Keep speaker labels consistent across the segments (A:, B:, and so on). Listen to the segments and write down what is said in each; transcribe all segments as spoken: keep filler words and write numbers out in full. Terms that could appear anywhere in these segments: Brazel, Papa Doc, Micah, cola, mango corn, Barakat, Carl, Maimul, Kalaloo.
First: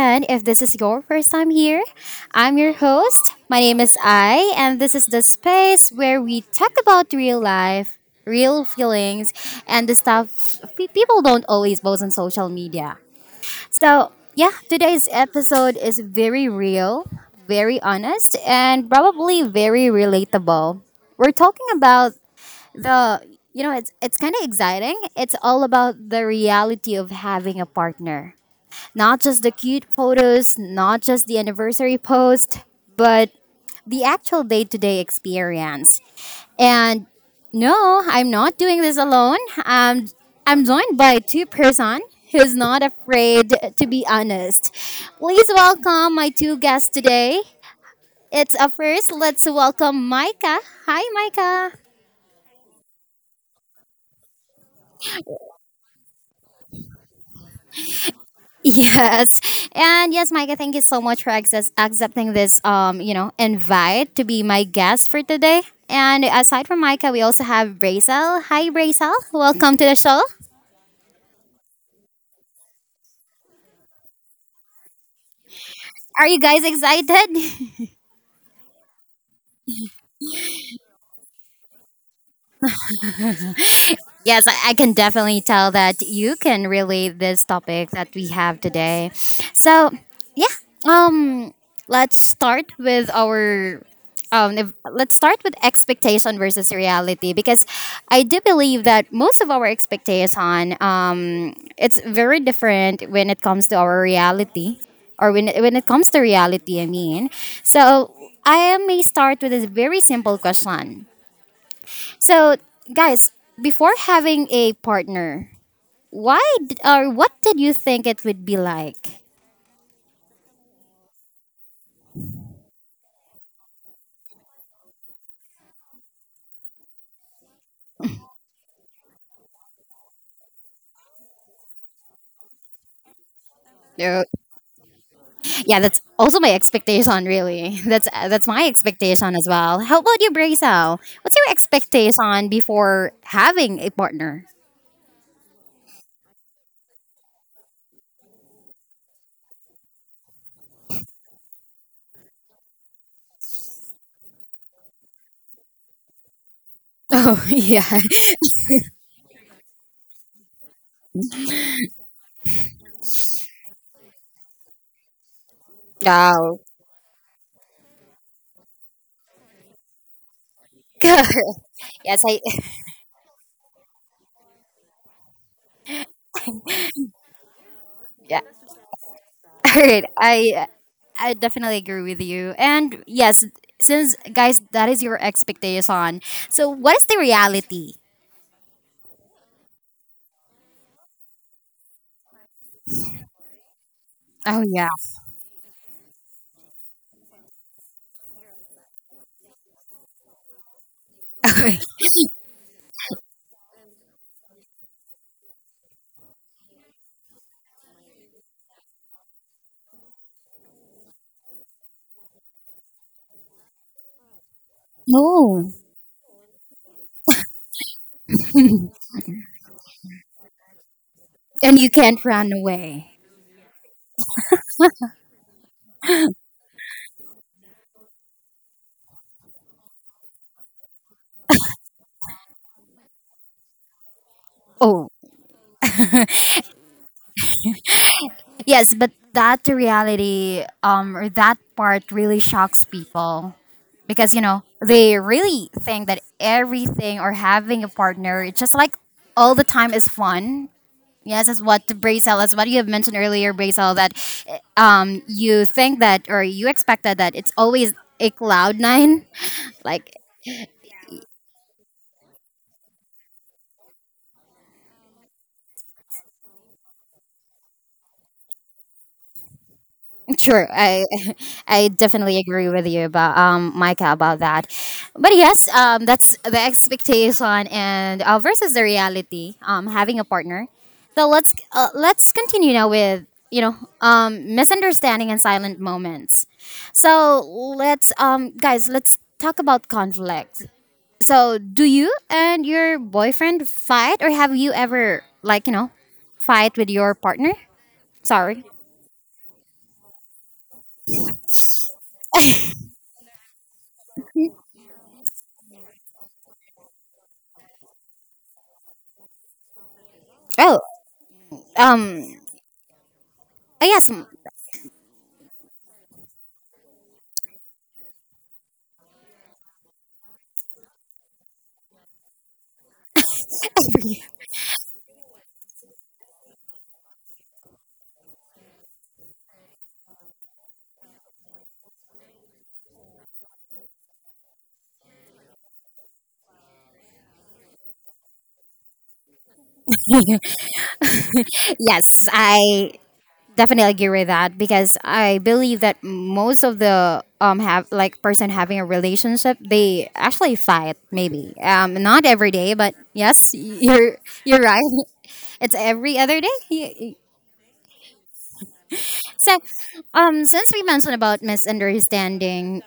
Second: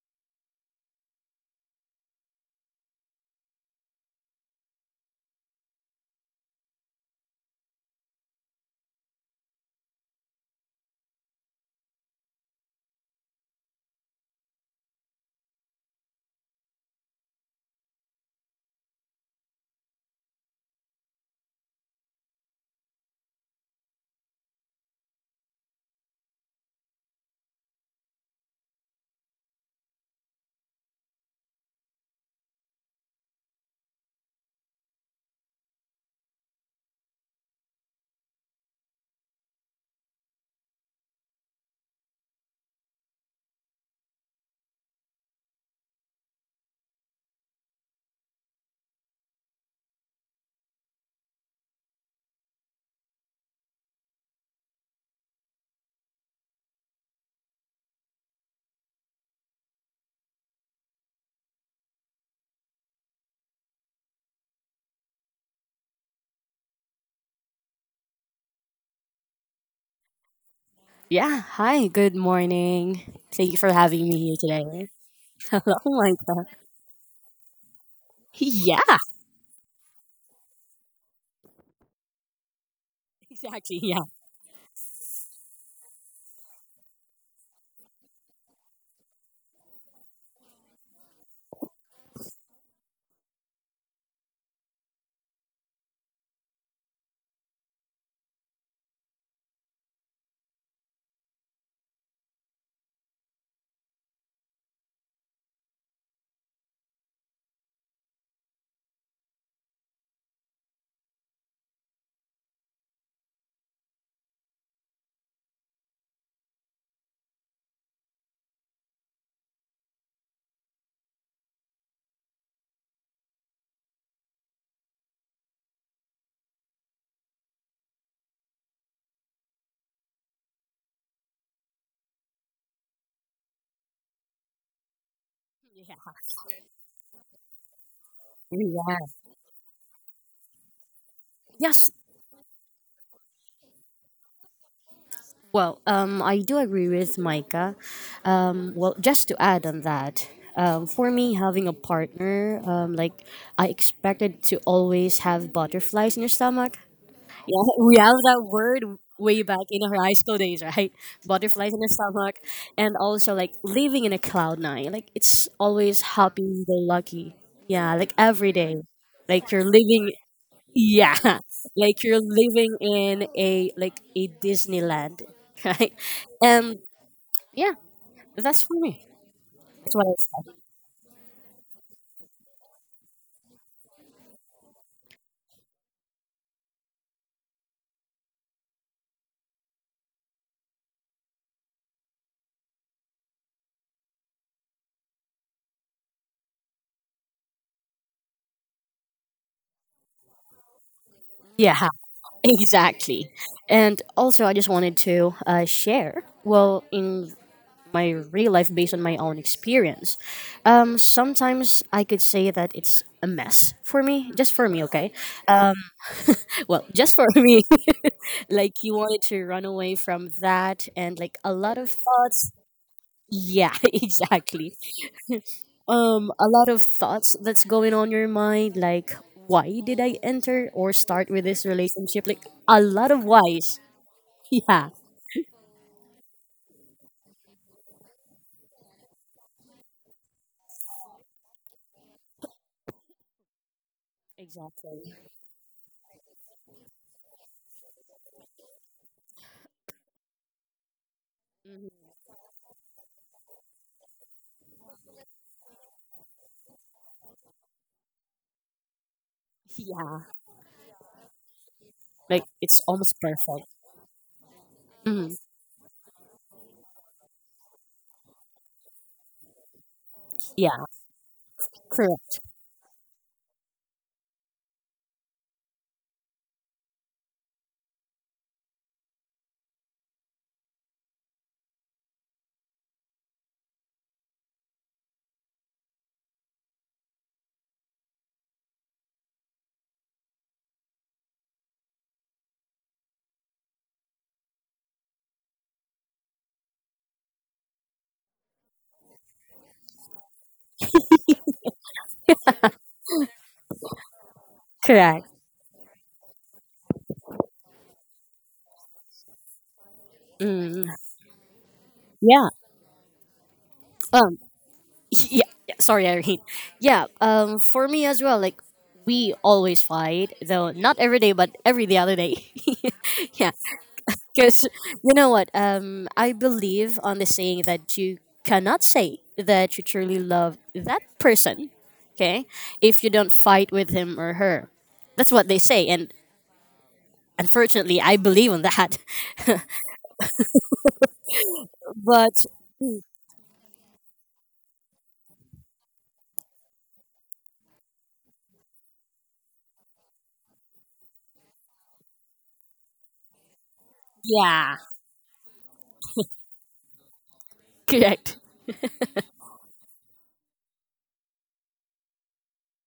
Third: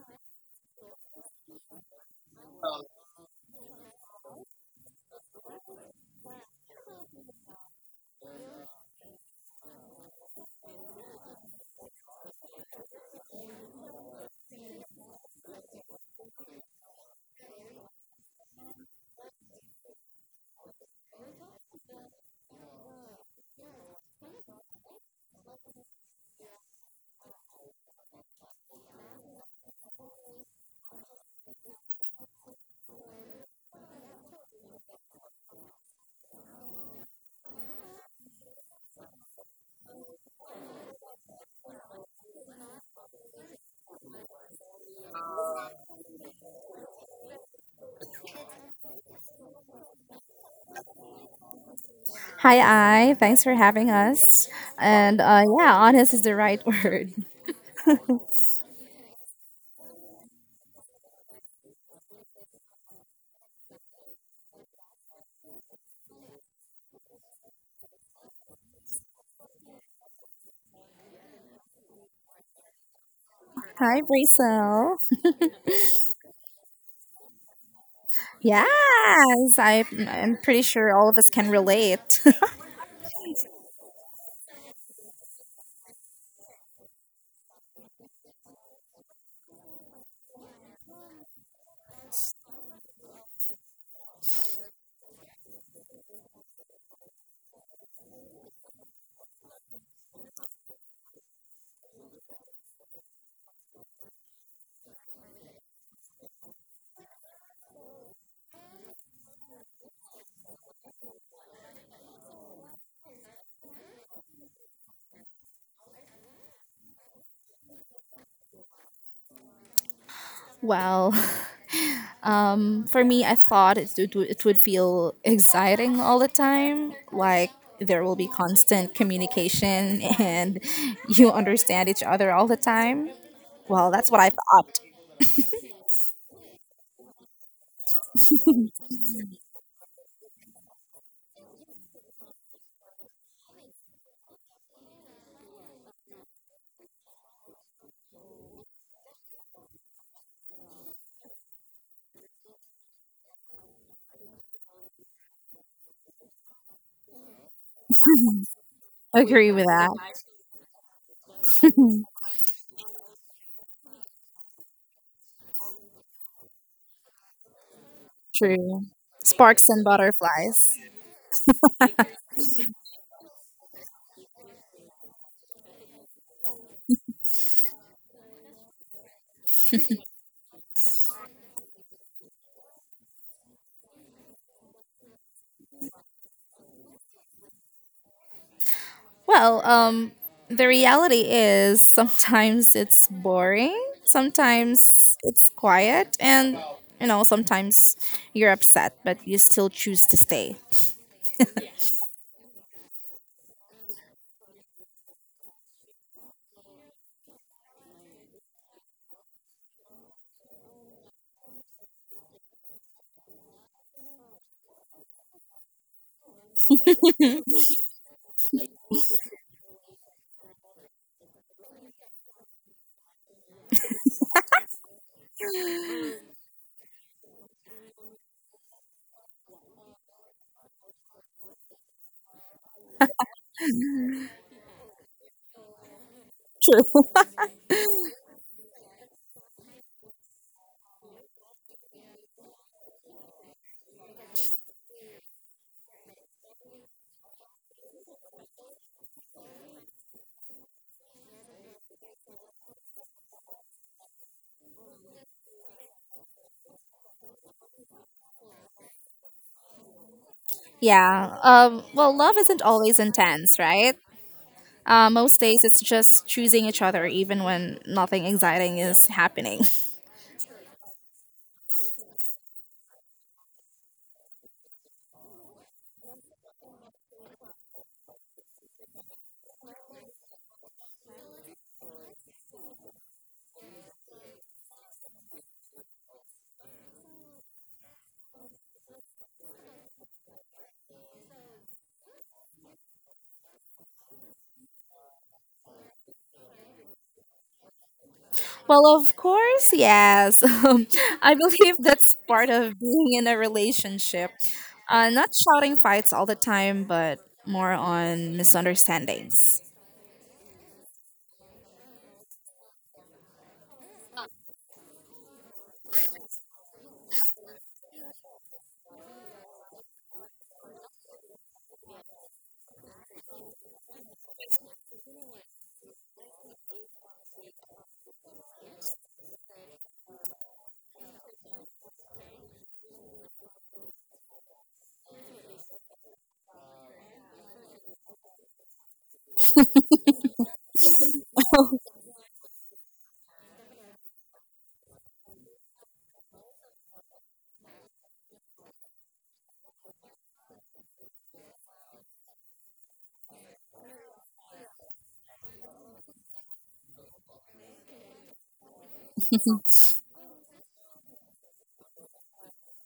A: And if this is your first time here, I'm your host. My name is I, and this is the space where we talk about real life, real feelings, and the stuff pe- people don't always post on social media. So, yeah, today's episode is very real, very honest, and probably very relatable. We're talking about the you know it's it's kind of exciting. It's all about the reality of having a partner, not just the cute photos, not just the anniversary post, but the actual day-to-day experience. And no, i'm not doing this alone I'm i'm joined by two person who's not afraid to be honest. Please welcome my two guests today. It's a first. Let's welcome Micah. Hi Micah.
B: Hi, I. Thanks for having us. And uh, yeah, honest is the right word.
A: Yes. And yes, Micah, thank you so much for access, accepting this um, you know, invite to be my guest for today. And aside from Micah, we also have Brazel. Hi Brazel. Welcome to the show.
C: Yeah, hi, good morning. Thank you for
B: Hi,
C: having me here today.
B: Brisel.
C: Oh my
A: Are you
C: god.
A: guys excited?
C: Yeah.
B: Yes, I, I'm pretty sure all of us can relate.
C: Exactly, yeah.
A: Yes, I, I can definitely tell that you can relate this topic that we have today. So, yeah, um, let's start with our um, if, let's start with expectation versus reality, because I do believe that most of our expectation um, it's very different when it comes to our reality, or when when it comes to reality. I mean, so I may start with a very simple question. So, guys, before having a partner, why d- or what did you think it would be like?
B: well, um, for me, I thought it, it, would- it would feel exciting all the time. Like, there will be constant communication and you understand each other all the time. Well, that's what
A: No.
B: I thought.
A: Yeah, that's
C: Yeah.
A: also my expectation. Really, that's uh, that's my expectation as well. How about you, Brazil? What's your
C: Yes.
A: expectation before having a partner?
C: Well, um, I do agree with Micah. Um, well, just to add on that, um, for me, having a partner, um, like I expected to always have butterflies in your stomach.
A: Oh
C: Yeah,
A: yeah.
C: we have that word way
B: Agree with
C: back in
B: that.
C: our high school days, right? Butterflies in the stomach, and also like living in a cloud nine. Like it's always
A: Wow.
C: happy, go lucky. Yeah, like every day,
B: True.
C: like you're
B: Sparks and
C: living.
B: butterflies.
C: Yeah,
A: Yes,
C: like you're
A: I.
C: living in a like a Disneyland, right? And yeah,
A: Yeah.
C: that's for me.
A: All
C: That's
A: right.
C: what I said.
A: I I definitely agree with you. And yes, since guys, that is your expectation. So, what is the reality?
B: Well, um, the reality is sometimes it's boring,
A: Oh yeah.
B: sometimes it's quiet, and you know sometimes you're upset, but you still choose to stay.
C: Yeah. Exactly. And also, I just wanted to uh, share. Well, in my real life based on my own experience. Um, sometimes I could say that it's a mess for me, just for me, okay?
A: Oh,
C: Um, well, just for me. Like you wanted to run away from that and like a lot
A: and
C: of
A: you can't
C: thoughts.
A: run away.
C: Yeah, exactly. Um, a lot of thoughts that's going on your mind, like why did I enter or start with this relationship? Like a lot of whys. Yeah.
A: Oh, yes, but that reality, um, or that part really shocks people, because you know
C: Exactly.
A: they really think that everything, or having a partner, it's just like all the time is fun. Yes, that's what
C: Mhm.
A: Brazel, that's what you have mentioned earlier, Brazel, that um, you think that or you expected that it's always a cloud nine, like.
C: Yeah.
B: Yeah. Um, well, love
C: Like
B: isn't
C: it's
B: always
C: almost
B: intense,
C: perfect.
B: right? Uh,
C: Mhm.
B: most days it's just choosing each other, even when nothing exciting is happening.
A: Sure,
C: Yeah.
A: I I definitely
C: Correct.
A: agree with you about um Micah about that, but yes, um that's the expectation and uh, versus the reality. Um, having a partner, so let's uh, let's continue now with you know um misunderstanding and silent moments. So let's um guys, let's talk about conflict. So do you and your boyfriend fight, or have you ever like you know fight with your partner? Sorry.
B: Well, of course, yes. Um, I believe that's part of being in a relationship. Uh,
C: Correct.
B: not shouting fights all the time, but more on misunderstandings.
A: Oh,
C: Mm,
A: um
C: yeah.
A: uh, yes.
C: Um. Yeah. Yeah, sorry, Irene. Yeah. Um. For me as well. Like, we always fight, though not every day, but every the other day. yeah. Because you know what? Um. I believe on the saying that you cannot say that you truly love that person. Okay. If you don't fight with him or her, that's what they say, and unfortunately, I believe on that.
A: Yes,
C: but
A: I definitely agree with that, because I believe that most of the um have like person having a relationship, they actually fight, maybe um not every day, but yes, you're you're
C: yeah.
A: right. It's every other day. Y- y-
C: Correct.
A: so um since we mentioned about misunderstanding,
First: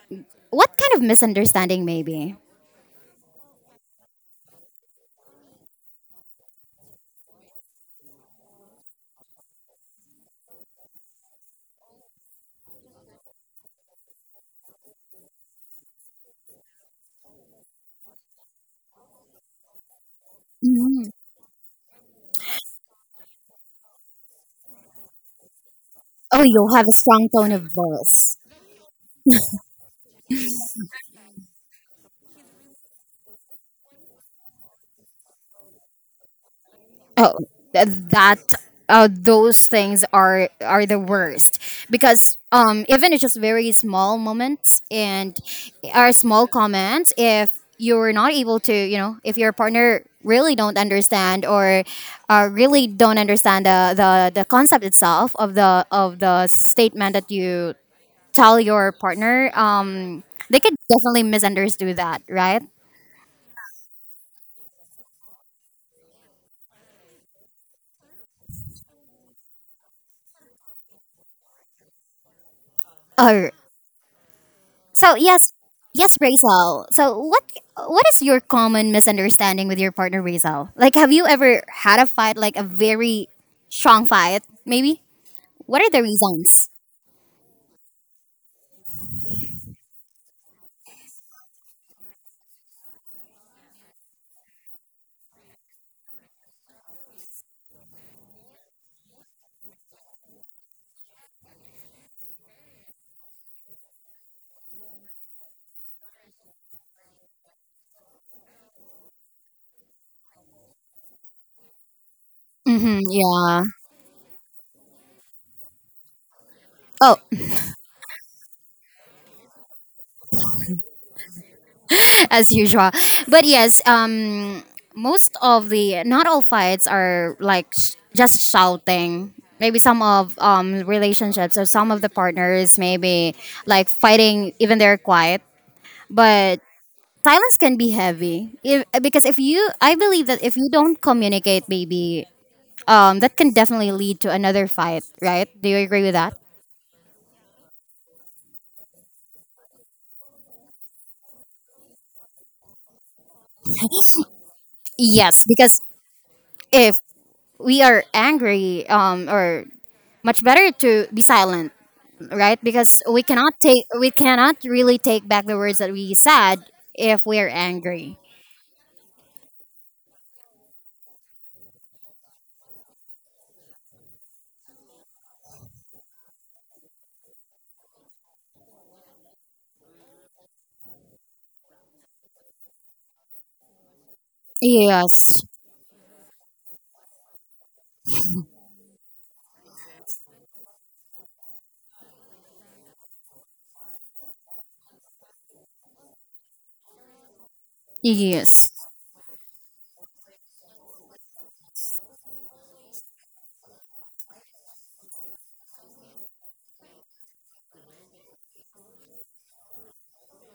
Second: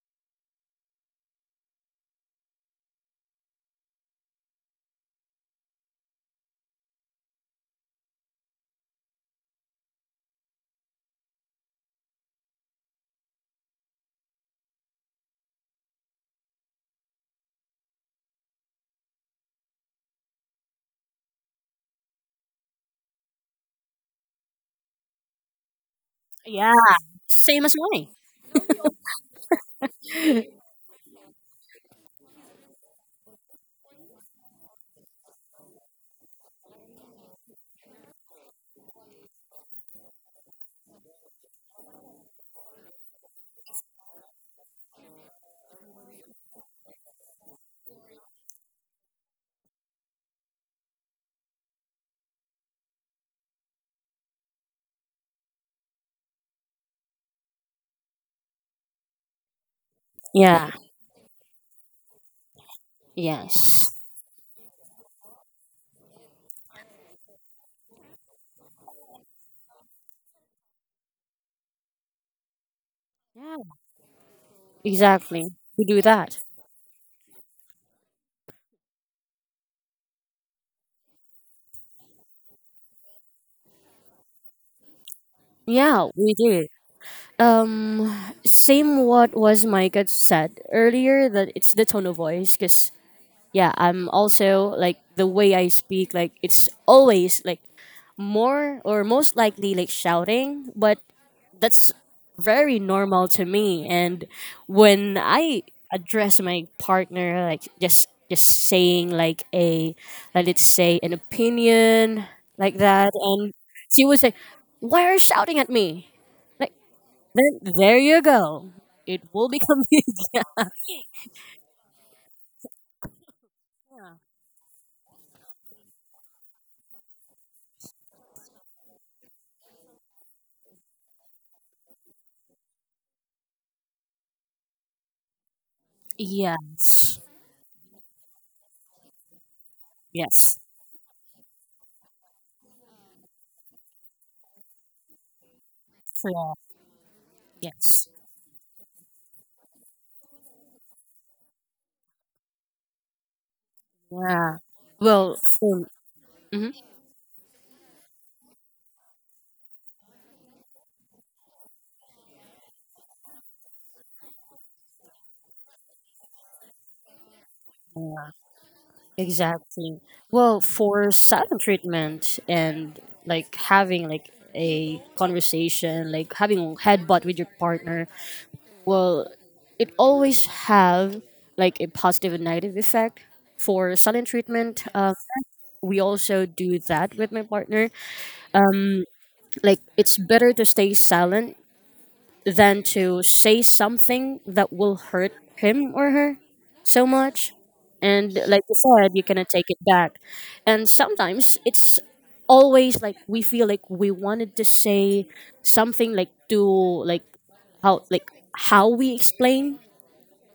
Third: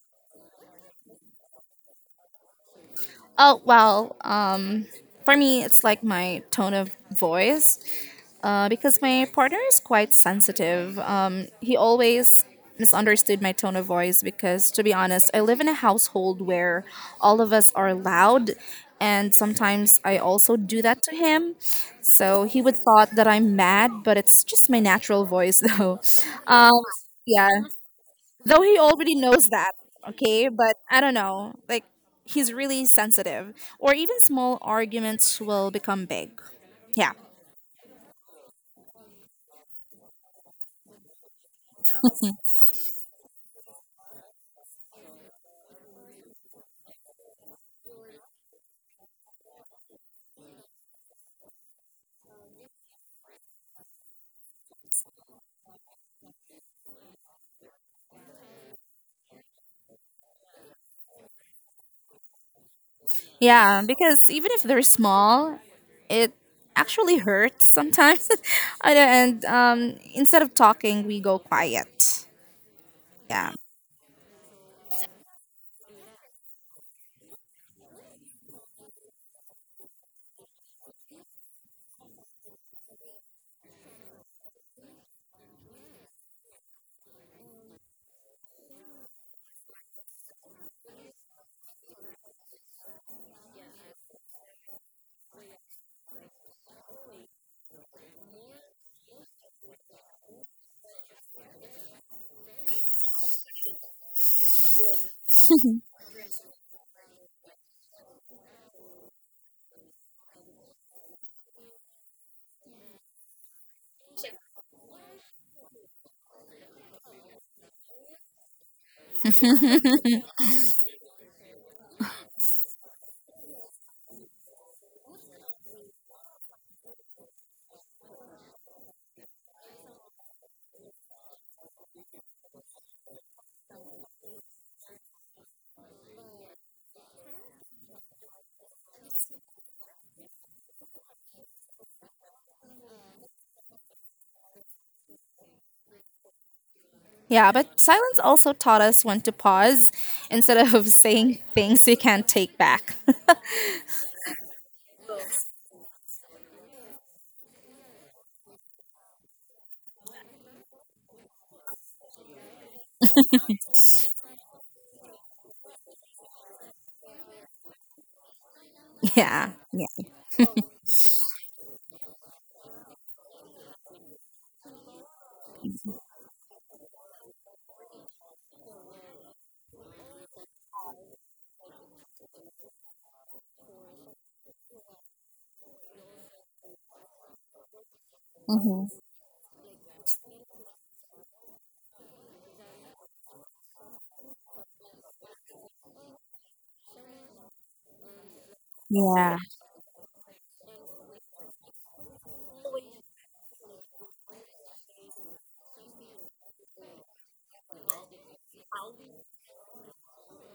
A: what kind of misunderstanding, maybe.
B: Oh, well, um, for me, it's like my tone of voice. Uh, because my partner is quite sensitive. Um, he always misunderstood my tone of voice because, to be honest, I live in a household where all of us are loud, and sometimes I also do that
A: Mhm.
B: to him. So he would thought that I'm mad, but it's just my natural voice, though.
A: Oh,
C: Yeah.
A: you'll
B: Um,
A: have a strong
B: yeah,
A: tone
C: Same
A: of
C: as mine.
A: voice.
B: though he already knows that. Okay, but I don't know. Like he's really sensitive, or even small arguments will become big. Yeah.
A: Oh, th- that uh, those things are are the worst, because um even it's just very small moments and are small comments, if you're not able to you know, if your partner really don't understand, or uh, really don't understand the, the the concept itself of the of the statement that you tell your partner, um they
C: Yeah.
A: could definitely misunderstand that, right?
B: Yeah,
C: Yes.
B: because even if they're small, it actually hurts sometimes. and and, um, instead of talking, we go quiet. Yeah.
C: Yeah,
A: So
C: exactly.
A: yes,
C: We do
A: yes,
C: that.
A: Razel. So what what is your common misunderstanding with your partner, Razel? Like, have you ever had a fight, like a very strong fight? Maybe. What are the
C: Yeah, we do.
A: reasons?
C: Um, same what was Micah said earlier that it's the tone of voice. Cause yeah, I'm also like the way I speak. Like it's always like more or most likely like shouting, but that's very normal to me and when I address my partner like just just saying like a like let's say an opinion like
A: Mm-hmm,
C: that and
A: yeah.
C: she would say why are you shouting at me like
A: Oh,
C: then there you go, it will become big.
A: as usual. But yes, um, most of the not all fights are like sh- just shouting. Maybe some of um relationships, or some of the partners, maybe like fighting even they're quiet. But
C: Yes.
A: silence can be heavy if, because if you, I believe that if
C: Yes.
A: you don't communicate, maybe um, that can definitely lead to another fight, right? Do you agree with that?
C: Correct.
B: Yeah, but
C: Yes.
B: silence also taught us when to pause instead of saying things you can't take back.
C: Yeah. Well,
A: Yes, because
C: um,
A: if we are angry, um, or much better to be silent, right? Because we cannot take, we cannot really take back the words that we said if we are angry.
C: mhm.
B: yeah. Yeah.
C: Exactly. Well, for silent treatment and like having like a conversation, like having a headbutt with your partner, well, it always have like a positive and negative effect. For silent treatment, um,
A: Yes.
C: we also do that with my partner.
B: hmm
C: Um, like it's better to stay silent than to say something that will hurt him or her so much. And like you
A: Yes,
C: said, you
B: Yeah.
C: cannot take it back. And sometimes it's always like we feel like we wanted to say something like to like how like how we explain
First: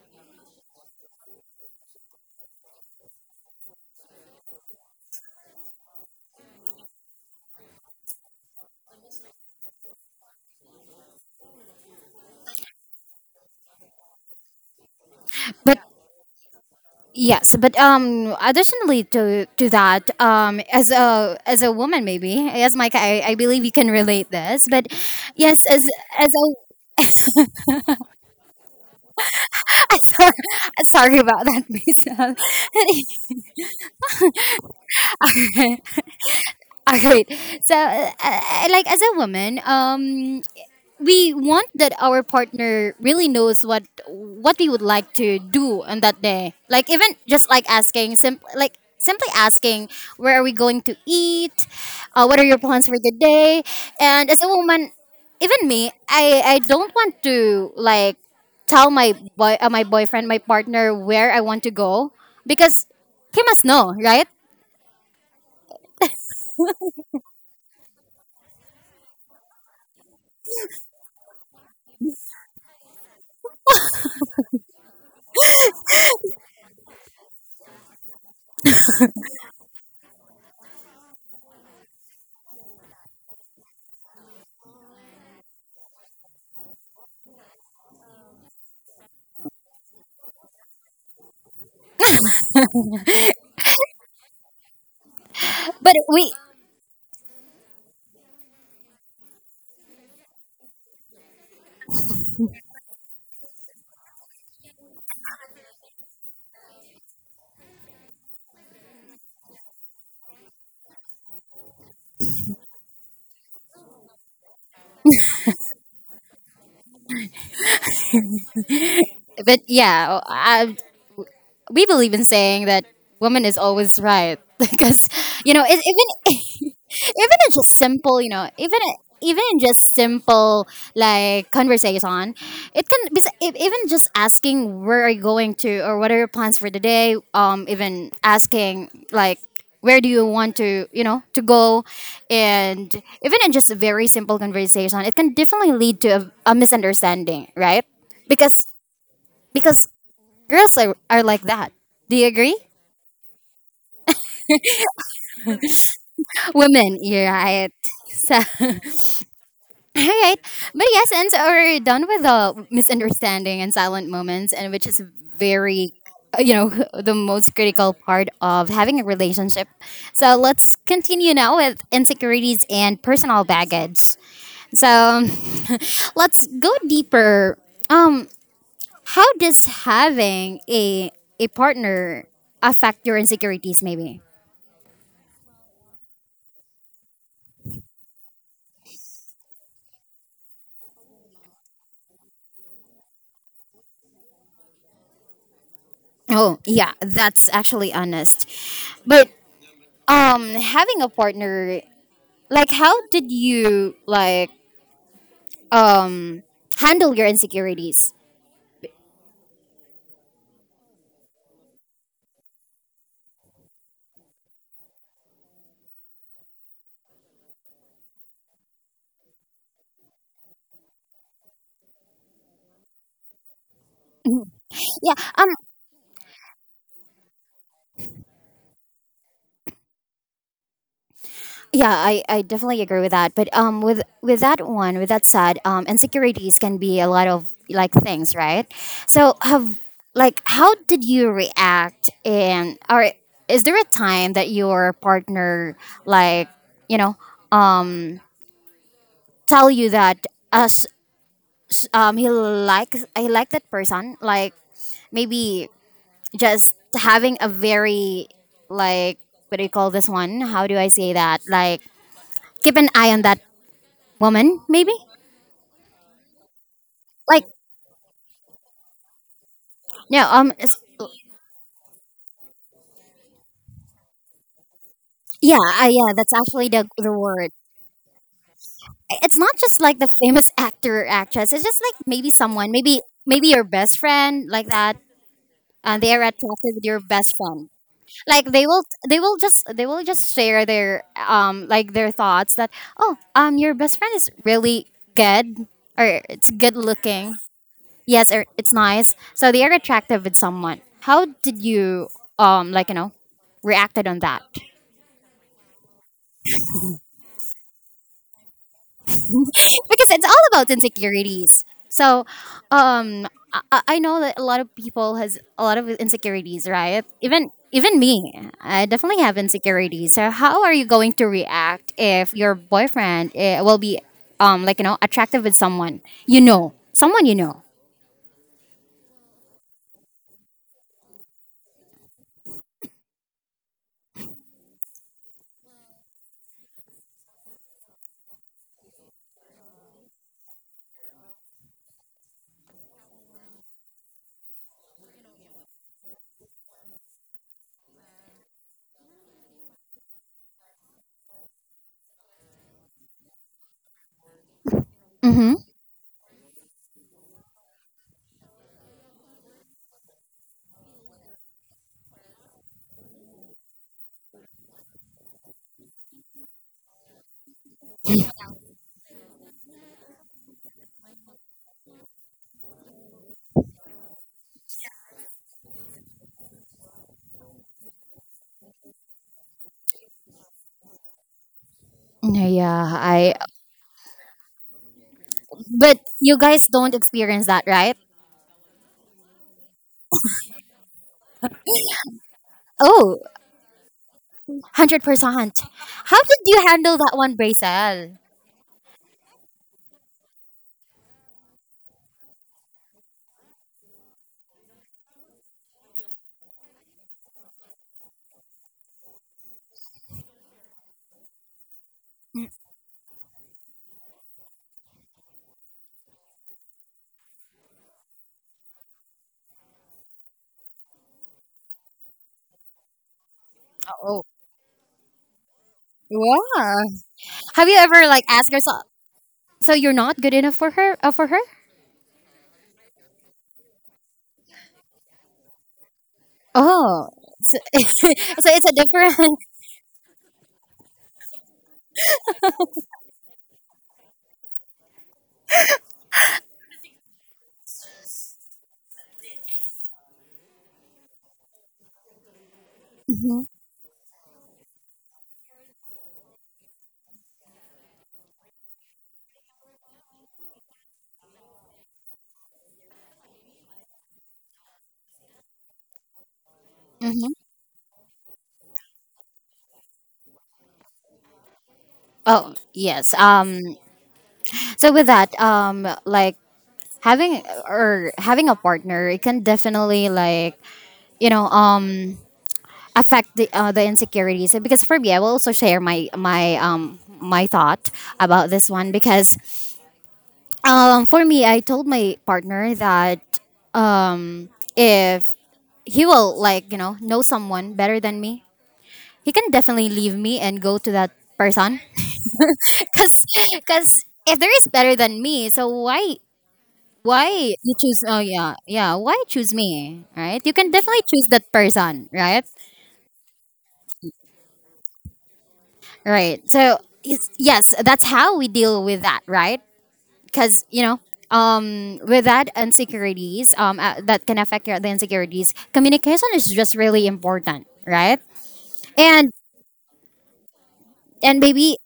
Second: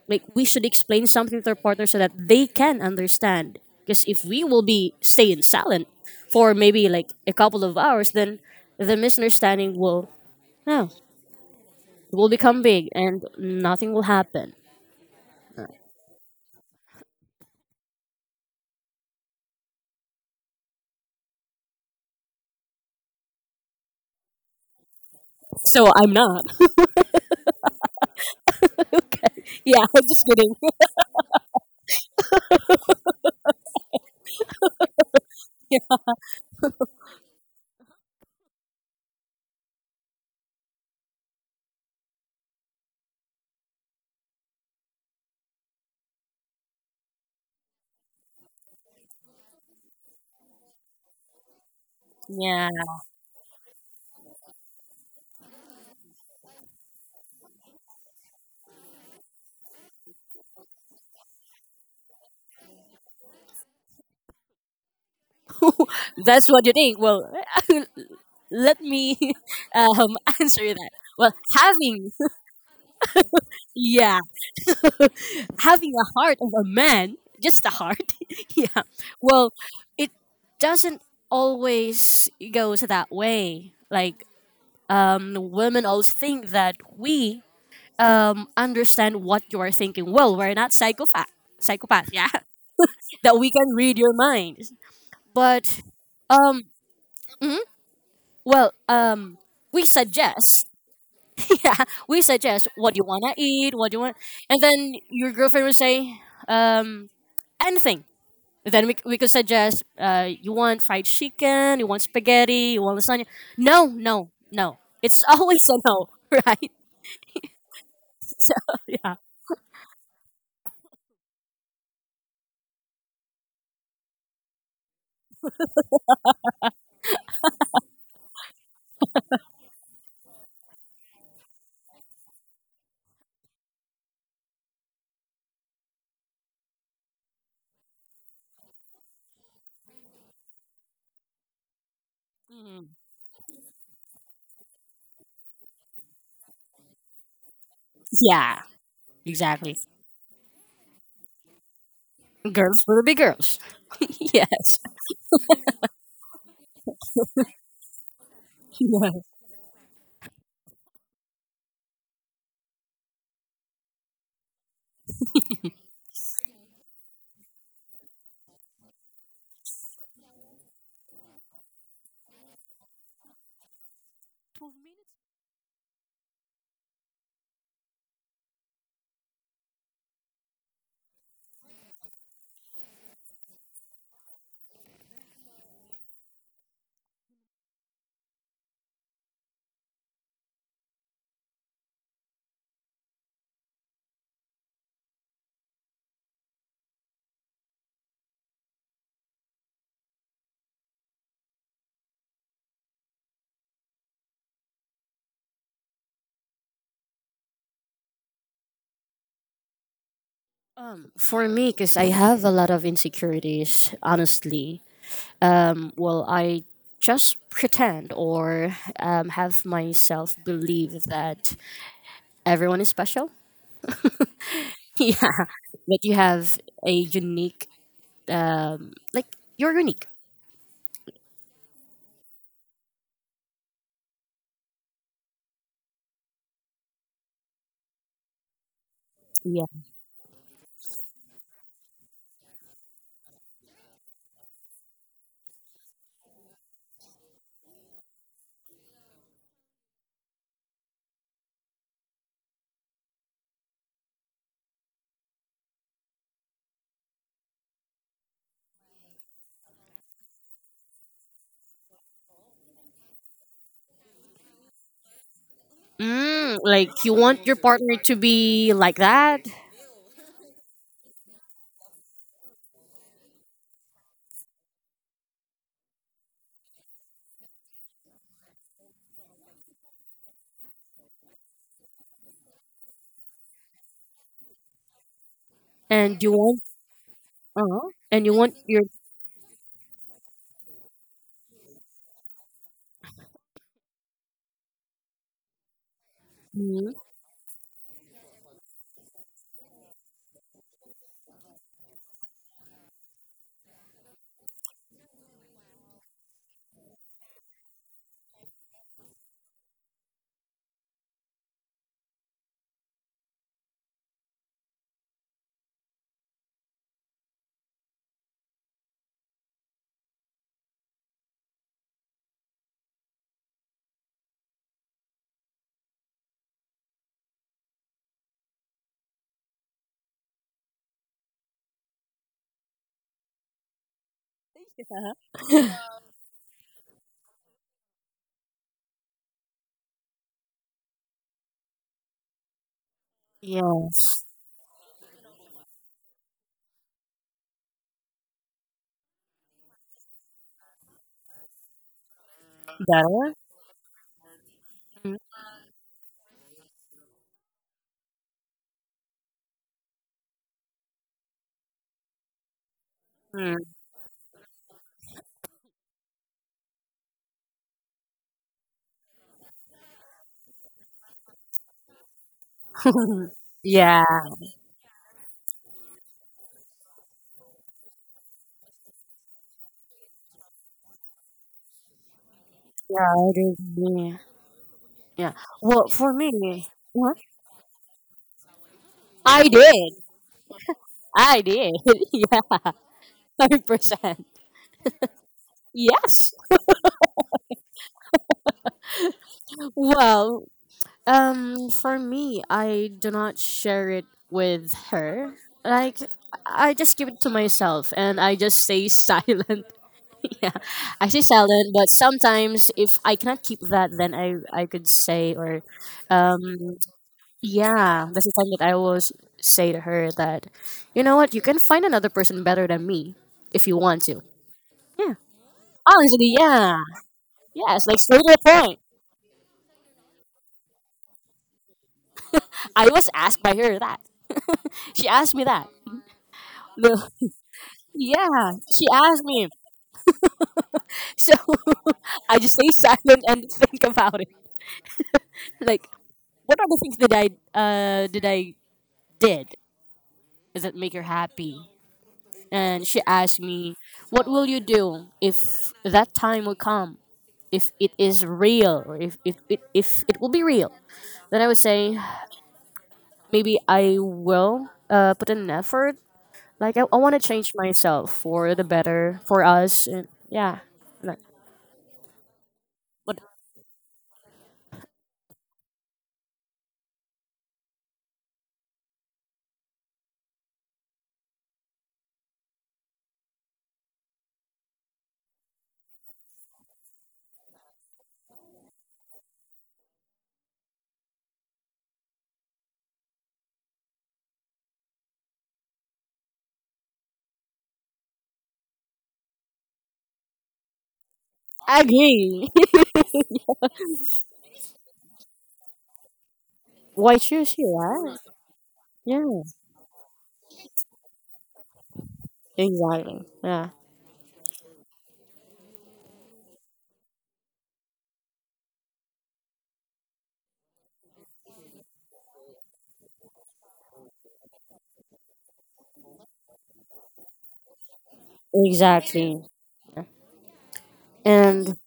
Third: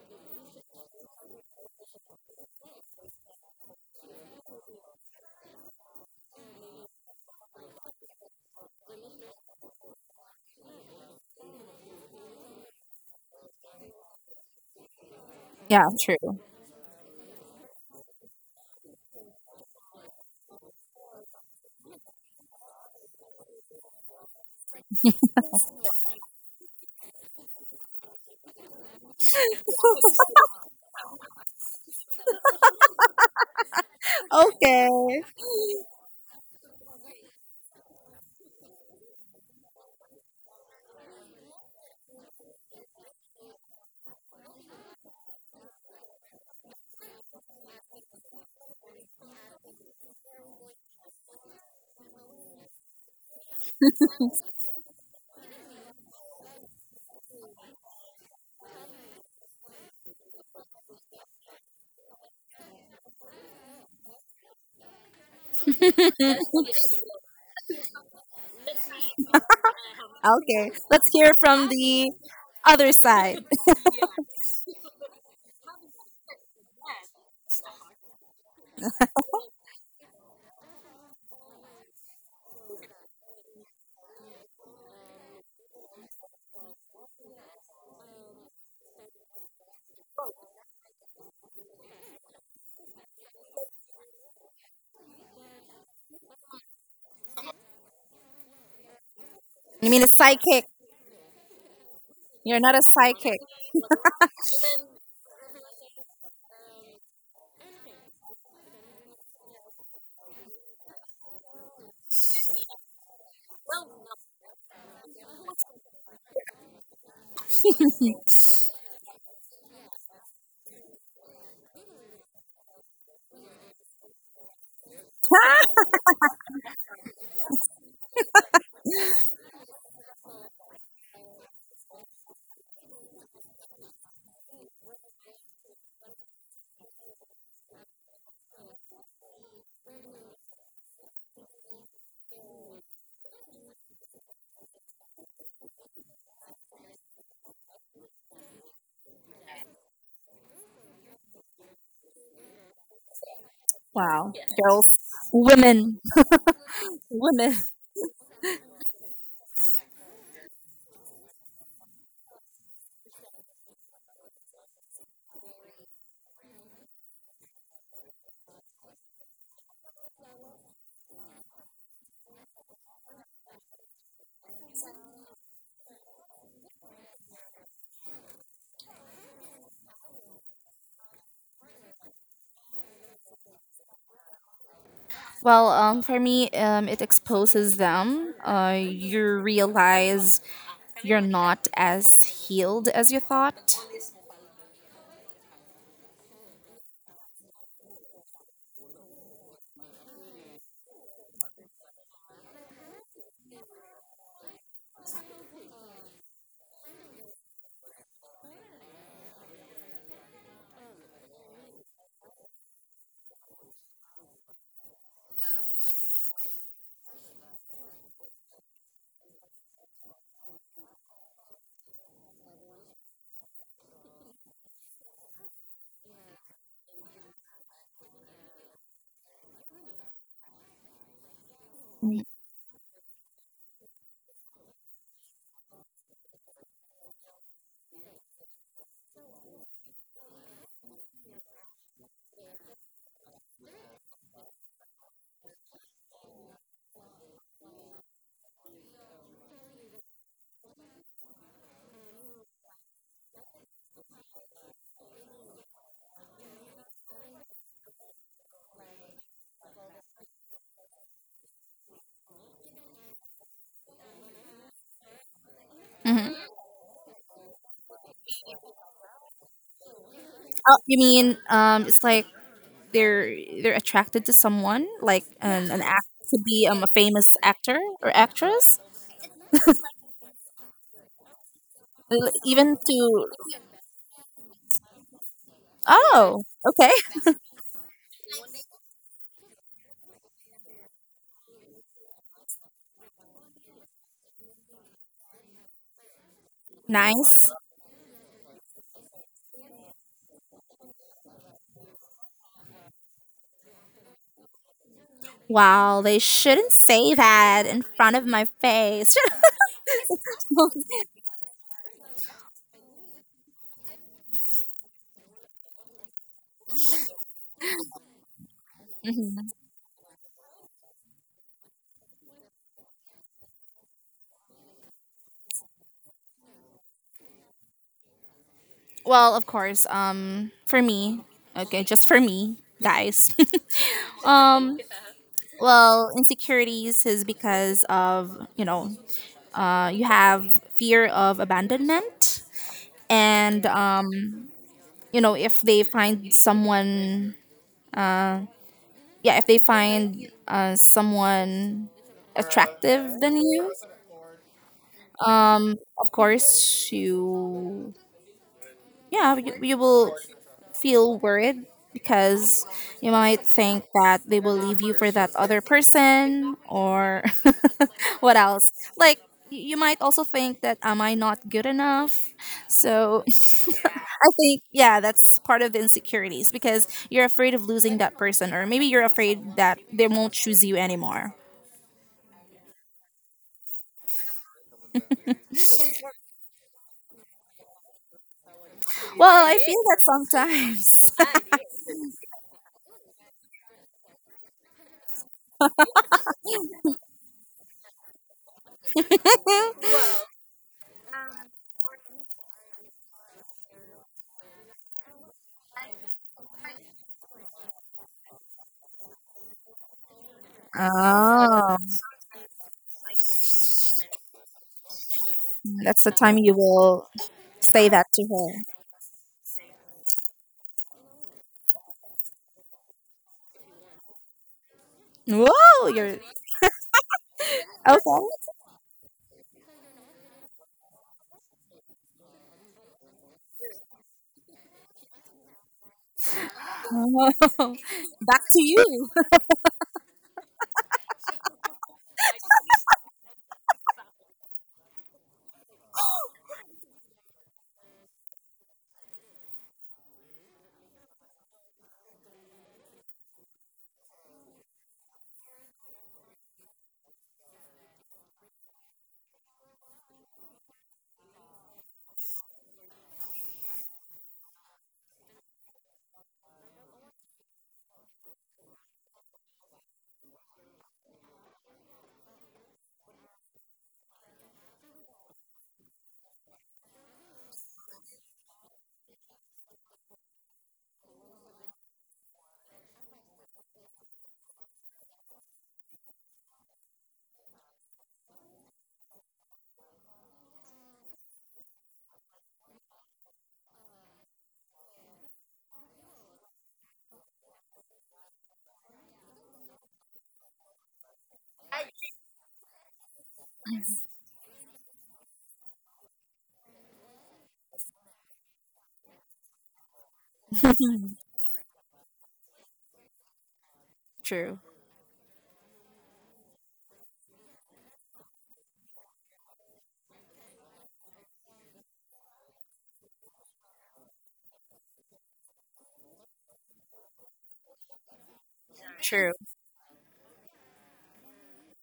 C: like we should explain something to our partner so that they can understand because if we will be staying silent for maybe like a couple of hours then the misunderstanding will oh will become big and nothing will happen.
A: but
B: Yeah, true.
A: Yes, but um, additionally to to that, um, as a as a woman, maybe as Mike, I, I believe you can relate this. But yes, as
C: So I'm
A: as
C: not.
A: a
C: Yeah, I'm just kidding.
A: sorry about that, Lisa.
B: Okay.
A: All right, so uh, uh, like as a woman, um, we want that our partner really knows what what we would like to do on that day. Like even just like asking simply, like simply asking, where are we going to eat, uh, what are your
C: Yeah,
A: plans for the day, and as a woman, even me, I I don't want to like tell my boy uh, my boyfriend, my partner, where I want to go, because he must know, right?
C: that's what you think. Well, let me um,
B: Okay.
C: answer that.
B: Let's hear
C: Well,
B: from the
C: having,
B: other side.
C: yeah, having a heart of a man, just a heart, yeah, well, it doesn't always goes that way. Like, um, women always think that we um, understand what you are thinking. Well, we're not psychopath, psychopath, yeah, that we can read your mind. But
A: But we
C: um, mhm. Well, um, we
B: You mean a psychic?
C: suggest, yeah, we
B: You're
C: suggest
B: not a
C: what you wanna
B: psychic.
C: eat, what you want, and then your girlfriend will say, um, anything. Then we, we could suggest, uh, you want fried chicken, you want spaghetti, you want lasagna. No, no, no. It's always a no, right? So yeah,
A: but yeah, I, we believe in saying that woman is always right, because you know it, even even in just simple, you know, even even in just simple like conversation, it can be if- even just asking where are you going to, or what are your plans for the day, um even asking like where do you want to you know to go,
C: Mm.
A: and even in just a very simple conversation, it can definitely lead to a, a misunderstanding, right?
C: Yeah,
A: because
C: exactly.
A: because girls are, are like that. Do you agree?
C: Girls will be girls.
B: wow.
C: Yes.
B: Girls. Women.
A: Women, you're
B: Women.
A: right. So, all
C: Yeah.
A: right. But yes, and so we're done with the misunderstanding and silent moments, and which is very, uh, you know, the most critical part of having a relationship. So let's continue now with insecurities and personal baggage. So let's go deeper. Um, how does having a a partner affect your insecurities? Maybe.
B: Well, um, for me, um, it exposes them. Uh, you realize you're not as healed as you thought.
A: Oh, yeah, that's actually honest. But um having a partner, like how did you like um handle your insecurities?
C: Um, for me, because I have a lot of insecurities, honestly. Um, well, I just pretend or um, have myself believe that everyone is special.
A: Mhm. Yeah,
C: yeah,
A: um
C: that you have a unique, um, like you're unique.
A: yeah,
B: Mhm.
A: I, I definitely agree with that. But um with with that one, with that said, um insecurities can be a lot of like things, right? So
C: Yeah.
A: have like how did you react, and or is there a time that your partner like, you know, tell you that as um he likes, I like that person, like maybe just having a very like, what do you call this one, how do I say that, like keep an eye on that woman maybe,
B: Oh,
C: Mm, like you
A: like
C: want your partner to be like that,
A: no um it's-
B: you mean um, it's like they're they're attracted to someone, like
A: yeah
B: an an
A: uh,
B: act
A: yeah, that's
B: to be
A: actually
B: um,
A: the
B: a
A: the
B: famous
A: word.
B: actor or actress.
A: It's not just like the famous actor or actress, it's just like maybe
B: L-
A: someone,
B: even
A: maybe
B: to.
A: maybe your best friend like that, and they are
C: and you
B: Oh,
C: want,
A: attracted with
B: okay.
A: your best friend,
C: uh, and you
A: like
C: want
A: they will
C: your,
A: they will just, they will just share their um like their thoughts that oh um your best friend is really good, or it's good
C: mm,
A: looking,
B: Nice.
A: yes, or it's nice, so they are attractive with someone. How did you um like you know reacted on that?
B: Wow, they shouldn't say that in front of my face.
A: Because it's all about insecurities. So, um, I, I I know that a lot of people has a lot of insecurities, right? Even even me, I definitely have
B: Mhm.
A: insecurities. So, how are you going to react if your boyfriend eh, will be, um, like you know, attractive with someone you know, someone you know?
B: Well, of course. Um, for me, okay, just for me, guys. um, well, insecurities is because of you know, uh, you have fear of abandonment, and
C: yes,
B: um, you know, if they find someone, uh, yeah, if they find uh someone attractive
C: better.
B: than you,
A: Mm-hmm.
B: um, of course you yeah you, you will feel worried because you might
C: Mm.
B: think that they will leave you for that other person, or what else, like y- you might also think that am I not good enough, so I
C: yeah,
B: think yeah that's part of the insecurities because you're afraid of losing that person, or maybe you're afraid that they won't choose you anymore.
A: Yeah,
C: yeah,
A: I.
C: it is me. Yeah. Well,
A: But
C: for
A: you
C: me,
A: guys don't
C: what
A: experience that, right?
B: Well,
C: I
B: I feel
C: did.
B: that sometimes.
C: I did. Yeah,
A: Oh,
C: hundred percent.
A: one hundred percent. How
C: Yes.
A: did you handle that one, Bracel?
C: Well, um, for me, I do not share it with her. Like, I just keep it to myself, and I just stay silent. Yeah, I stay silent.
B: Oh,
C: But sometimes, if I cannot keep that, then I I could say or,
B: that's the time you
C: um,
B: will say that
C: yeah,
B: to
C: that's the time
B: her.
C: that I always say to her that, you know what, you can find another person better than me if you want to.
A: Oh,
C: Yeah.
B: Whoa, you're.
C: Honestly,
A: yeah.
C: yeah.
A: Have you
C: Yes, like
B: Okay.
A: ever
C: straight
A: like
C: to the
A: asked
C: point.
A: yourself, so you're not good enough for her? Uh, for her?
C: I was asked by her that. she asked me that.
A: Oh,
C: The-
A: so, so
B: Back
C: yeah,
A: it's
B: to
A: a
C: she
B: you.
C: asked
A: different.
C: me. So I just stay silent and think about it. Like, what other things did I uh did I did? Does it make her happy? And she asked
A: Hmm.
C: me, "What will you do if that time will come? If it is real, or if if it if it will be real?" Then I would say, maybe I will uh, put in an effort. Like I, I want to
A: Hmm.
C: change myself for the better for us. And yeah, like,
A: Oh yes.
C: but
A: Um. So with that, um, like having, or having a partner, it can definitely like you know um affect the uh, the insecurities. Because for me, I will also share my my um my thought about this one, because um for me, I told my partner that um if he will like you know know someone better than me, he can definitely leave me and go to that
C: I
A: person.
C: agree.
A: because because if there is better than me, so why
C: Why choose
A: why you
C: you?
A: choose,
C: Right?
A: oh yeah yeah, why
C: Yeah,
A: choose me, right? You can definitely choose that person, right?
C: exactly. Yeah,
B: True.
A: Right, so is- yes, that's how we deal with that, right? Because you know um with that insecurities um uh, that can affect your, the insecurities. Communication is just really important, right? and
B: True.
C: exactly.
A: and
C: And
A: maybe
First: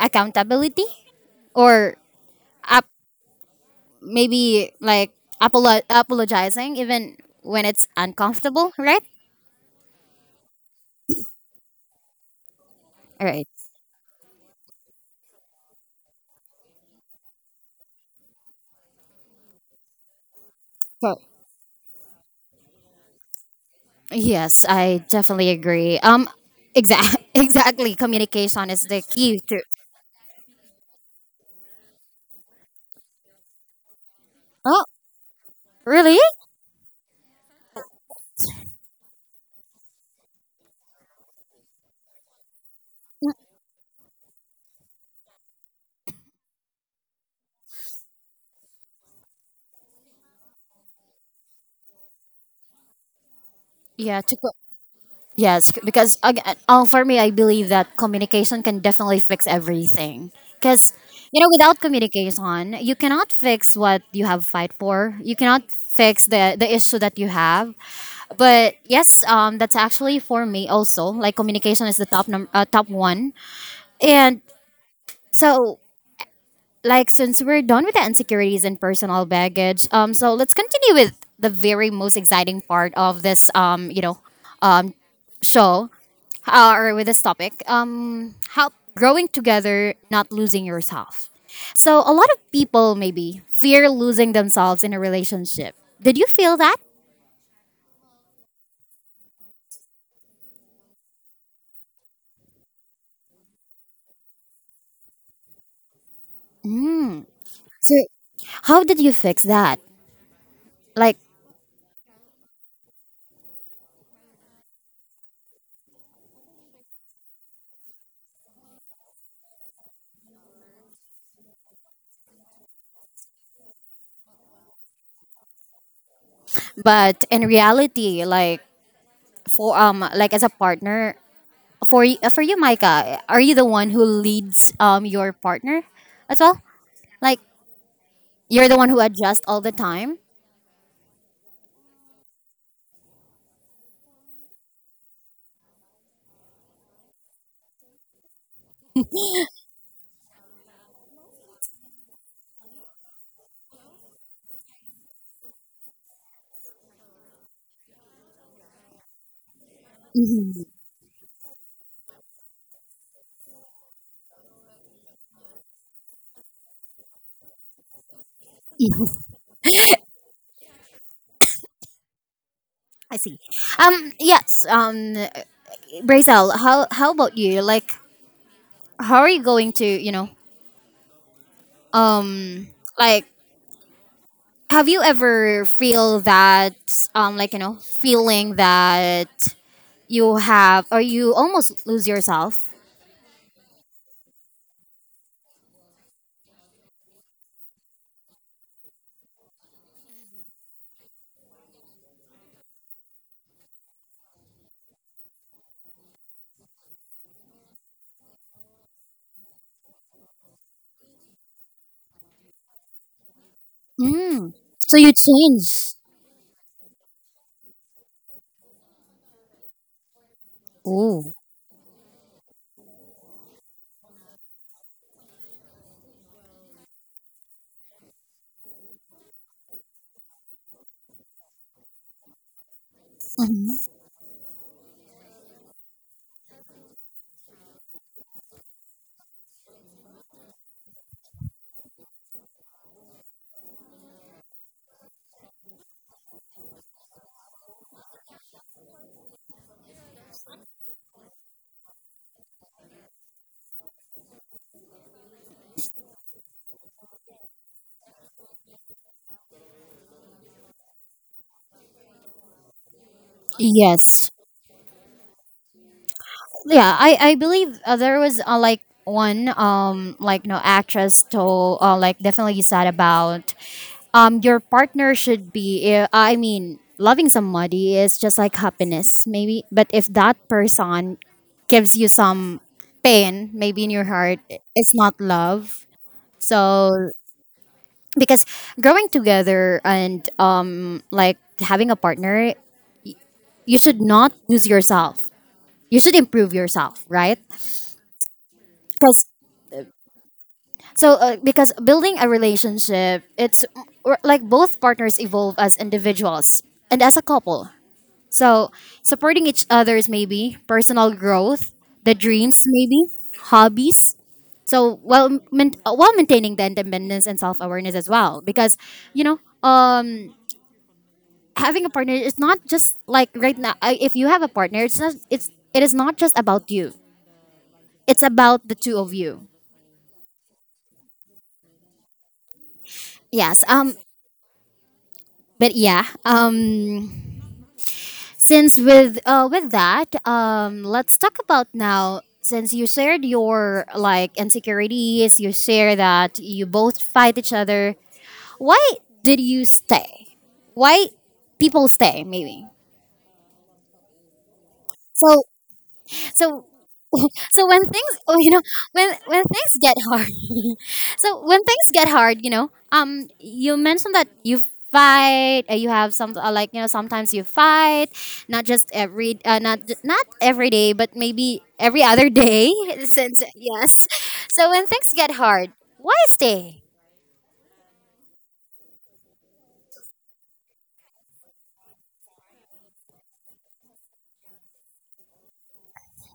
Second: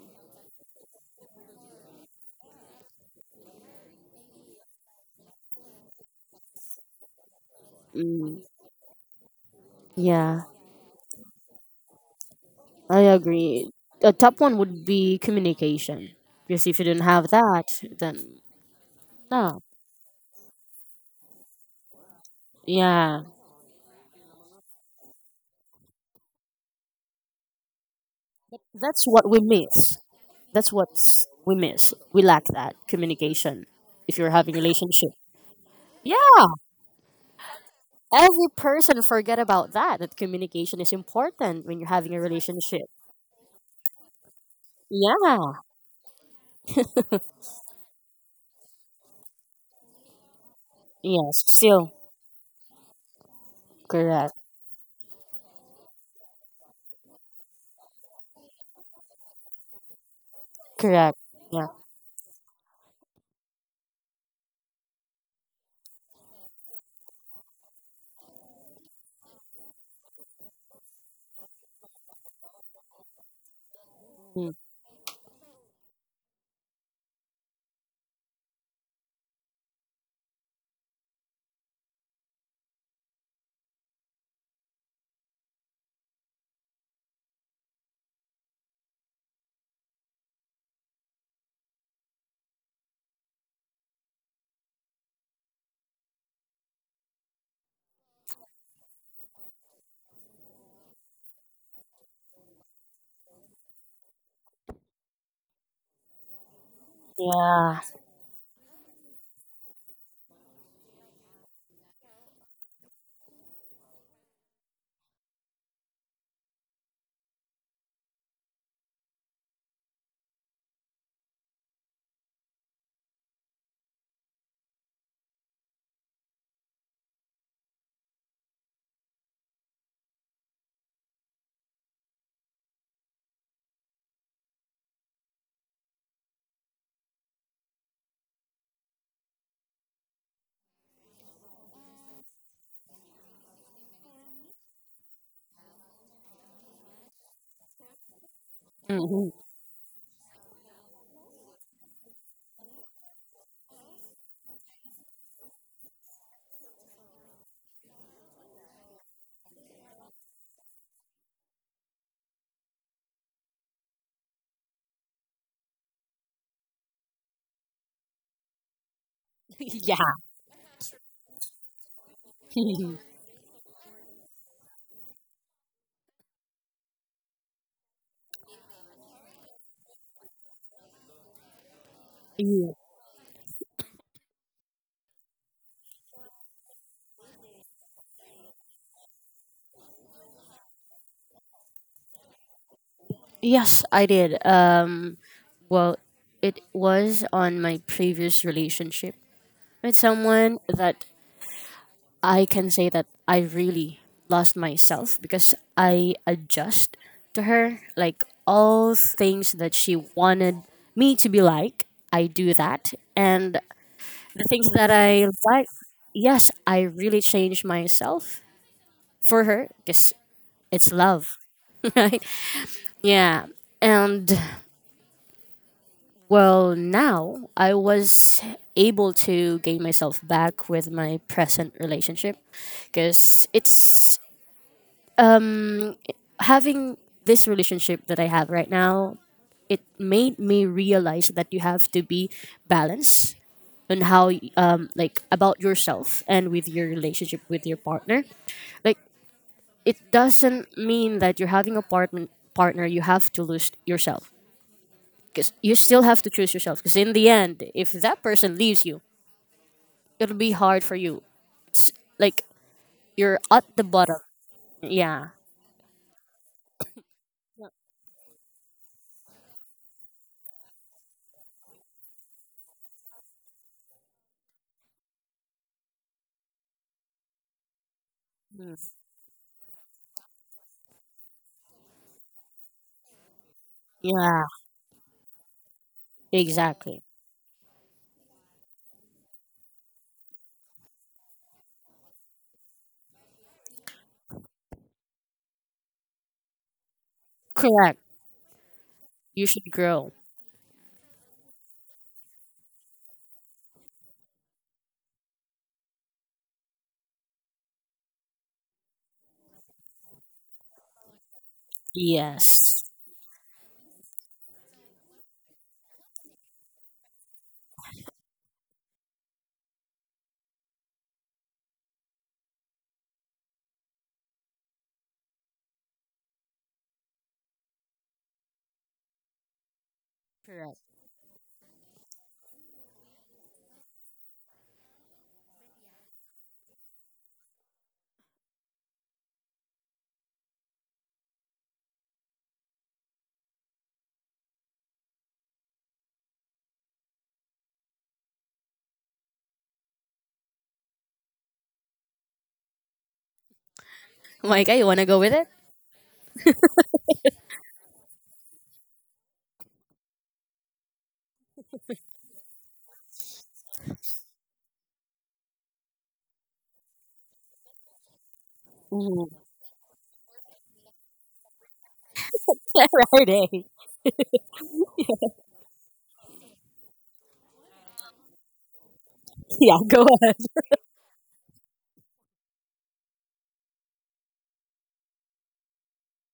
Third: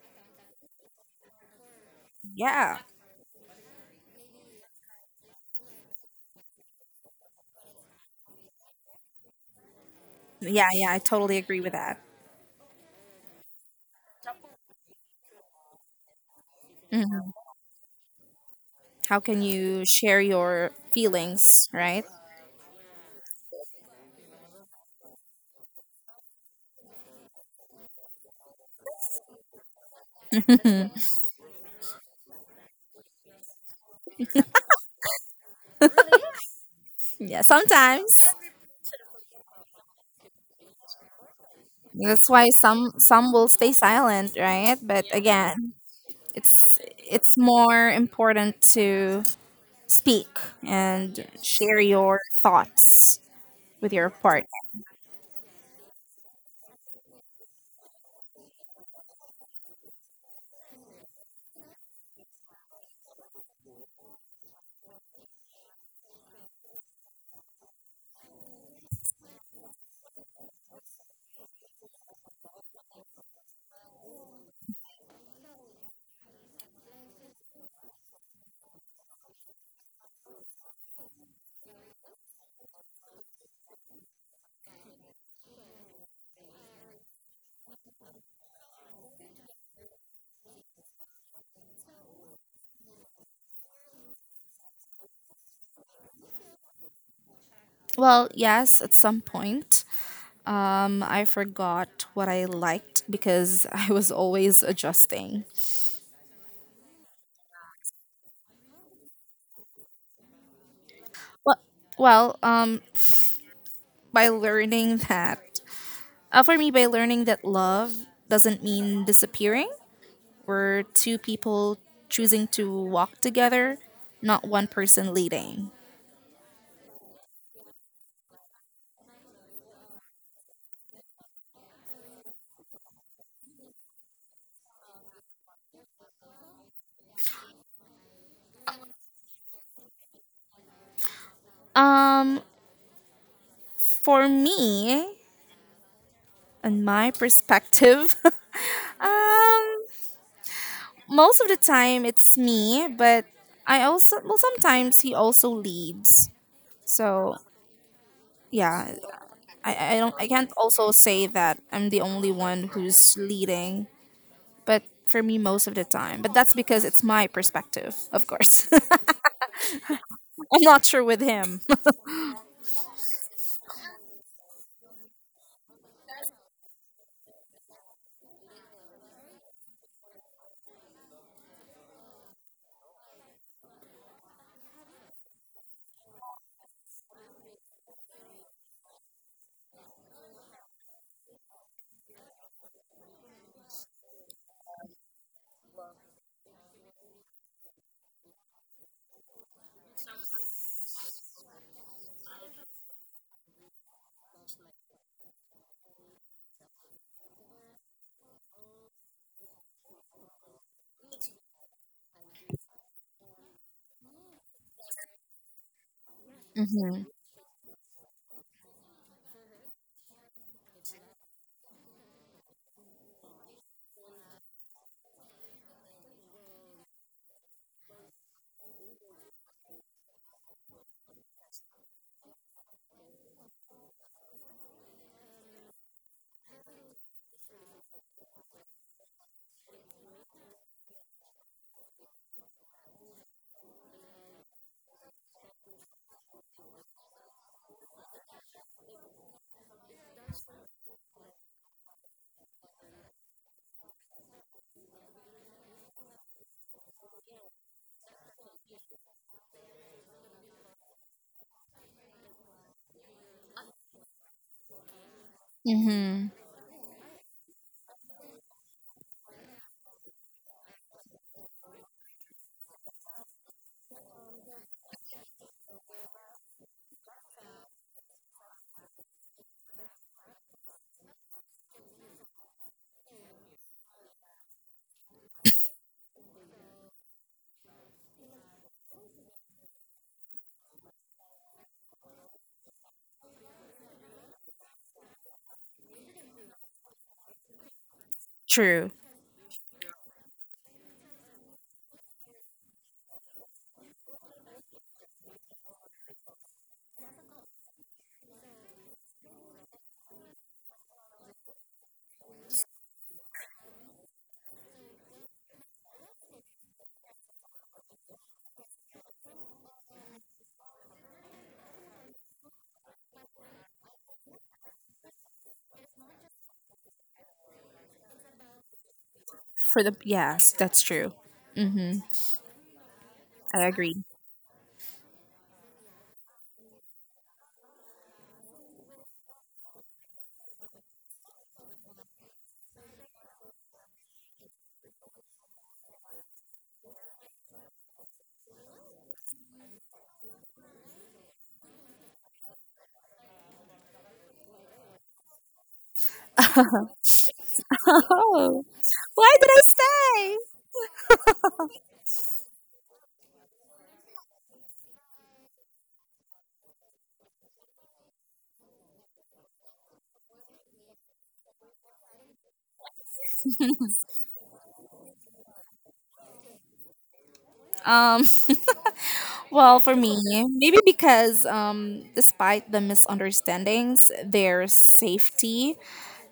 A: accountability, or
B: Yeah.
A: uh, maybe like apolo- apologizing even when it's
C: mm,
A: uncomfortable, right?
C: yeah,
B: Yeah. Yeah. I totally agree with that.
C: I
A: All right.
C: agree. A top one would be communication. Because if you don't have
B: Mhm.
C: that, then
B: How can
C: no.
B: you share your
A: So
B: feelings, right?
C: Yeah.
A: yes, I definitely agree. Um, exact exactly. Communication is the
C: That's what
A: key
C: we
A: to.
C: miss. That's what we miss. We lack that communication if you're having a
A: Oh,
C: relationship.
A: really?
C: Yeah.
B: yeah. Sometimes
C: Every person forget about that. That communication is important when you're having a
B: that's why
C: relationship.
B: some some will stay silent, right? But
C: Yeah.
B: again, it's it's more important to speak and
C: Yes.
B: share
C: So
B: your thoughts with your
A: Yeah. To
C: correct.
B: partner.
A: Yes, c- because again, all for me, I believe that communication can definitely fix everything. Because
C: Correct.
A: you know,
C: Yeah.
A: without communication, you cannot fix what you have fight for. You cannot fix the the issue that you have. But yes, um, that's actually for me also. Like communication is the top num- uh, top one. And
C: Mm.
A: so, like, since we're done with the insecurities and personal baggage, um, so let's continue with the very most exciting part of this, um, you know, um, show uh, or with this topic, um how growing together, not losing yourself. So a lot of people maybe fear losing themselves in a relationship. Did you feel that?
B: Well, yes, at some point. Um, I forgot what I liked because I was always adjusting.
A: Mm.
C: Yeah.
A: So how did you fix that, like?
B: Well, well, um, by learning that, uh, for me, by learning that love doesn't mean disappearing. We're two people choosing to walk together, not one person leading.
A: But in reality, like, for um like as a partner, for y- for you, Micah, are you the one who leads um your partner as well? Like, you're the one who adjusts all the time?
B: Um, for me, and my perspective,
C: Hmm.
B: um, most of the time it's me, but I also well sometimes he also leads. So yeah, I, I don't, I can't
A: Mhm.
B: also say that I'm the only one who's leading, but for me most of the time, but that's because it's my perspective of course. I'm not sure with him.
C: yeah.
A: I see. Um, yes. Um, Brazel, how how about you? Like, how are you going to, you know, um,
C: Yeah.
A: like, have you ever feel that, um, like, you know, feeling that you have, or you almost lose yourself?
C: Yes, I did. Um, well, it was on my previous relationship with someone that I can say that I really lost myself because I adjust to her. Like all things that she wanted me to be like, I do that. And the
A: Mm.
C: things that
A: So you
C: I like,
A: change.
C: yes, I
B: Mm-hmm.
C: really change myself for her because it's love,
A: Ooh.
C: right? Yeah. And well, now I was able to gain myself back with my present relationship because
A: Mhm.
C: it's um, having this relationship that I have right now, it made me realize that you have to be balanced on how y- um, like about yourself and with your relationship with your partner, like it doesn't mean that you're having a partner partner you have to lose yourself because you still have to choose yourself because in the end if that person leaves you it'll be hard for you. It's like you're at the bottom.
A: Yes.
C: Yeah.
B: Mm-hmm.
A: Yeah, I I believe uh, there was uh, like one um like no actress told, uh, like definitely sad about um your partner should be, eh, I mean, loving somebody is just like
C: Mm.
A: happiness maybe, but if that person gives you some pain maybe in your heart,
C: Yeah.
A: it's not love. So
C: Exactly.
A: because growing together and um like having a partner, you should not lose yourself, you should improve yourself, right?
C: Correct.
B: True.
A: Because
C: You should grow.
A: so uh, because building a relationship, it's or like both partners evolve as individuals and as a couple. So supporting each other's maybe personal growth, the dreams
C: Yes.
A: maybe, hobbies. So, while main- uh, while maintaining the independence and self-awareness as well, because, you know, um having a partner is not just like, right now, I- if you have a partner, it's not, it's it is not just about you. It's about the two of you.
B: For the yes that's
C: Correct.
B: true. Mm-hmm. I
A: Yes.
B: agree.
A: Um but yeah, um since with uh with that, um let's talk about now. Since you shared your like insecurities, you share that you both fight each other. Why did you stay? Why people stay maybe?
C: Micah, you wanna go with
A: So
C: it?
A: so so when things oh you know when
B: Why
A: when
B: did I
A: things get hard.
B: stay?
A: So when things get hard, you know, um you mentioned that you fight, uh, you have some, uh, like, you know, sometimes you fight, not just
C: Mhm.
A: every, uh, not not every day, but maybe every other day.
C: right.
A: Since
C: Eh?
A: yes, so when things get hard, why stay?
B: Um.
C: Yeah.
B: Well, for
C: Go.
B: me,
C: Ahead.
B: maybe because um, despite the misunderstandings, there's safety,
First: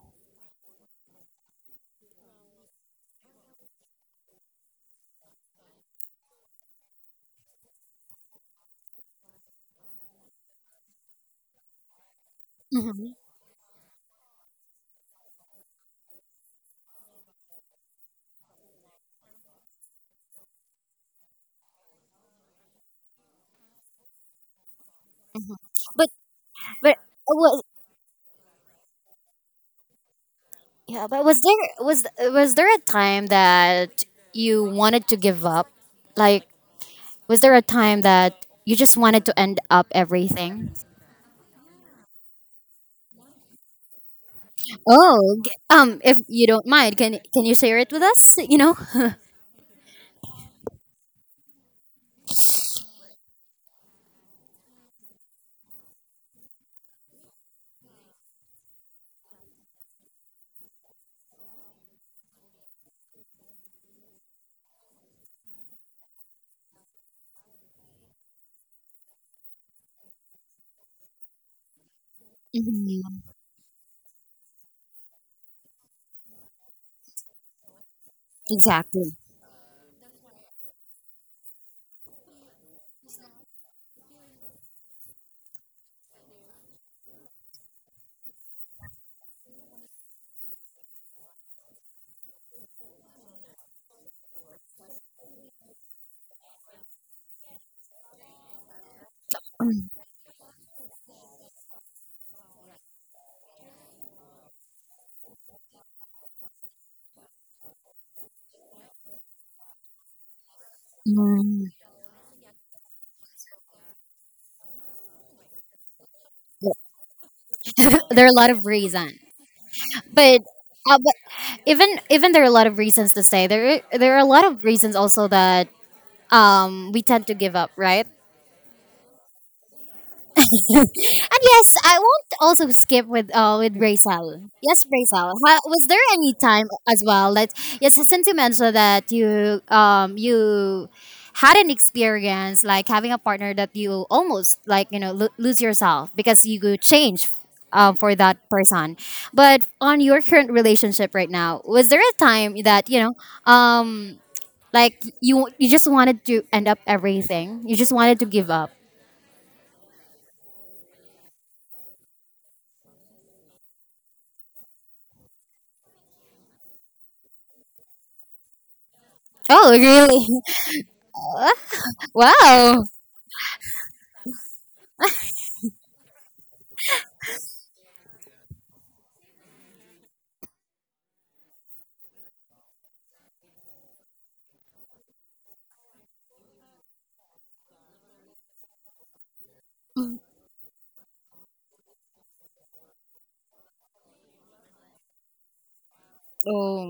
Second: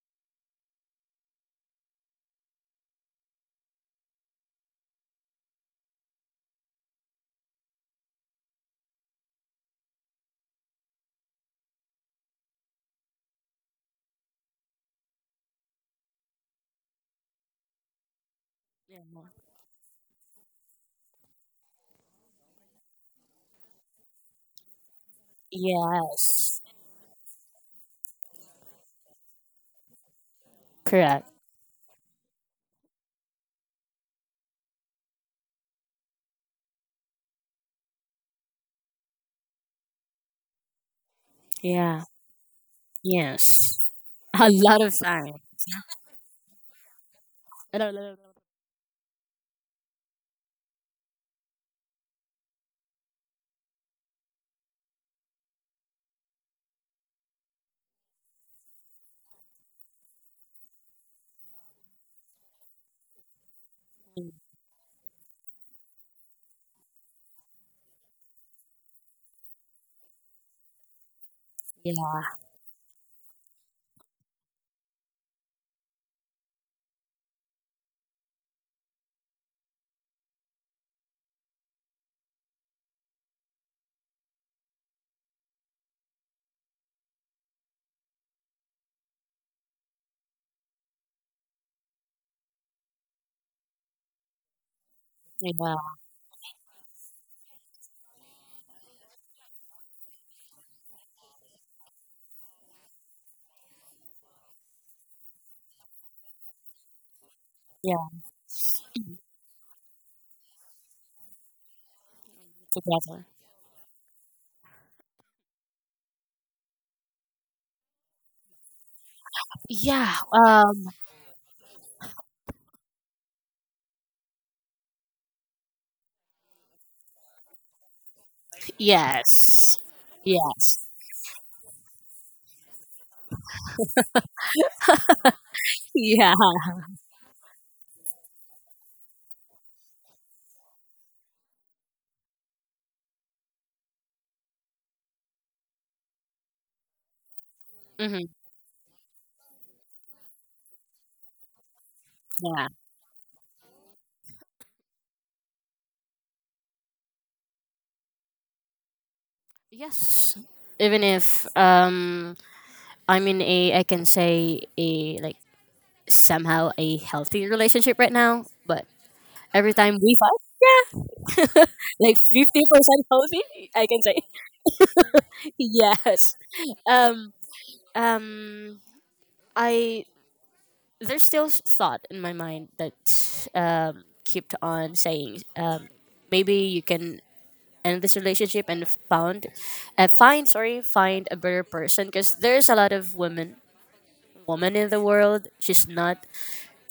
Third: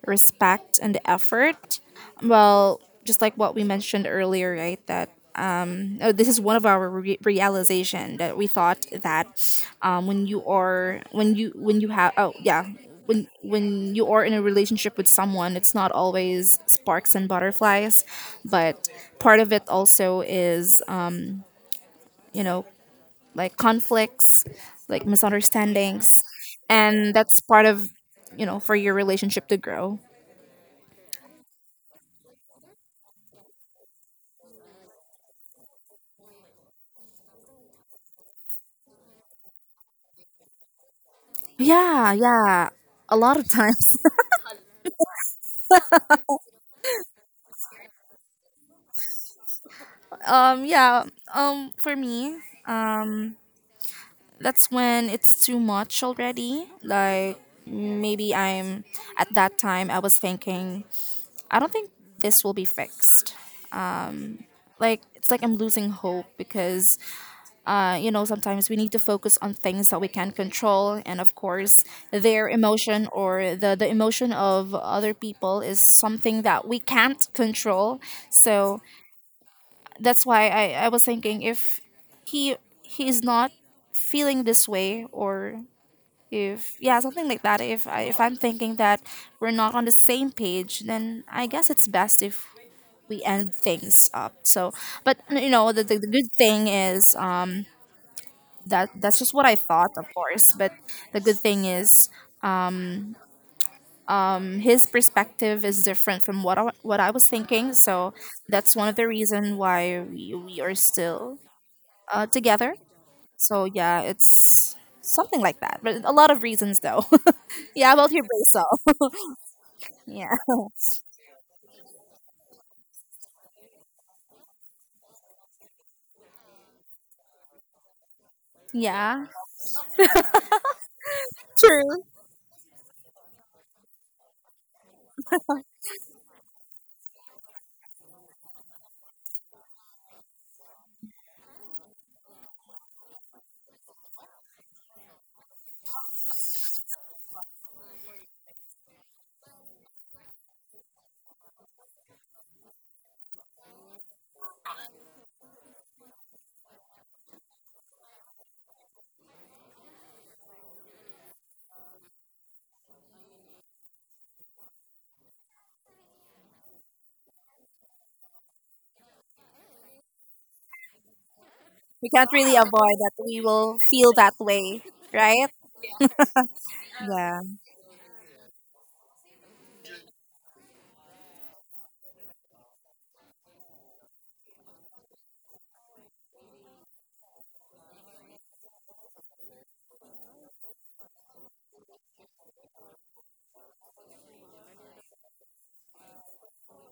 B: respect, and effort. Well, just like what we mentioned earlier, right? That um, oh, this is one of our re- realization that we thought that um, when you are when you when you have oh yeah
A: Mhm.
B: when when you are in a relationship with someone, it's not always sparks and butterflies, but part of it also is um, you know like conflicts, like
A: but
B: misunderstandings,
C: Yes.
A: but
B: and that's
A: was
B: part of you know for your relationship to grow.
A: Yeah, but
C: Correct.
A: was there was was there a time that you wanted to give up? Like, was there a time that you just wanted to end up everything?
C: Yeah.
B: Yeah, yeah, a lot of
C: Yes.
B: times.
C: A lot of time.
A: Oh, g-
C: Yeah,
A: um, if you don't mind, can can you share
C: I
A: it
C: don't
A: with
C: know.
A: us? You know,
B: Um, yeah. Um, for me, um, that's when it's too much already. Like maybe I'm at that time I was thinking I don't think this will be fixed. Like it's like I'm losing hope because Uh, you know, sometimes we need to focus on things that we can control, and of course,
C: Yeah.
B: their emotion
A: mhm,
B: or the the emotion of other people is something that we can't control. So
A: exactly.
B: that's why I I was thinking if he he's not feeling this way or if yeah something like that, if I, if I'm thinking that we're not on the same page, then I guess it's best if we end things up. So but you know
C: Yeah.
B: the, the, the good thing is um that that's just what I thought, of course. But the good thing is, um, his perspective is different from what I, what I was thinking. So
C: Yeah.
B: that's one of the reason why we we are still
A: Mhm.
B: uh, together.
C: Together.
B: So yeah, it's something like that. But a lot of reasons though. Yeah, about your
A: There are a lot of
B: bracelet.
A: reasons,
C: Yeah.
B: Yeah,
A: but,
C: Um.
A: uh, but even, even there are a lot of reasons to say, there there are a lot of reasons also that um we tend to give up, right?
B: yeah,
C: Yes. Yes.
A: And yes, I
B: true.
A: won't also skip with uh with Rachel. Yes, Rachel. How, was there
C: Yeah.
A: any time as well that, yes, since you mentioned that you um you had an experience like having a partner that you almost like, you know, lo- lose yourself because you could change um, for
C: Hmm.
A: that person. But on your current relationship right now, was there a time
C: Yeah.
A: that, you know, um like you you just wanted to end up everything? You just wanted to give up?
C: Yes. Even if um I'm in a I can say a like somehow a healthy relationship right now, but
A: Oh,
C: every time we
A: really?
C: fight, yeah,
B: We
C: like
B: can't really
C: fifty
A: Wow.
B: avoid
C: percent
B: that. We
C: healthy,
B: will
C: I can
B: feel
C: say
B: that way, right?
C: yes. Um,
B: Yeah.
C: um, I there's still s- thought in my mind that um kept on saying um maybe you can end this relationship and found uh, find sorry find a better person because there's a lot of women woman in the world, she's not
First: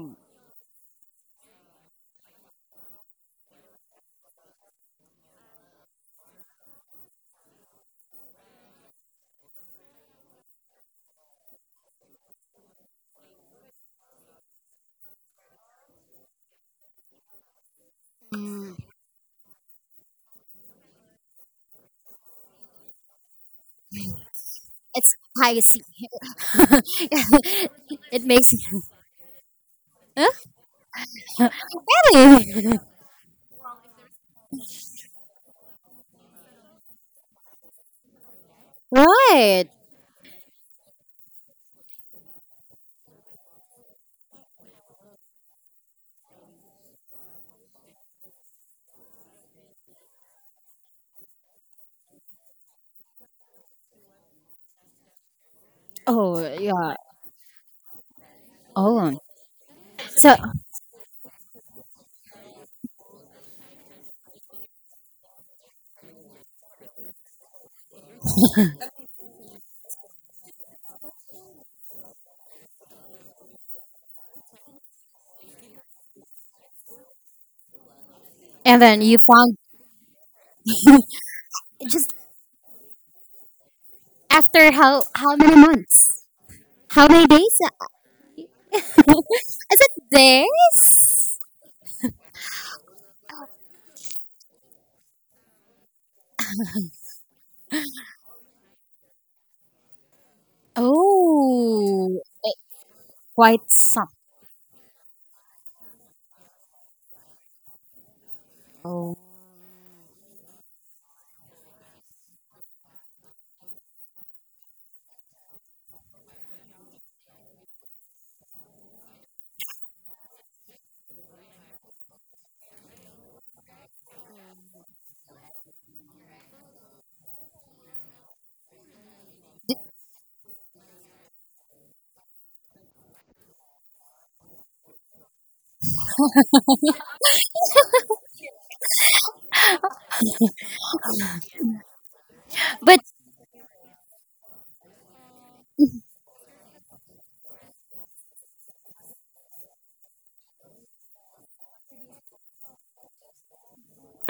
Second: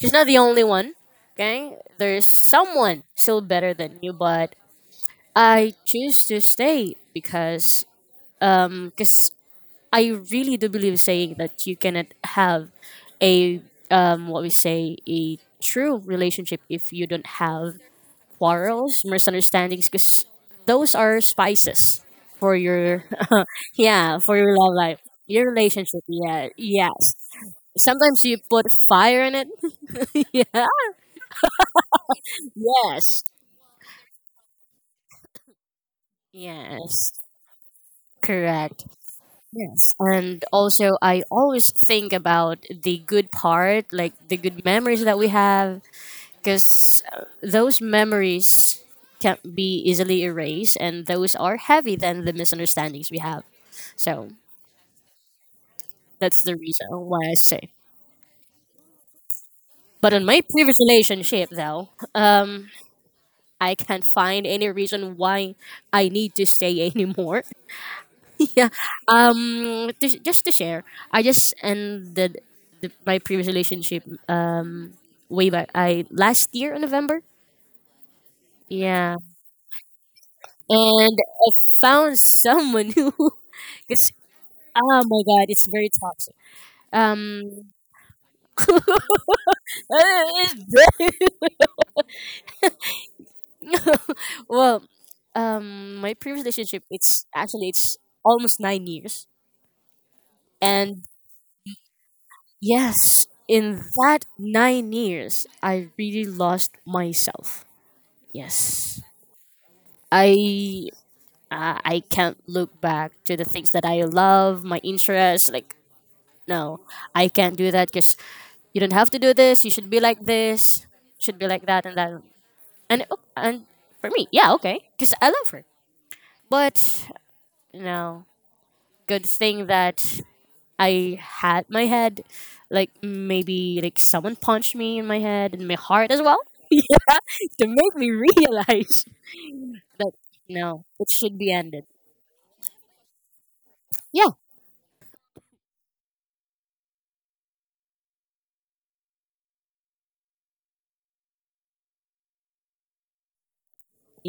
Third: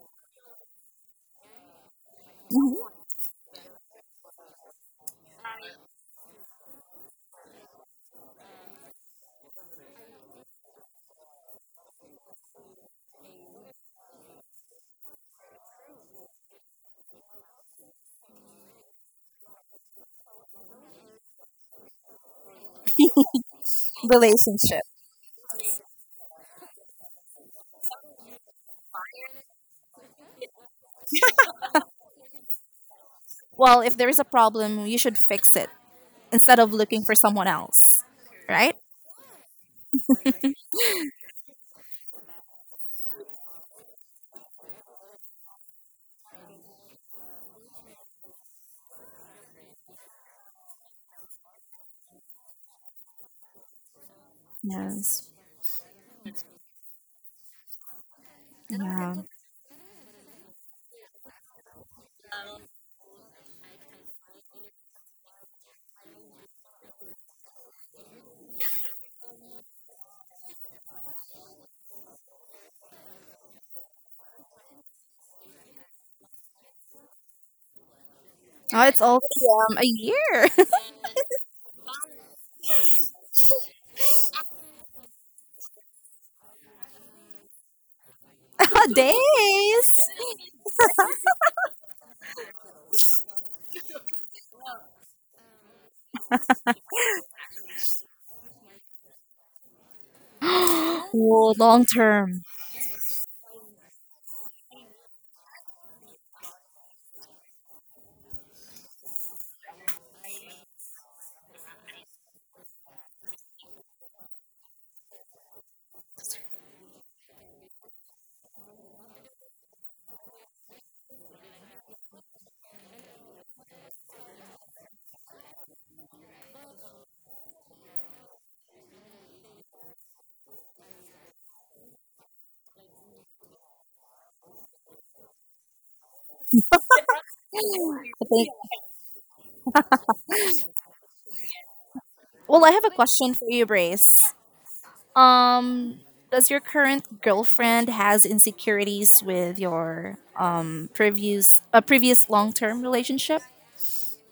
C: she's not the only one. Okay? There's
B: Mhm.
C: someone still better than you, but I choose to stay because um cause I really do believe saying that you cannot have a um what we say a true relationship if you don't have
A: Mm.
C: quarrels, misunderstandings because those are spices for your yeah, for your love
B: Relationship.
C: life.
A: It's
C: Your
A: spicy.
C: relationship, yeah, yes.
A: It
C: Sometimes you
A: makes.
C: put fire in it.
A: Huh?
C: yeah.
A: Really?
C: Yes.
B: Well, if there is a problem, you should fix it instead of looking
C: Yes,
B: for someone else, right?
C: correct.
A: Right.
C: Yes. And also, I always think about the good part, like the good memories that we have, because those memories can't be easily erased, and those are heavy than the misunderstandings we have. So
B: Yes.
A: Oh
C: that's the reason
A: yeah.
C: why I say.
B: Yeah.
A: Oh.
C: But in
A: So
C: my previous relationship, though, um, I can't find any reason why I need to stay anymore. Yeah. Um, to, just to share, I just ended the, my previous relationship um way back I last year in November.
A: and
B: Oh, it's
A: then
C: Yeah,
A: you
B: already
A: found,
B: um, a year.
C: and I
A: just
C: found someone who, cause
A: after
C: oh
A: how
C: my
A: how
C: god,
A: many
C: it's very
A: months?
C: toxic.
A: How many days?
C: Um,
A: Is it
B: Days.
C: it's very-
A: days?
C: well, um, my previous relationship, it's actually it's almost nine years, and
B: Oh, long
A: Oh,
B: term.
A: eh,
C: yes,
A: quite
C: in
A: some.
C: that nine years, I really lost myself. Yes.
A: Oh.
C: I uh, I can't look back to the things that I love, my interests. Like no, I can't do that because you don't have to do this. You should be like this. Should be like that and that. And o- and for me, yeah, okay, because I love her. But no, good thing that I had my head. Like maybe like someone punched me in my head and my heart as well.
B: I
C: Yeah, to make me
B: think.
C: realize that no, it should be ended.
B: Well, I have a
A: But
B: question for you,
C: Yeah,
B: Brace. Um, does your current girlfriend has insecurities with your um previous a uh, previous long term relationship?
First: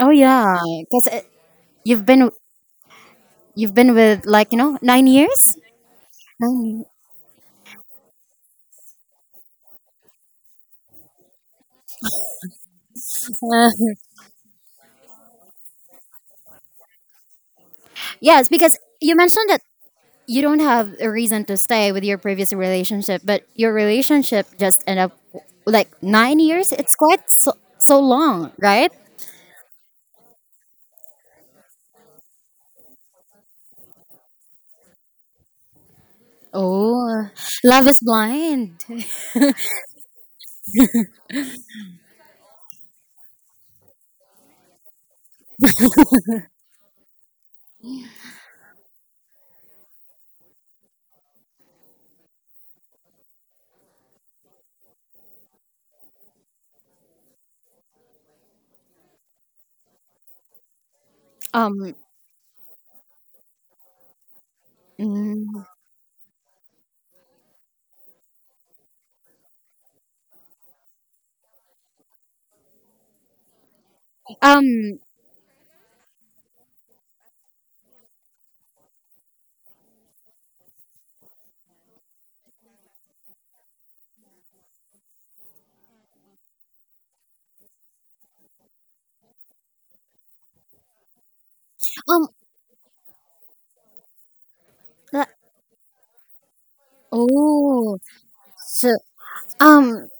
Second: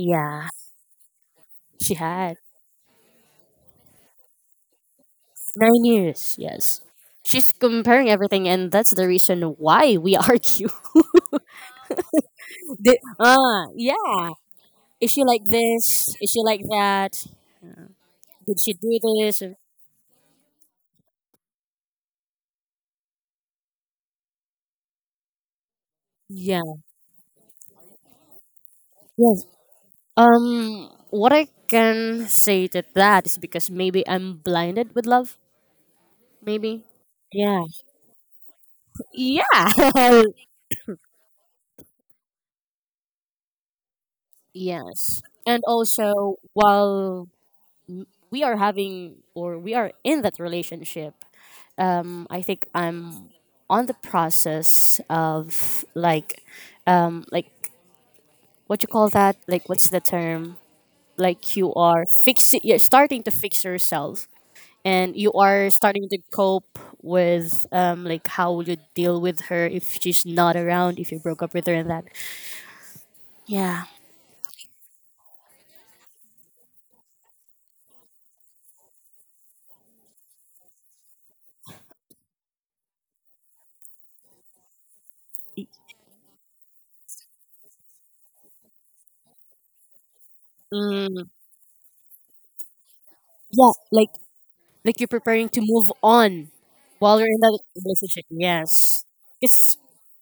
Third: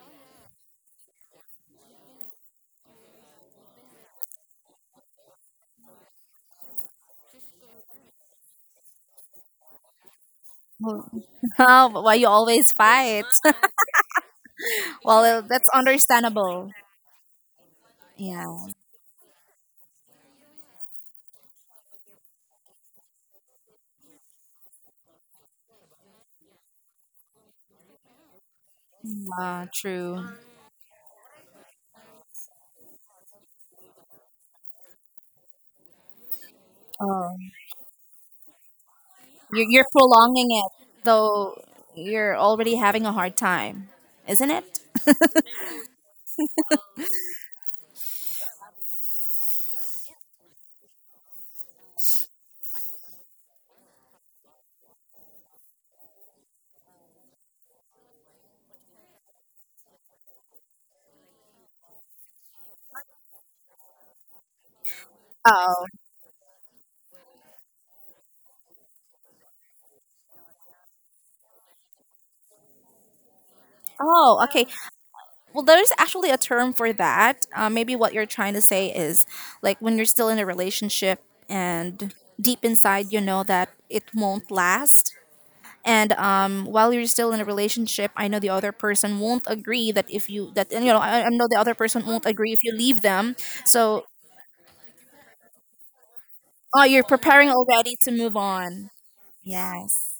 A: oh yeah, because
C: she
A: you've been
C: had
A: you've been with, like, you know, nine years.
C: nine years. Yes,
A: Nine
C: she's comparing everything, and that's the reason why we argue.
B: Well, Oh, but why you always
C: The,
B: fight?
A: years.
C: uh, yeah, is she
B: Well,
C: like
B: that's
C: this? Is she like
B: understandable.
C: that?
A: Yes,
B: Yeah,
C: Did she
A: because
C: do
A: you
C: this?
A: mentioned that you don't have a reason to stay with your previous relationship, but your relationship just end up like nine years.
C: Yeah.
A: It's quite so, so long, right?
C: Yes.
B: yeah, true.
C: Um, what I can say to that is because maybe I'm blinded with love. Maybe.
A: Oh,
B: Oh.
C: Yeah.
A: love is blind.
B: You're, you're
C: Yeah.
B: prolonging it, though you're already having a hard time, isn't it?
C: Yes. And also, while we are having or we are in that relationship, um, I think i'm on the process of like, um, like what you call that, like what's the term, like you
A: Um,
C: are fixing, you're starting to fix yourself and you
A: mm,
C: are
B: Oh,
C: starting to cope with, um, like how will you deal with her if she's not around, if you broke up with her and that. Yeah.
B: oh, okay.
A: um,
B: Well, there's actually a term for that. Uh, maybe what you're trying to say is like when you're still in a relationship and deep inside you know that it won't last. And um, while you're still in a relationship, I know the other person won't agree that if you that and, you know I,
C: mm,
B: I know the other person won't
A: um.
B: agree if you leave them.
C: yeah,
B: So
C: like like you're
A: la-
C: preparing to move on
B: oh, you're
C: while you're in
B: preparing
C: that
B: already
A: Oh,
B: to
C: relationship,
B: move
A: so
B: on.
C: yes. 'Cause
A: um,
B: Yes.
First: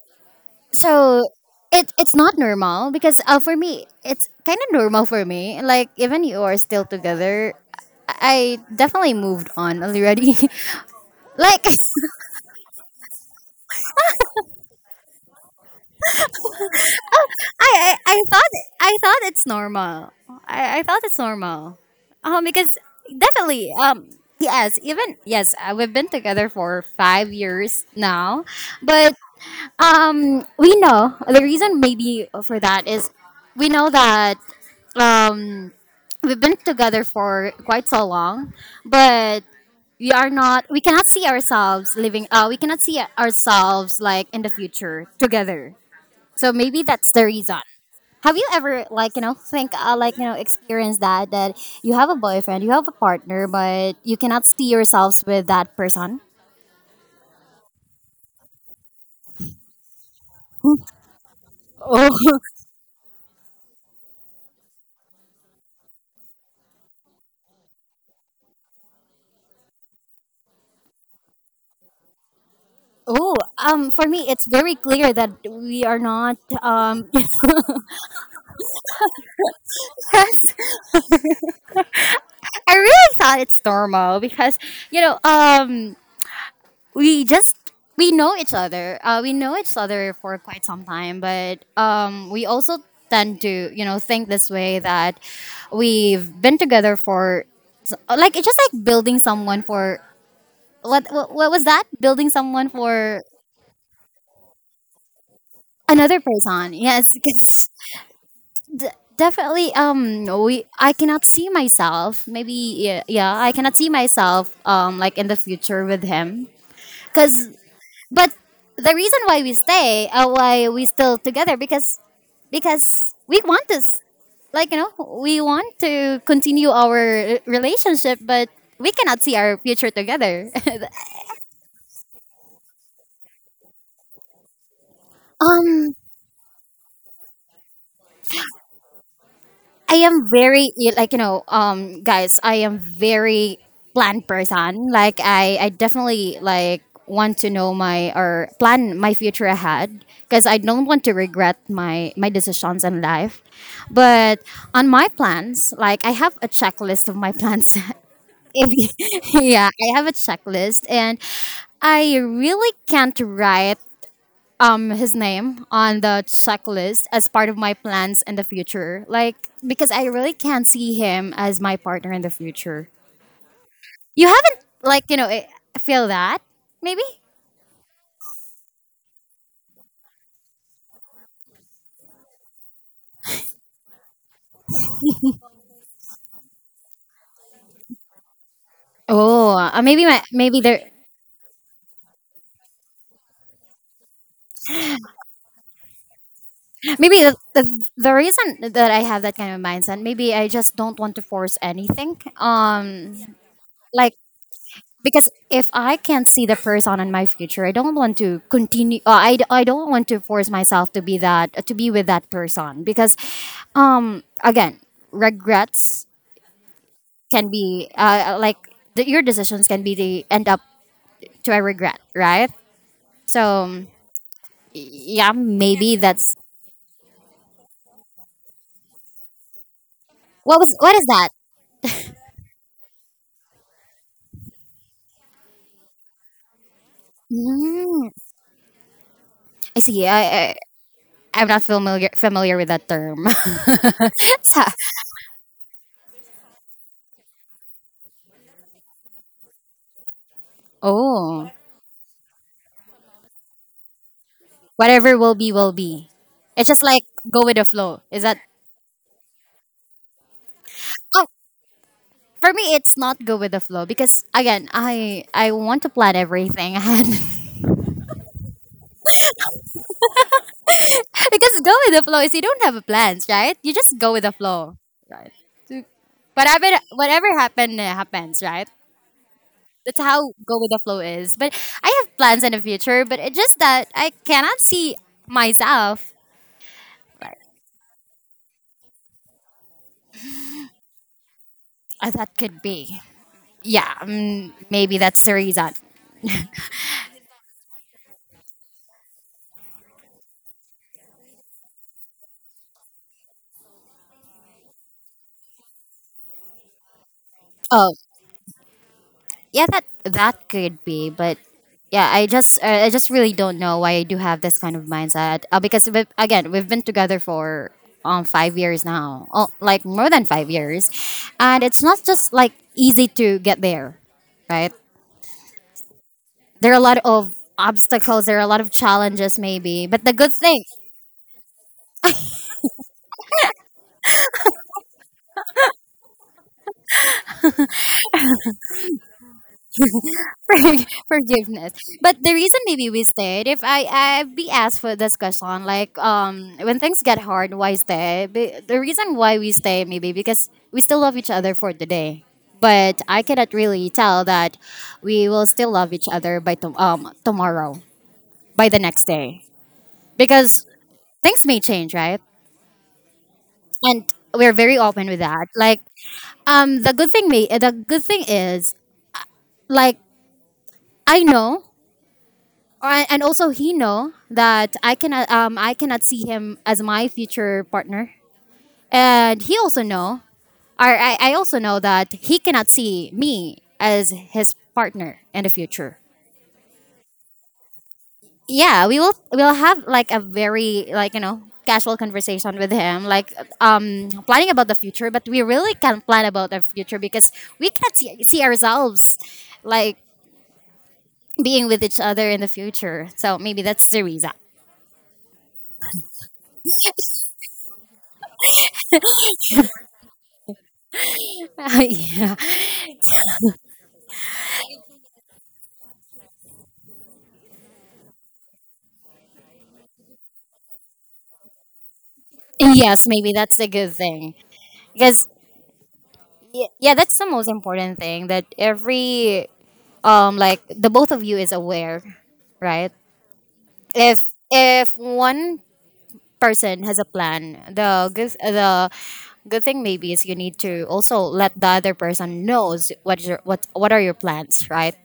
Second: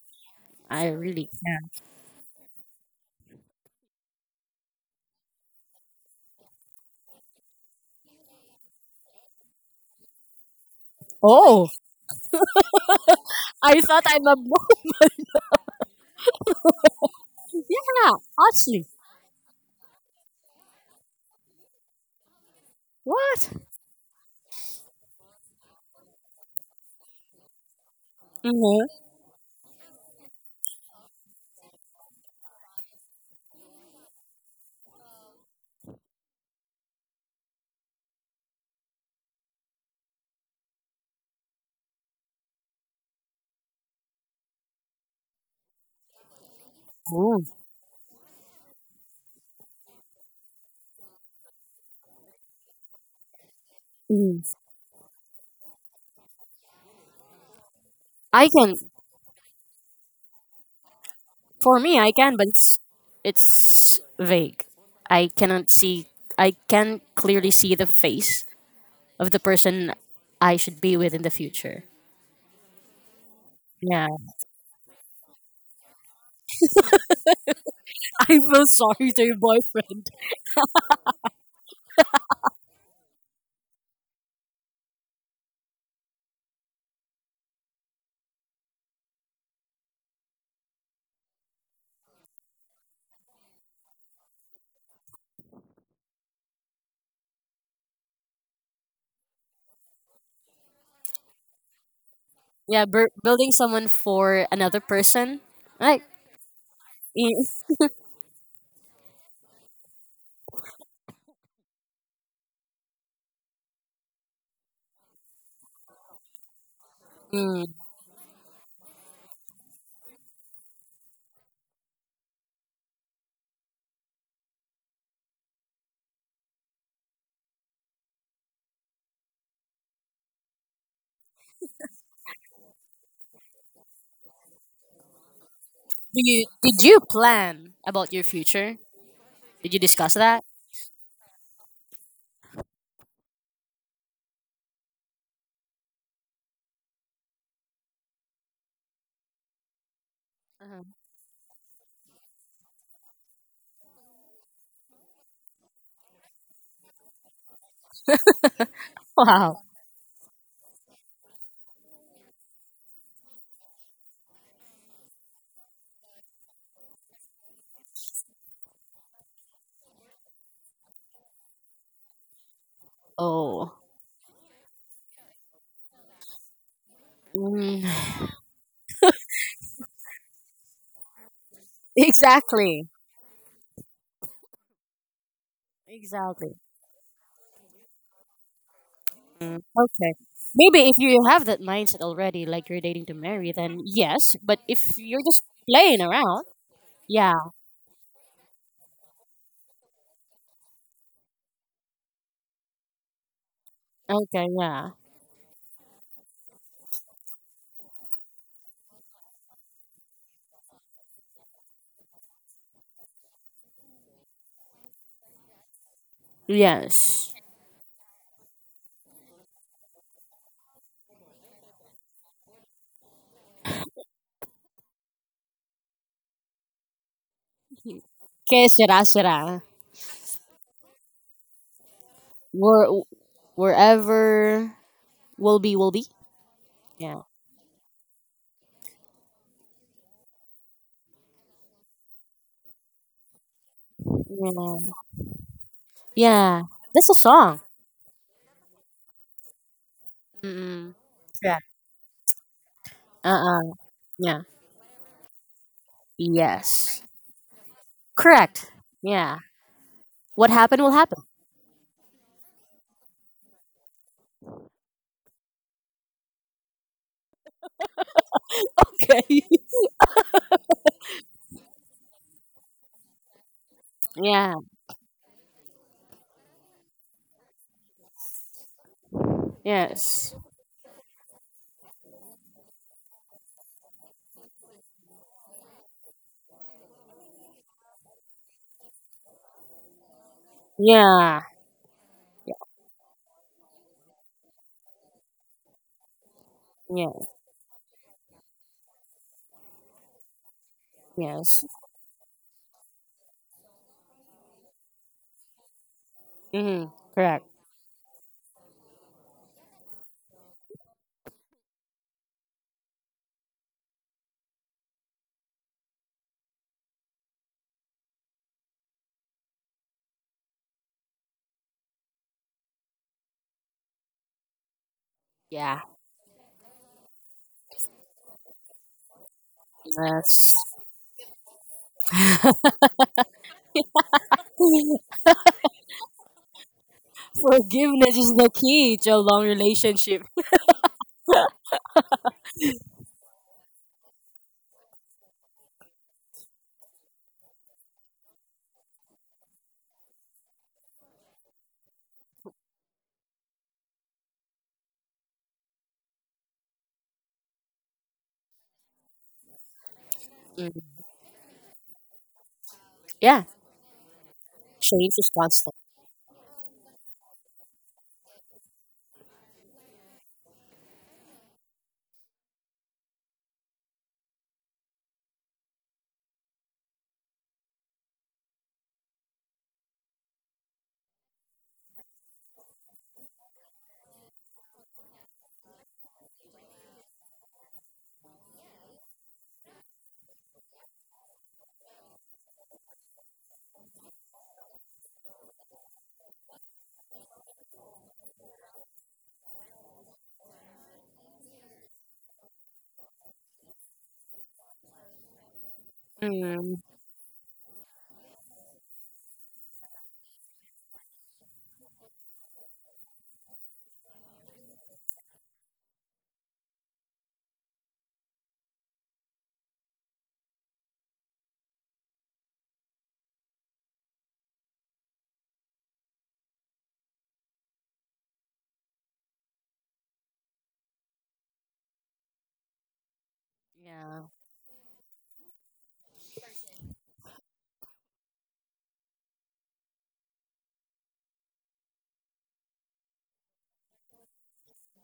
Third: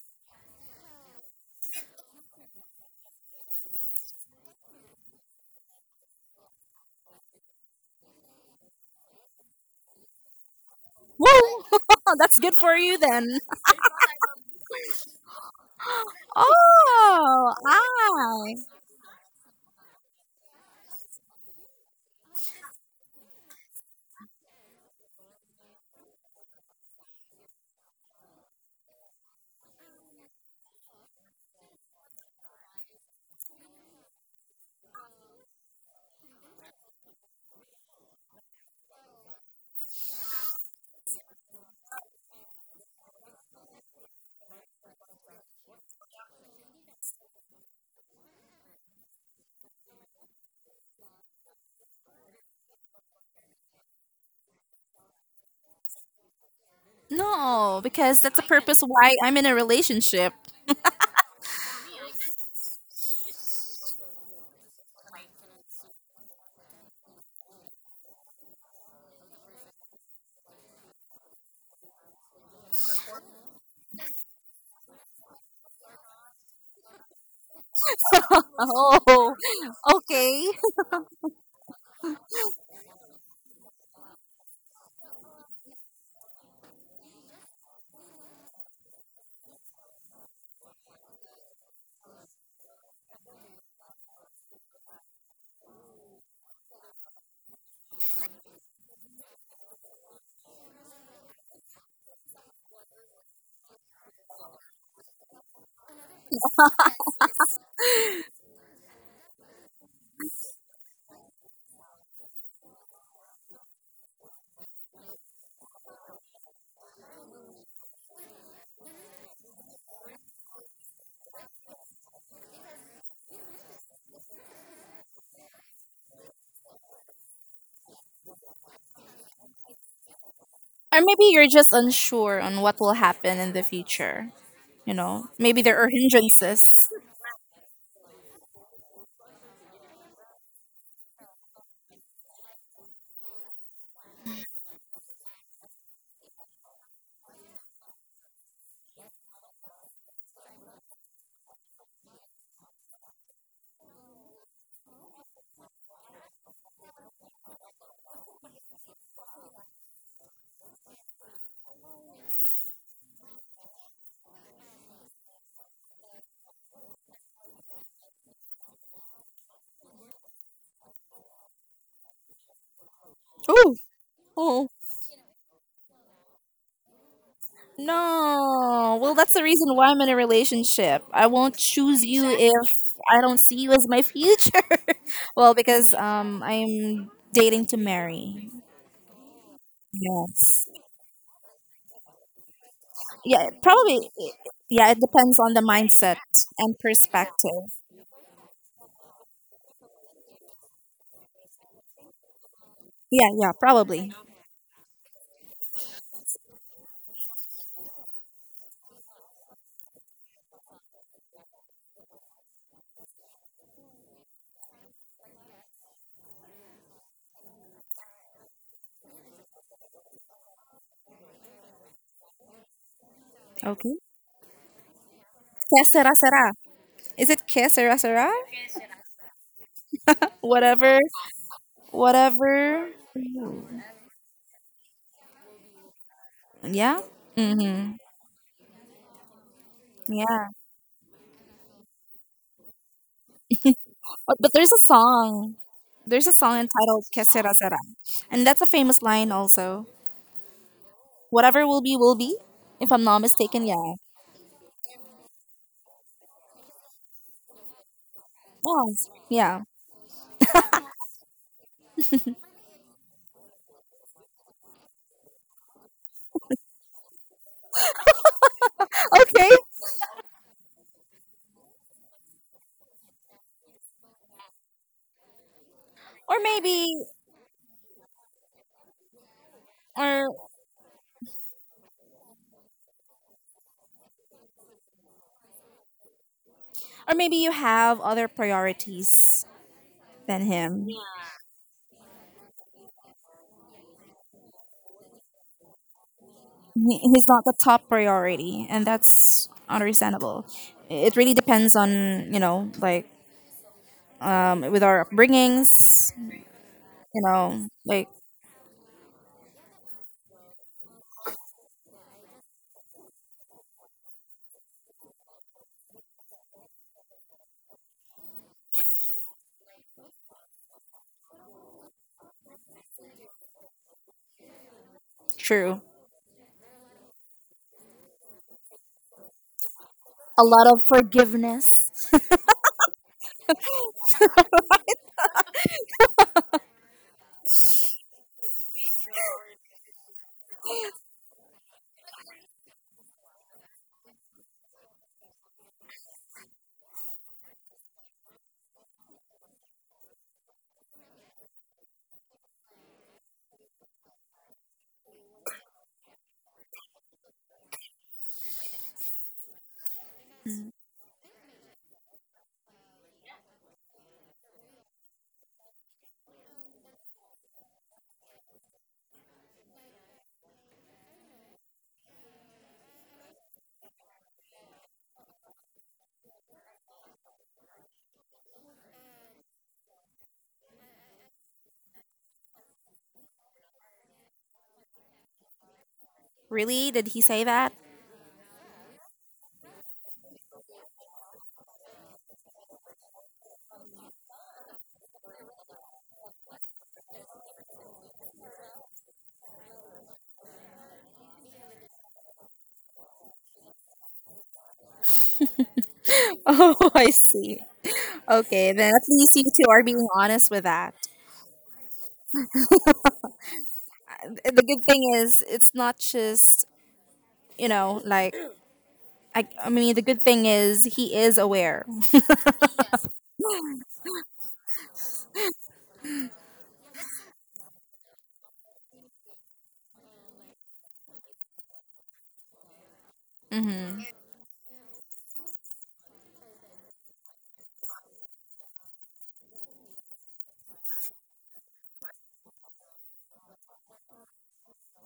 C: I
A: so
C: really can't.
A: it, it's not normal because, uh, for me it's kind of normal for me. Like, even you are still together, I I definitely moved on already.
B: Woo!
A: Like
C: Oh,
B: That's good for you then.
C: I thought I'm a boy.
A: I,
B: Oh,
A: I,
C: Yeah,
A: I thought,
B: I.
C: actually.
A: I thought it's normal. I, I thought it's normal. Um, because
C: What?
A: definitely, um, yes, even yes, uh, we've been together for five years now,
C: Hmm.
A: but um, we know the reason maybe for that is we know that um we've been together for quite so long, but we are not we cannot see ourselves living, uh we cannot see ourselves like in the future together, so maybe that's the
C: Oh.
A: reason. Have you ever like, you know, think, uh, like, you know, experience that, that you have a boyfriend, you have a partner, but you
C: Mhm.
A: cannot see yourselves with that person?
B: No, because that's the
C: I can.
B: purpose why I'm in a relationship.
C: For me, I
A: Oh,
C: can, but it's it's vague. I cannot see. I can clearly see the face of the person I should be with in the future.
A: oh. Um, for
C: Yeah.
A: me, it's very clear that we are not. Um,
C: I feel sorry to your boyfriend.
B: Okay.
A: yes, I really thought it's normal because, you know. Um, we just, we know each other. Uh, we know each other for quite some time, but um, we also tend to, you know, think this way that we've been together for so- like it's just like building someone for what what, what was that, building someone
C: Yeah, bur-
A: for
C: building someone for another person. Like,
A: another person, yes.
C: i-
A: Because d- definitely um we I cannot see myself maybe, yeah, yeah, I cannot see myself um like in the future with him, because.
C: mm.
A: But the reason why we stay, uh, why we still together, because because we want this, like, you know, we want to continue our relationship, but we cannot see our future together.
B: Or maybe you're just unsure on what will happen in the future. You know, maybe there are
A: um,
C: Do you,
B: hindrances.
C: did you plan about your future? Did you
A: I
C: discuss
A: am
C: that?
A: very ill- like, you know, um, guys, I am very planned person. Like, I I definitely like want to know my, or plan my future ahead, because I don't
C: Uh-huh.
A: want to regret my my decisions in life. But on my plans, like, I have a checklist of my plans. If you- Yeah,
C: Wow.
A: I have a checklist, and I really can't write um his name on the checklist as part of my plans in the future. Like, because I really can't see him as my partner in the future.
C: Oh,
B: Oh,
A: You haven't,
B: oh.
A: like, you know, eh, feel that maybe.
C: mm,
B: No. Well, that's the reason why I'm in a relationship. I won't choose you if
C: exactly.
B: I don't see you as my future. Well, because um,
C: Exactly.
B: I'm dating to marry.
A: Oh, uh, maybe
C: Okay.
A: my maybe
B: Yes.
A: there,
C: Maybe if you have that mindset already, like you're dating to
B: Yeah,
C: marry, then
B: probably.
C: yes. But if
B: Yeah, it
C: you're
B: depends
C: just
B: on the
C: playing
B: mindset
C: around,
B: and
A: maybe the,
C: yeah.
A: the
B: perspective.
A: the reason that I have that kind of mindset, maybe I just don't want to force anything.
B: Yeah,
A: Um,
B: yeah,
A: like,
B: probably.
C: Okay, yeah.
A: because if I can't see the person in my future, I don't want to continue. Uh, I, I don't want to force myself to be that, to be with that person, because um, again, regrets
C: Yes.
A: can be, uh, like, the, your decisions can be the end up to a regret, right? So
B: Okay.
A: yeah,
B: Que
A: maybe
B: será
A: that's.
B: será. Is it que será será?
C: Que será, será.
A: What was, what
B: Whatever.
A: is that?
B: Whatever.
C: Where, wherever will be, will be.
B: Yeah.
C: Yeah.
B: Mm-hmm.
A: Mm, I see. I, I
B: Yeah.
A: I'm not familiar familiar with that term.
B: but, but
A: Sa-
B: there's
C: Yeah.
B: a song, there's a song
C: Yeah.
B: entitled
C: That's a
B: que será
C: song.
B: será, and that's a famous line also.
C: Mm-mm.
A: oh.
C: Yeah.
B: Whatever will be will be. If I'm not mistaken,
C: Uh-uh.
B: yeah.
C: Yeah.
A: Whatever will be, will be. It's just like
C: Yes.
A: go with the flow. Is that?
C: Correct.
B: Yes.
C: Yeah.
B: Yeah.
C: What happened will
A: Oh,
C: happen.
A: for me, it's not go with the flow, because again, I I want to plan everything ahead.
B: Okay.
C: Okay.
A: Because go with the flow is, you don't have a plans, right? You just go with the
C: Yeah.
A: flow, right?
B: or
A: Whatever
B: maybe
A: whatever happen, uh, happens, right? That's how
C: Yes.
B: or
A: go with the flow is. But I have plans in the future, but it's just that I cannot see myself
B: or maybe you have other priorities than him.
C: Yeah.
A: as that could be. Yeah, mm, maybe that's the reason.
B: He- he's
C: Yeah.
B: not the top priority and that's understandable. It really
C: Yes.
B: depends on you know like um with our upbringings,
C: Hmm.
B: you
C: Correct.
B: know,
A: Oh,
B: like
A: yeah, that that could be, but yeah, I just, uh, I just really don't know why I do have this kind of mindset, uh, because we, again, we've been together for um five years now, oh, like more than five years, and it's not just like easy to get there, right?
B: true.
C: Yeah.
A: There are a lot of obstacles, there are a lot of challenges maybe, but the good
B: A
C: That's
A: thing.
B: lot of forgiveness.
C: forgiveness is the key to a long relationship.
A: Forg- forgiveness. But the reason maybe we stayed, if I I be asked for this question, like um when things get hard, why stay? Be- The reason why we stay maybe because we still love each other for today. But I cannot really tell that we will still love each other by tom um tomorrow, by the next day, because things may change, right?
C: Yeah.
A: And we're very open
C: Change
A: with
C: is
A: that.
C: constant.
A: Like um the good thing may the good thing is like I know. Uh, and also he know that I cannot um I cannot see him as my future partner. And he also know, or I, I also know that he cannot see me as his partner in the future.
B: Really, did he say that?
A: Yeah, we will, we'll have like a very, like, you know, casual conversation with him, like um planning about the future, but we really can't plan about the future because we can't see, see ourselves like being with each other in the future, so maybe that's the reason.
B: Oh,
C: Mm.
B: I see. Okay, then at least you two are being honest with that.
A: Yeah.
B: The good thing is it's not just you know like i, I mean the good thing is he is aware.
A: Yes, maybe that's a good thing, because y- yeah, that's the most important thing, that every um like the both of you is aware, right?
B: Mm-hmm.
A: If
C: Yeah.
A: if one person has a plan, the good the good thing maybe is you need to also let the other person knows what your what what are your plans, right?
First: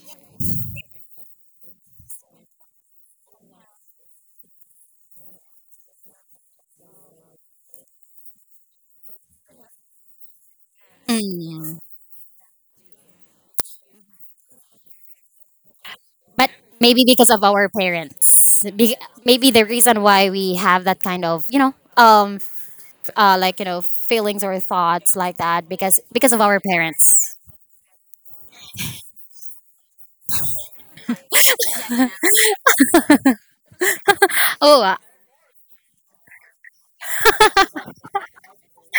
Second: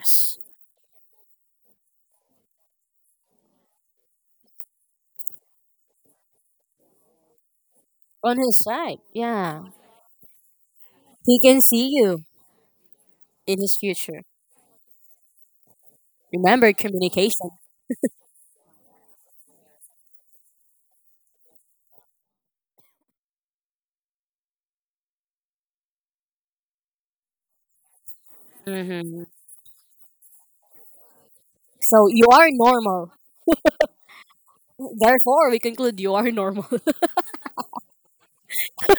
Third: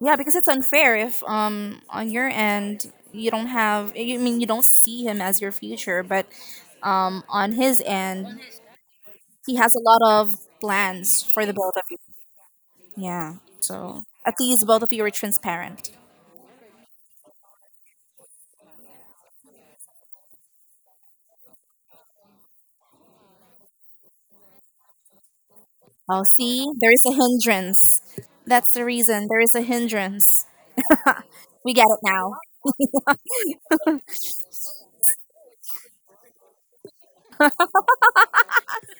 B: Yeah, because it's unfair if um on your end you don't have you I mean you don't see him as your future, but um on his
C: On
B: end
C: his side.
B: he
C: Yeah.
B: has a lot of plans
C: He
B: for the
C: can
B: both
A: Mm.
B: of
C: see
B: you.
C: you
B: Yeah.
C: in his
B: So
C: future.
B: at least both of you are transparent.
A: But
C: Remember
A: maybe because of
C: communication.
A: our parents, be, maybe the reason why we have that kind of you know um uh, like you know feelings or thoughts like that because
B: Oh
A: because of our
B: see, there is a
A: parents.
B: hindrance. That's the
C: Hmm.
B: reason. There is a hindrance. We get it
C: So you
B: now.
C: are normal.
A: Oh, uh,
C: Therefore, we conclude you are normal.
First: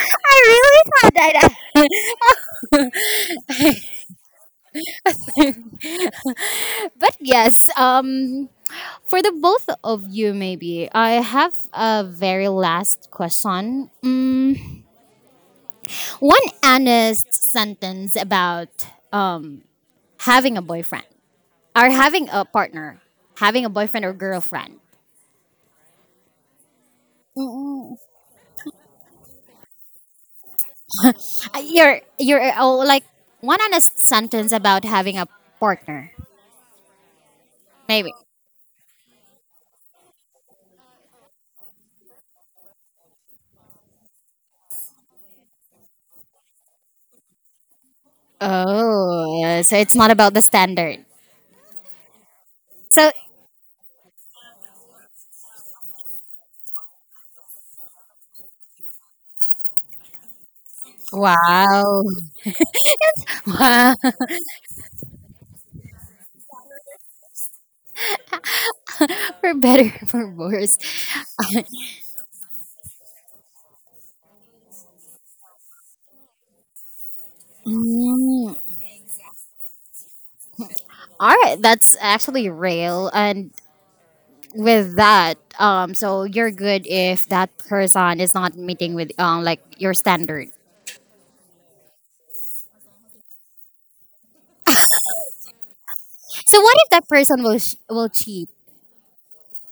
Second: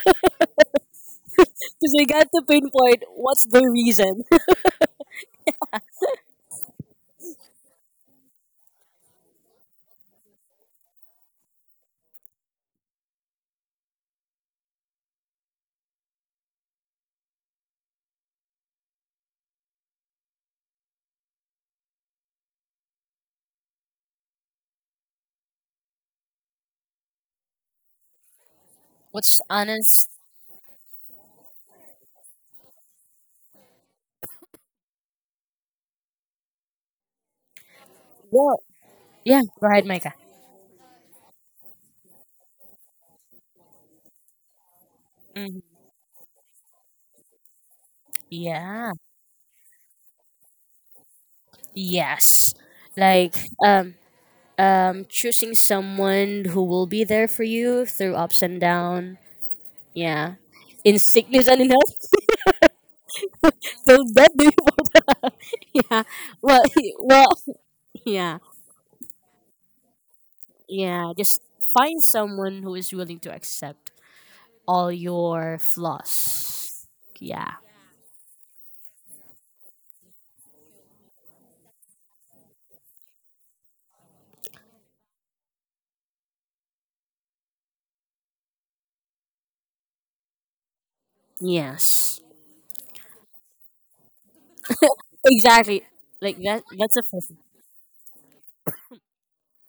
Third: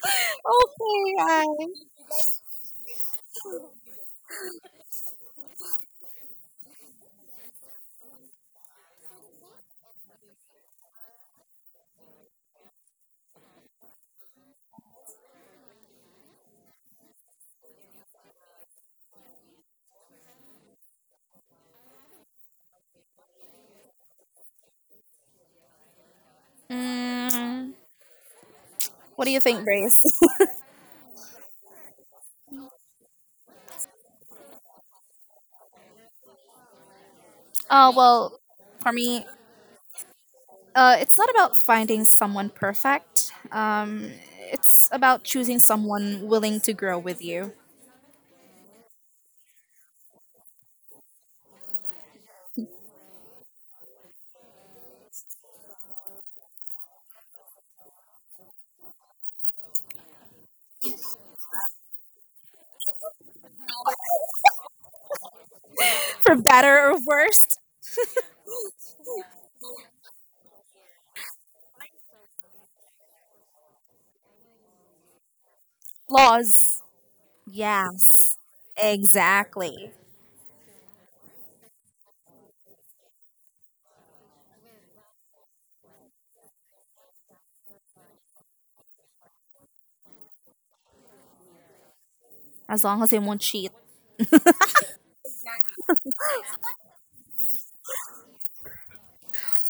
A: I really thought
B: Okay, I.
C: Because
A: that.
C: we got to pinpoint what's the reason.
A: but yes, um, for the both of you, maybe I have a very last question. Mm, one honest sentence about um, having a boyfriend or having a partner, having a boyfriend or girlfriend.
B: Mm, what do you
C: What's
B: think, Grace?
C: honest?
A: Uh, You're you're oh, like one honest sentence about having a partner,
B: Oh
A: maybe.
B: well,
C: What?
B: for me,
C: Yeah. Go ahead, Micah.
B: Uh, it's not about finding someone perfect. Um, it's about choosing
C: Mhm.
B: someone willing to grow with you.
C: Yeah.
A: Oh, yeah, so it's not about the standard.
C: Yes.
A: So
C: Like, um. um, choosing someone who will be there for you through ups and down. Yeah, in sickness and in
A: wow,
C: health.
A: wow,
C: So that do yeah.
B: For
C: Well,
B: better or
C: well,
B: worse,
C: yeah,
A: for better for worse.
C: yeah. Just find someone who is willing to accept all your
B: flaws.
C: flaws. Yeah.
B: Yes,
A: Mm.
B: exactly.
A: All right, that's actually real. And with that, um, so you're good if that person is not meeting with um like your standard.
C: Yes.
B: As long as they won't cheat.
C: Exactly. Like
A: So
C: that.
A: what if
C: That's a
A: that person
C: perfect.
A: will sh- will cheat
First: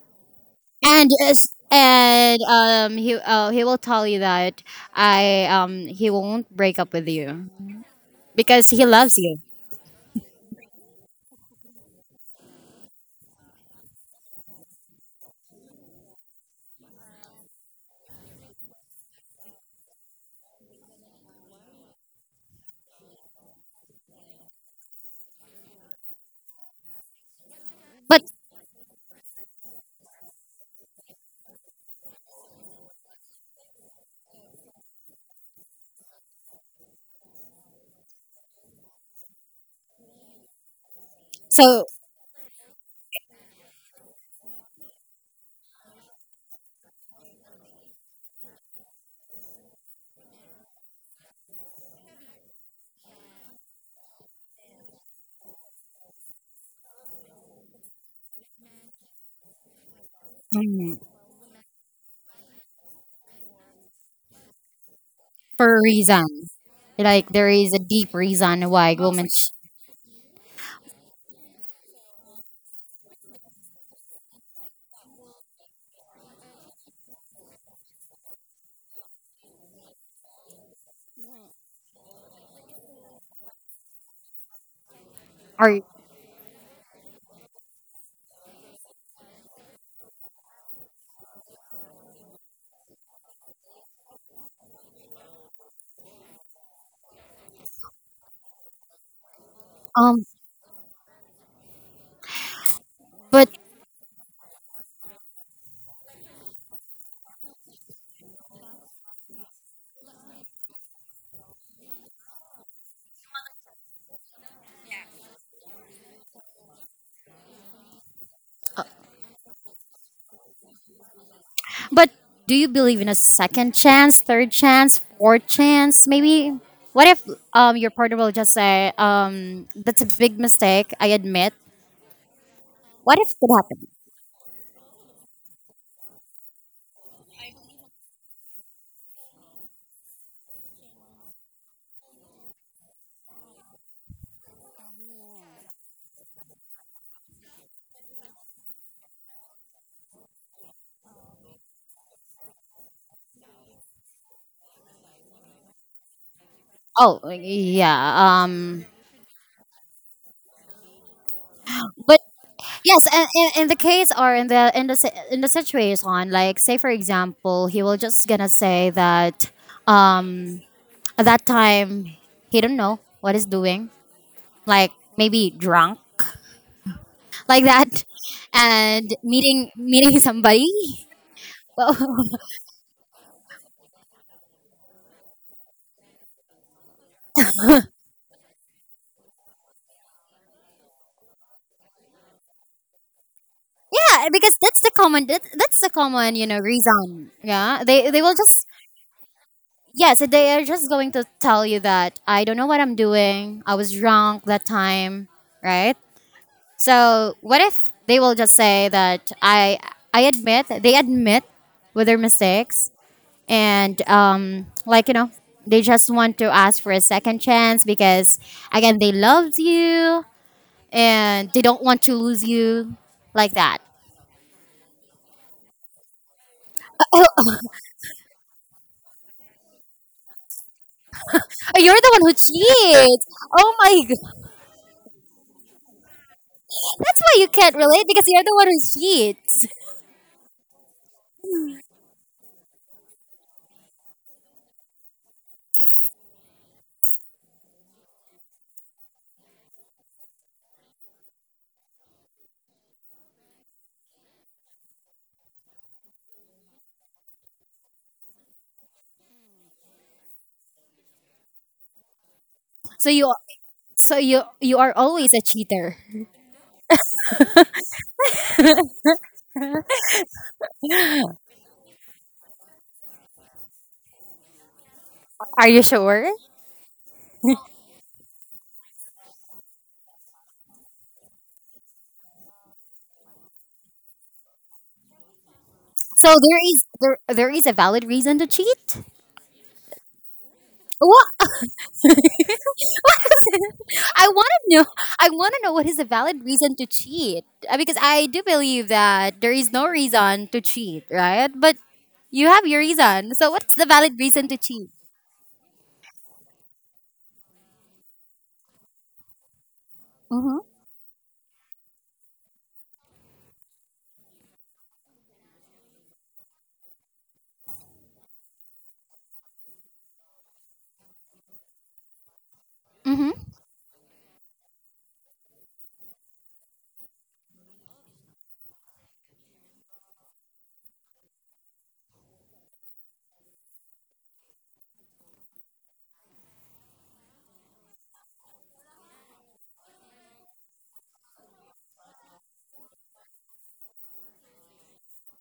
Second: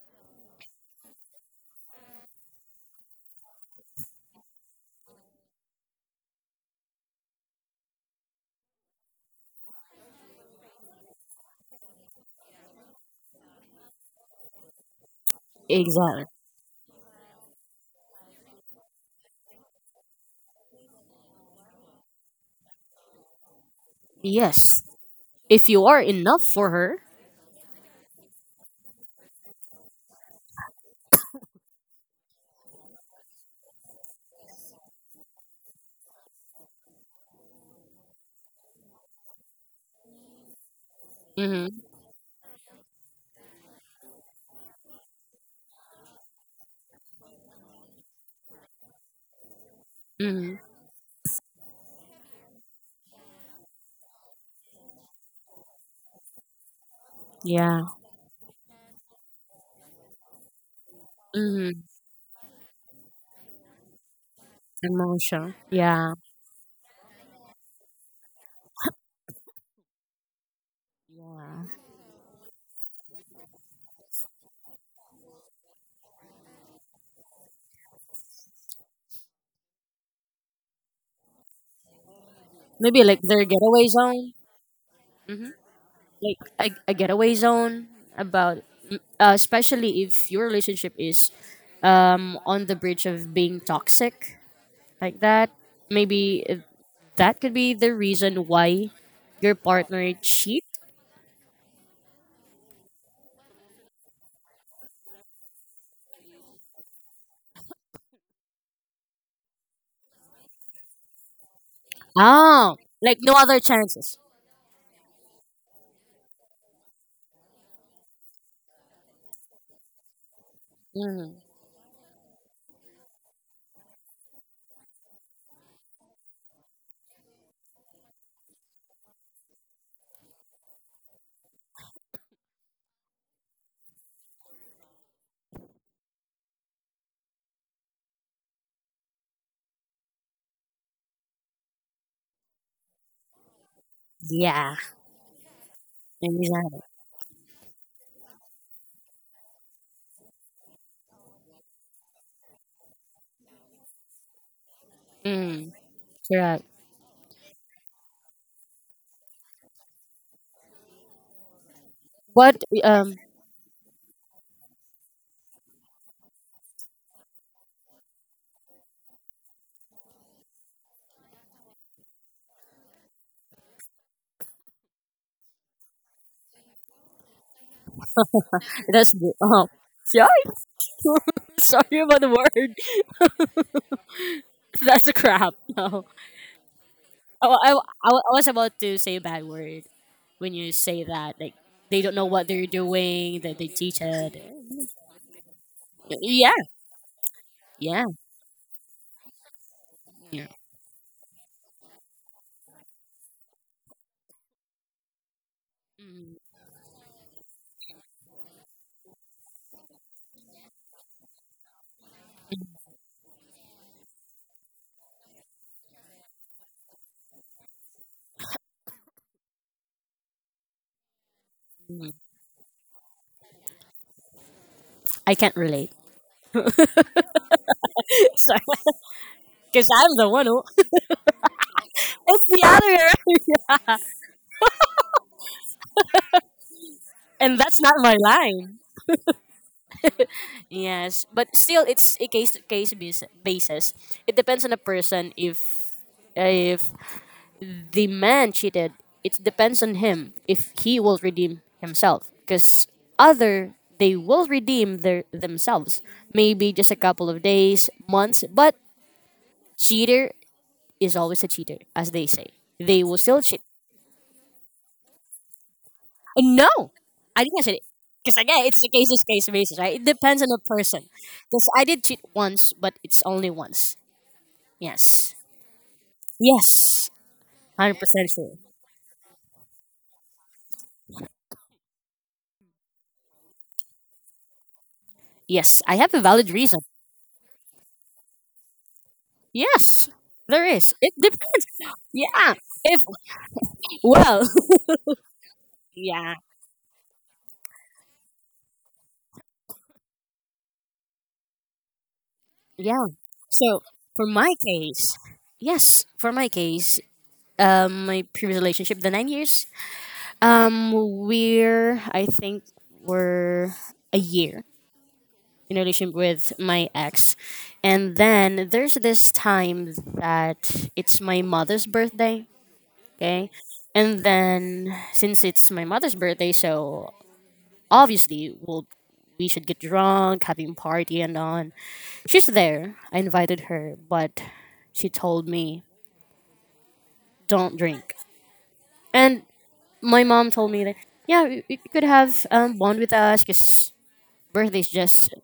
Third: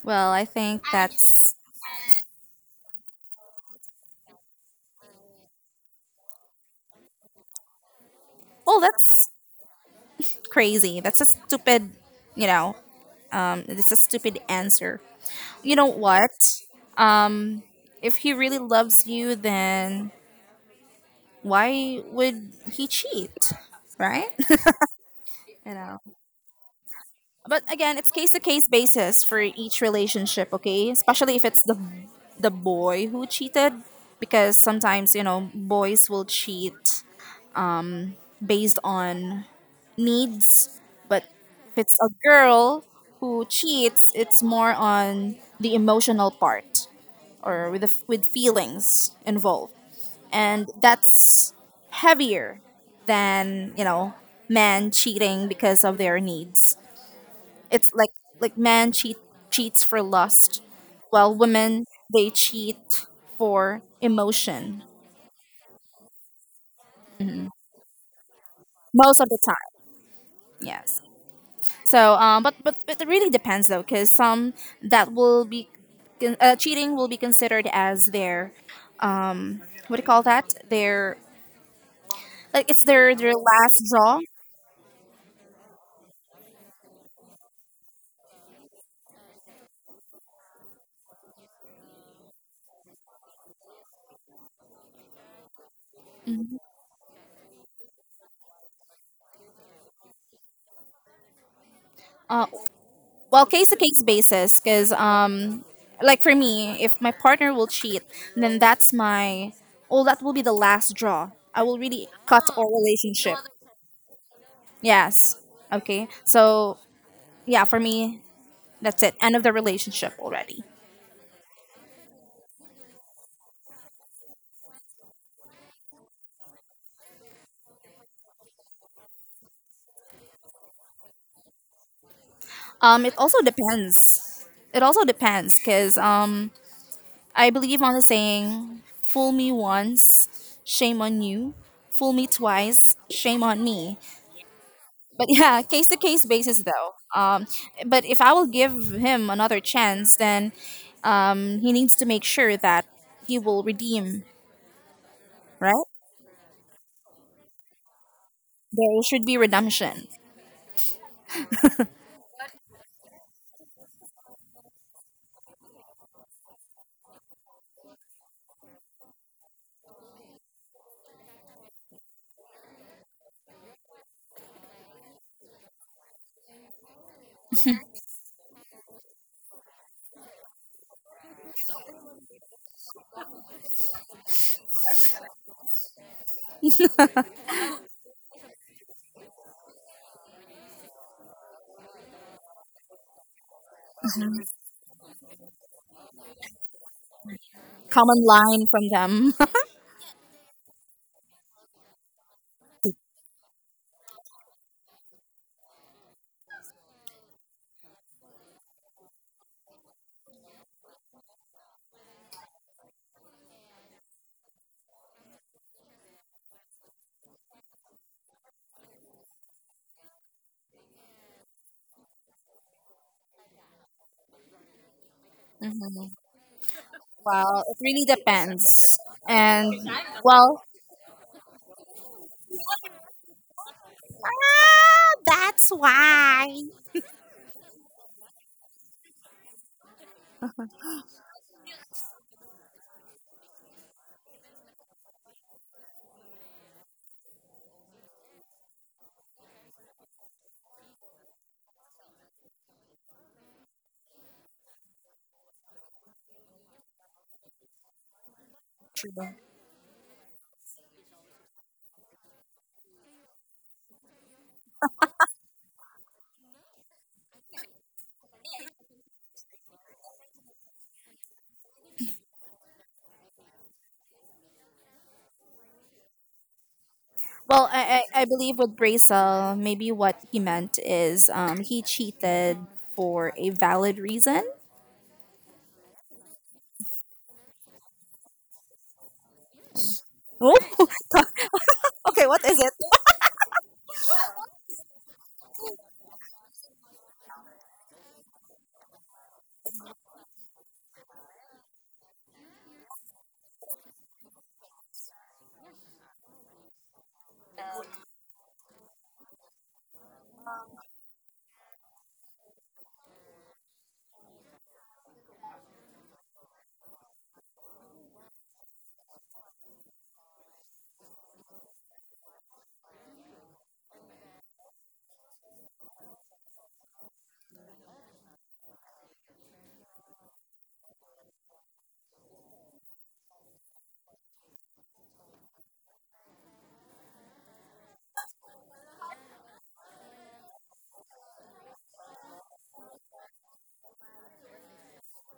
B: Well, I think
A: and is-
B: that's.
A: and um he uh, he will tell you that I um he won't break up with you because
B: Well,
A: he loves
B: that's
A: you.
B: crazy. That's a stupid, you know, um, it's a stupid answer. You know
C: Exactly.
B: what? Um, if he really loves you, then why would he cheat? Right?
C: Yes. If
B: You
C: you
B: know.
C: are enough for her.
B: But again, it's
A: But
B: case to case basis for each relationship, okay? Especially if it's the the boy who cheated because sometimes, you know, boys will cheat based on needs. But if
A: so
C: Mm-hmm.
B: it's a girl who cheats, it's more on the emotional part or with the, with feelings involved.
C: Mm-hmm.
B: And that's heavier than, you know, men cheating because of their needs.
C: Yeah.
B: It's like like man cheat cheats for lust,
A: mm,
B: while
C: Mm-hmm.
B: women they cheat for emotion
C: Emotion.
A: for a
C: Yeah.
A: reason. Like there is a deep reason why
B: most
A: women
B: of the
A: sh-
B: time. Yes.
C: Yeah.
B: So, um, but but but it really depends though, because some, that will be con- uh, cheating will be considered as their, um what do you call that? Their, like, it's
C: Maybe
B: their
C: like
B: their
C: their
B: last
C: getaway
B: draw.
C: zone. Hmm.
A: are
C: Like a, a getaway zone about, mm, uh, especially if your relationship is, um, on the bridge of being toxic, like that maybe, uh,
B: Mm-hmm.
C: that could be the reason why your partner
A: um
C: cheat.
B: Uh, well,
A: but
B: case to case basis because um like for me, if my partner will cheat, then that's my, oh, that will be the last draw. I will really cut our
C: Oh, like no
B: relationship.
C: other chances.
B: Yes, okay. So yeah, for me, that's it, end of the relationship already.
C: Mm,
A: but do you believe in a second chance, third chance, fourth chance, maybe? What if um your partner will just say, um that's a big mistake, I admit.
B: Um it
A: What if
B: also
A: it happened?
B: depends. It also depends because um I believe on the saying, fool me once, shame on you, fool me twice, shame on me.
C: yeah,
B: But yeah, case to case basis
C: exactly.
B: though. Um, but if I will give him another chance, then um, he needs to make sure that he will redeem.
C: Mm,
B: Right?
C: correct.
A: Oh yeah, um
B: There should be redemption.
A: but
C: But
A: yes,
C: um
A: in, in, in the case or in the in the si- in the situation, like say for example, he will just gonna say that um at that time, he don't know what he's doing. Like maybe drunk like that, and
C: that's good. Oh
A: meeting meeting
C: yeah.
A: somebody. Well,
C: Sorry about the word. That's a crap. No, I, I, I I was about to say a bad word when you say that, like, they don't know what they're doing, that they teach
A: yeah,
C: it.
A: because that's the common that, that's the common you
C: Yeah.
A: know reason. Yeah,
C: Yeah.
A: they they
B: Common
A: will just
B: line from them.
A: yes,
C: Yeah.
A: they are just going to tell you that I don't know what I'm doing. I was drunk that time, right?
C: Mm,
A: So what if they will just say that I I admit they admit with their mistakes and um, like you know they just want to ask for a second chance because again they loved you and they don't want
C: mm.
A: to lose you like that.
C: I can't relate.
B: Mhm.
A: Oh,
B: Well, it really
C: Because
B: depends. And
C: I'm the one who,
B: well,
A: you're the one who
C: it's the other way
A: cheats.
C: around,
A: Oh my god,
B: ah, that's why.
A: that's why you
C: and
A: can't
C: that's not
A: relate
C: my
A: because you're the one
C: line.
A: who cheats.
C: Yes, but still it's a case-to-case basis. It depends on the person. if if the man cheated, it depends on him if he will redeem himself. Because other, they will redeem their themselves maybe just a couple of days, months. But cheater is always a cheater, as they say. They
A: So
C: will
A: you,
C: still cheat.
A: so you you are always a cheater.
C: No, I think I said it. Because again, it's a case to case basis, right? It depends on the person. Because I did cheat once, but it's only once. Yes.
A: Are you sure?
C: Yes.
B: Well, I, I,
C: one hundred percent
B: I
C: sure.
B: believe with Bracel, maybe what he meant is, um, he cheated for a valid reason.
C: Yes. I have a
A: So
C: valid
A: there
C: reason.
A: is there there is a valid reason to cheat,
C: Yes. There
B: Oh,
C: is. It
A: what?
C: depends.
B: okay. What
C: Yeah.
B: is it?
C: If,
A: I
C: well,
A: want to know. I want to know what is a
C: yeah.
A: valid reason to cheat. Uh, because I do believe that there is no reason to cheat, right? But you have your
C: Yeah.
A: reason. So what's
C: So,
A: the valid
C: for
A: reason
C: my
A: to cheat?
C: case, yes, for my case, um, my previous relationship, the nine years,
A: Mm-hmm.
C: Um, we're, I think we're a year in a relationship with my ex, and then there's this time that it's my mother's birthday. Okay,
A: Mm-hmm.
C: and then since it's my mother's birthday, so obviously we'll we should get drunk, having party and on. She's there. I invited her, but she told me don't drink. And my mom told me that yeah, you you could have, um, bond with us because birthday's just,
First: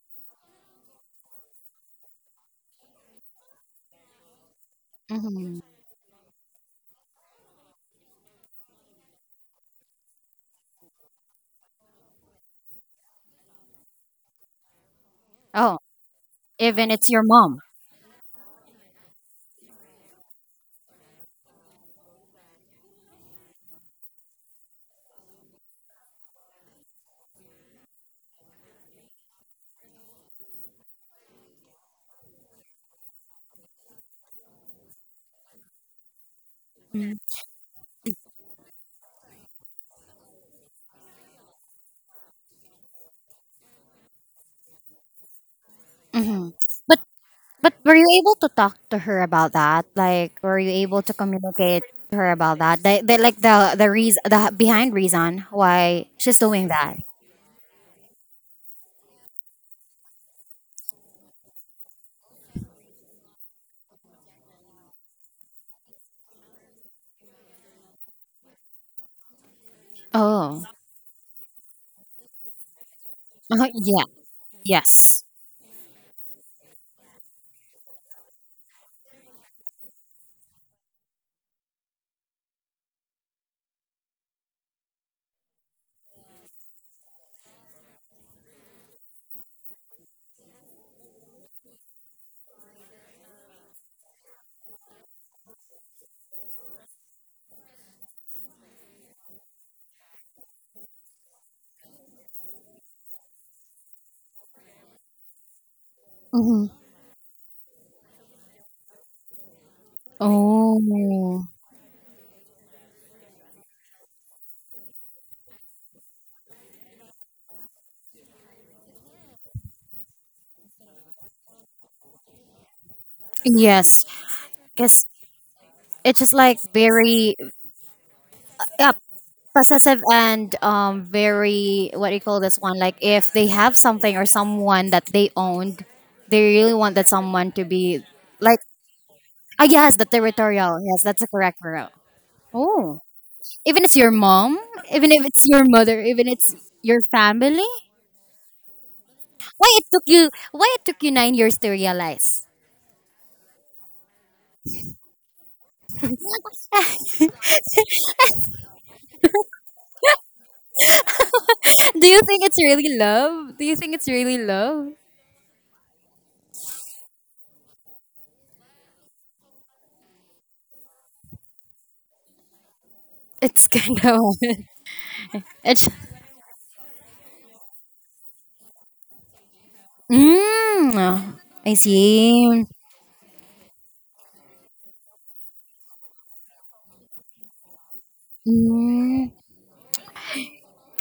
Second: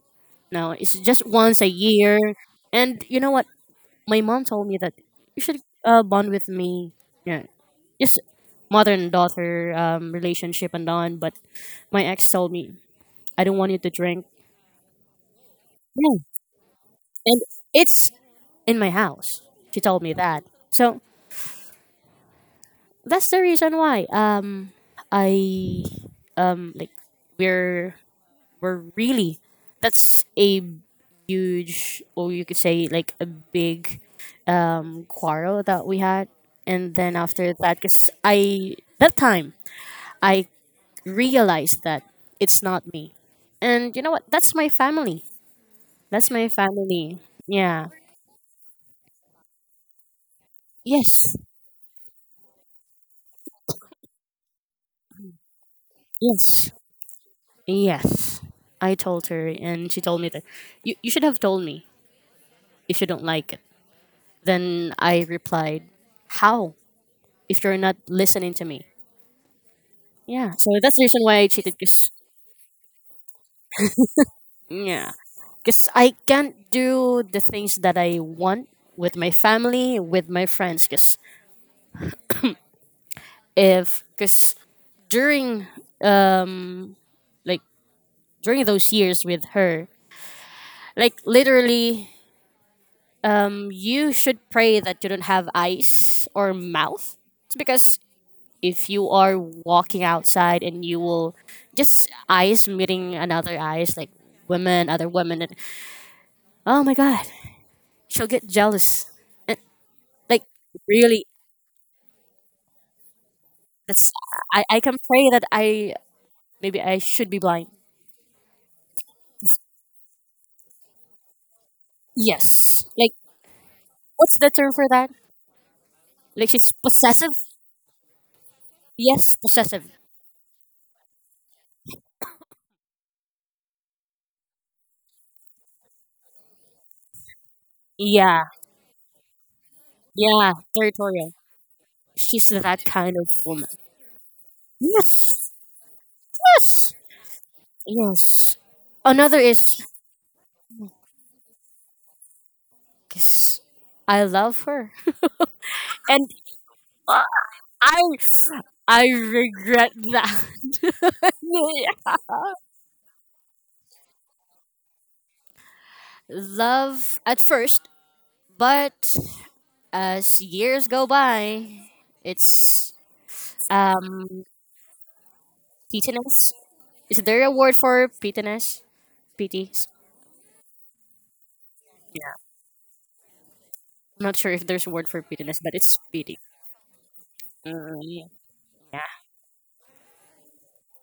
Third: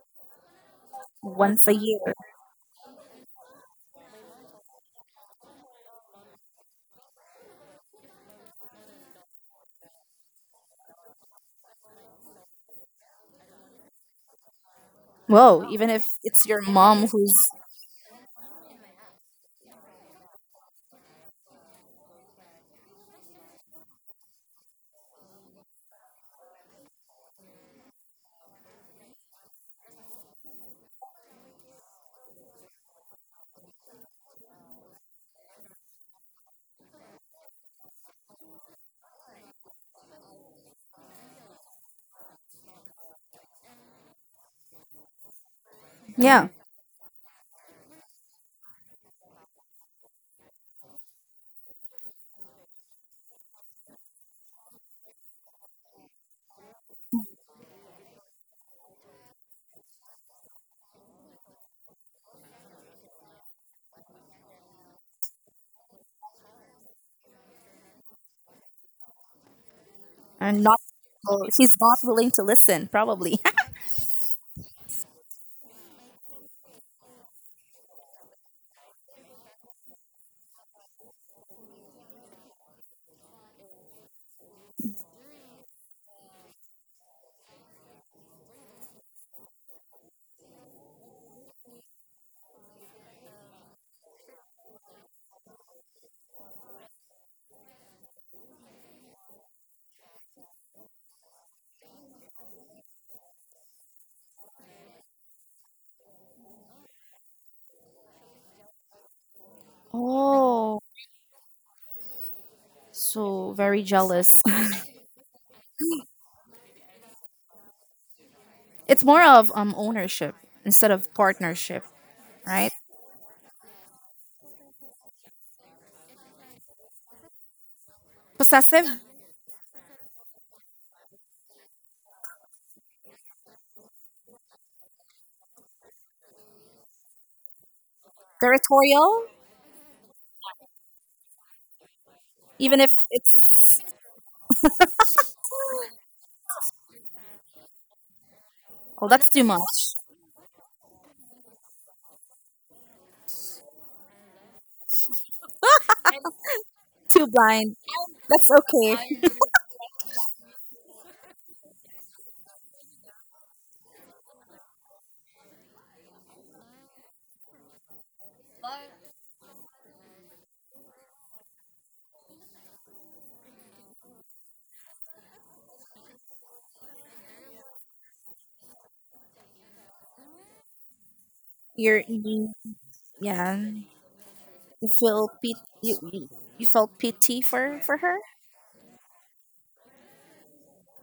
C: no, it's just once
B: Once
C: a
B: a year.
C: year. And you know what? My mom told me that you
A: Mm-hmm.
C: should uh, bond with me. Yeah, just mother and daughter, um, relationship and on. But my ex told me I don't want you to drink.
B: Whoa,
A: Oh,
B: even if
C: Yeah,
B: it's your
A: even
B: mom
A: it's your
B: who's,
C: and
A: mom.
C: it's in my house. She told me that. So that's the reason why, um I um like we're, were really, that's a huge, or you could say like a big, um quarrel that we had. And then after that, because I that time I realized that it's not me. And you know what, that's my family, that's my
B: yeah,
A: Mm-hmm. But
C: family.
A: but
C: Yeah.
A: were you able to talk to her about that? Like, were you able to
C: Yes,
A: communicate to her about that? The, the like the the reason, the behind reason why she's doing
C: yes,
A: that.
C: yes. I told her, and she told me that you, you should have told me if you don't like it. Then I replied, how, if you're not listening to me? Yeah,
B: and
A: Oh.
C: so
B: not,
C: that's the reason why I
B: oh,
C: cheated.
B: he's not
C: Cause
B: willing to listen, probably.
A: Uh-huh, yeah.
C: yeah,
A: Yes.
C: cause I can't do the things that I want with my family, with my friends. Cause if cause during, um like during those years with her, like literally, um you should pray that you don't have eyes or mouth. It's because if you are walking outside and you will just eyes meeting another eyes, like women, other women, and
A: Mm-hmm.
C: oh my god, she'll get jealous. And, like
B: Oh,
C: really,
A: Oh.
B: so very
C: that's
B: jealous.
C: I I can pray that I maybe I should be blind.
B: It's more of, um ownership instead of partnership, right?
C: Yes. Like
A: Yes,
C: what's the term for
A: because
C: that?
A: it's just
C: Like
A: like
C: she's possessive?
A: very yeah,
B: Possessive,
C: Yes, possessive.
A: possessive and um very what do you call this one? Like if they have something or someone that they owned, they really want that someone to be
C: Yeah.
A: like
B: territorial,
A: ah yes, the
C: Yeah,
A: territorial. Yes, that's the
C: territorial.
A: correct word.
C: She's
B: even
C: that
B: if
A: Oh,
C: kind of woman.
B: it's,
A: even if your mom, even if it's
C: Yes.
A: your mother, even it's
C: Yes.
A: your family.
C: Yes.
B: oh, that's
C: Another
B: too
A: Why
B: much,
C: is
A: it took you? Why it took you nine years to realize?
C: 'cause I love her. And uh,
B: too blind.
C: I
B: That's
C: I
B: okay.
C: regret that.
A: do you think it's really love? Do you think it's really love?
C: Love at first, but as years go by, it's,
A: It's kind of.
C: um
A: It's
C: pitiness. Is there a word for pitiness? Pity.
A: mm, I
B: You're
C: Yeah.
B: you,
A: see.
B: yeah,
C: I'm not sure if there's
B: you
C: a word for
B: feel
C: pitiness,
B: pit
C: but it's
B: you you
C: pity.
B: you felt pity for for
C: Mm,
B: her.
C: yeah.
A: Mm,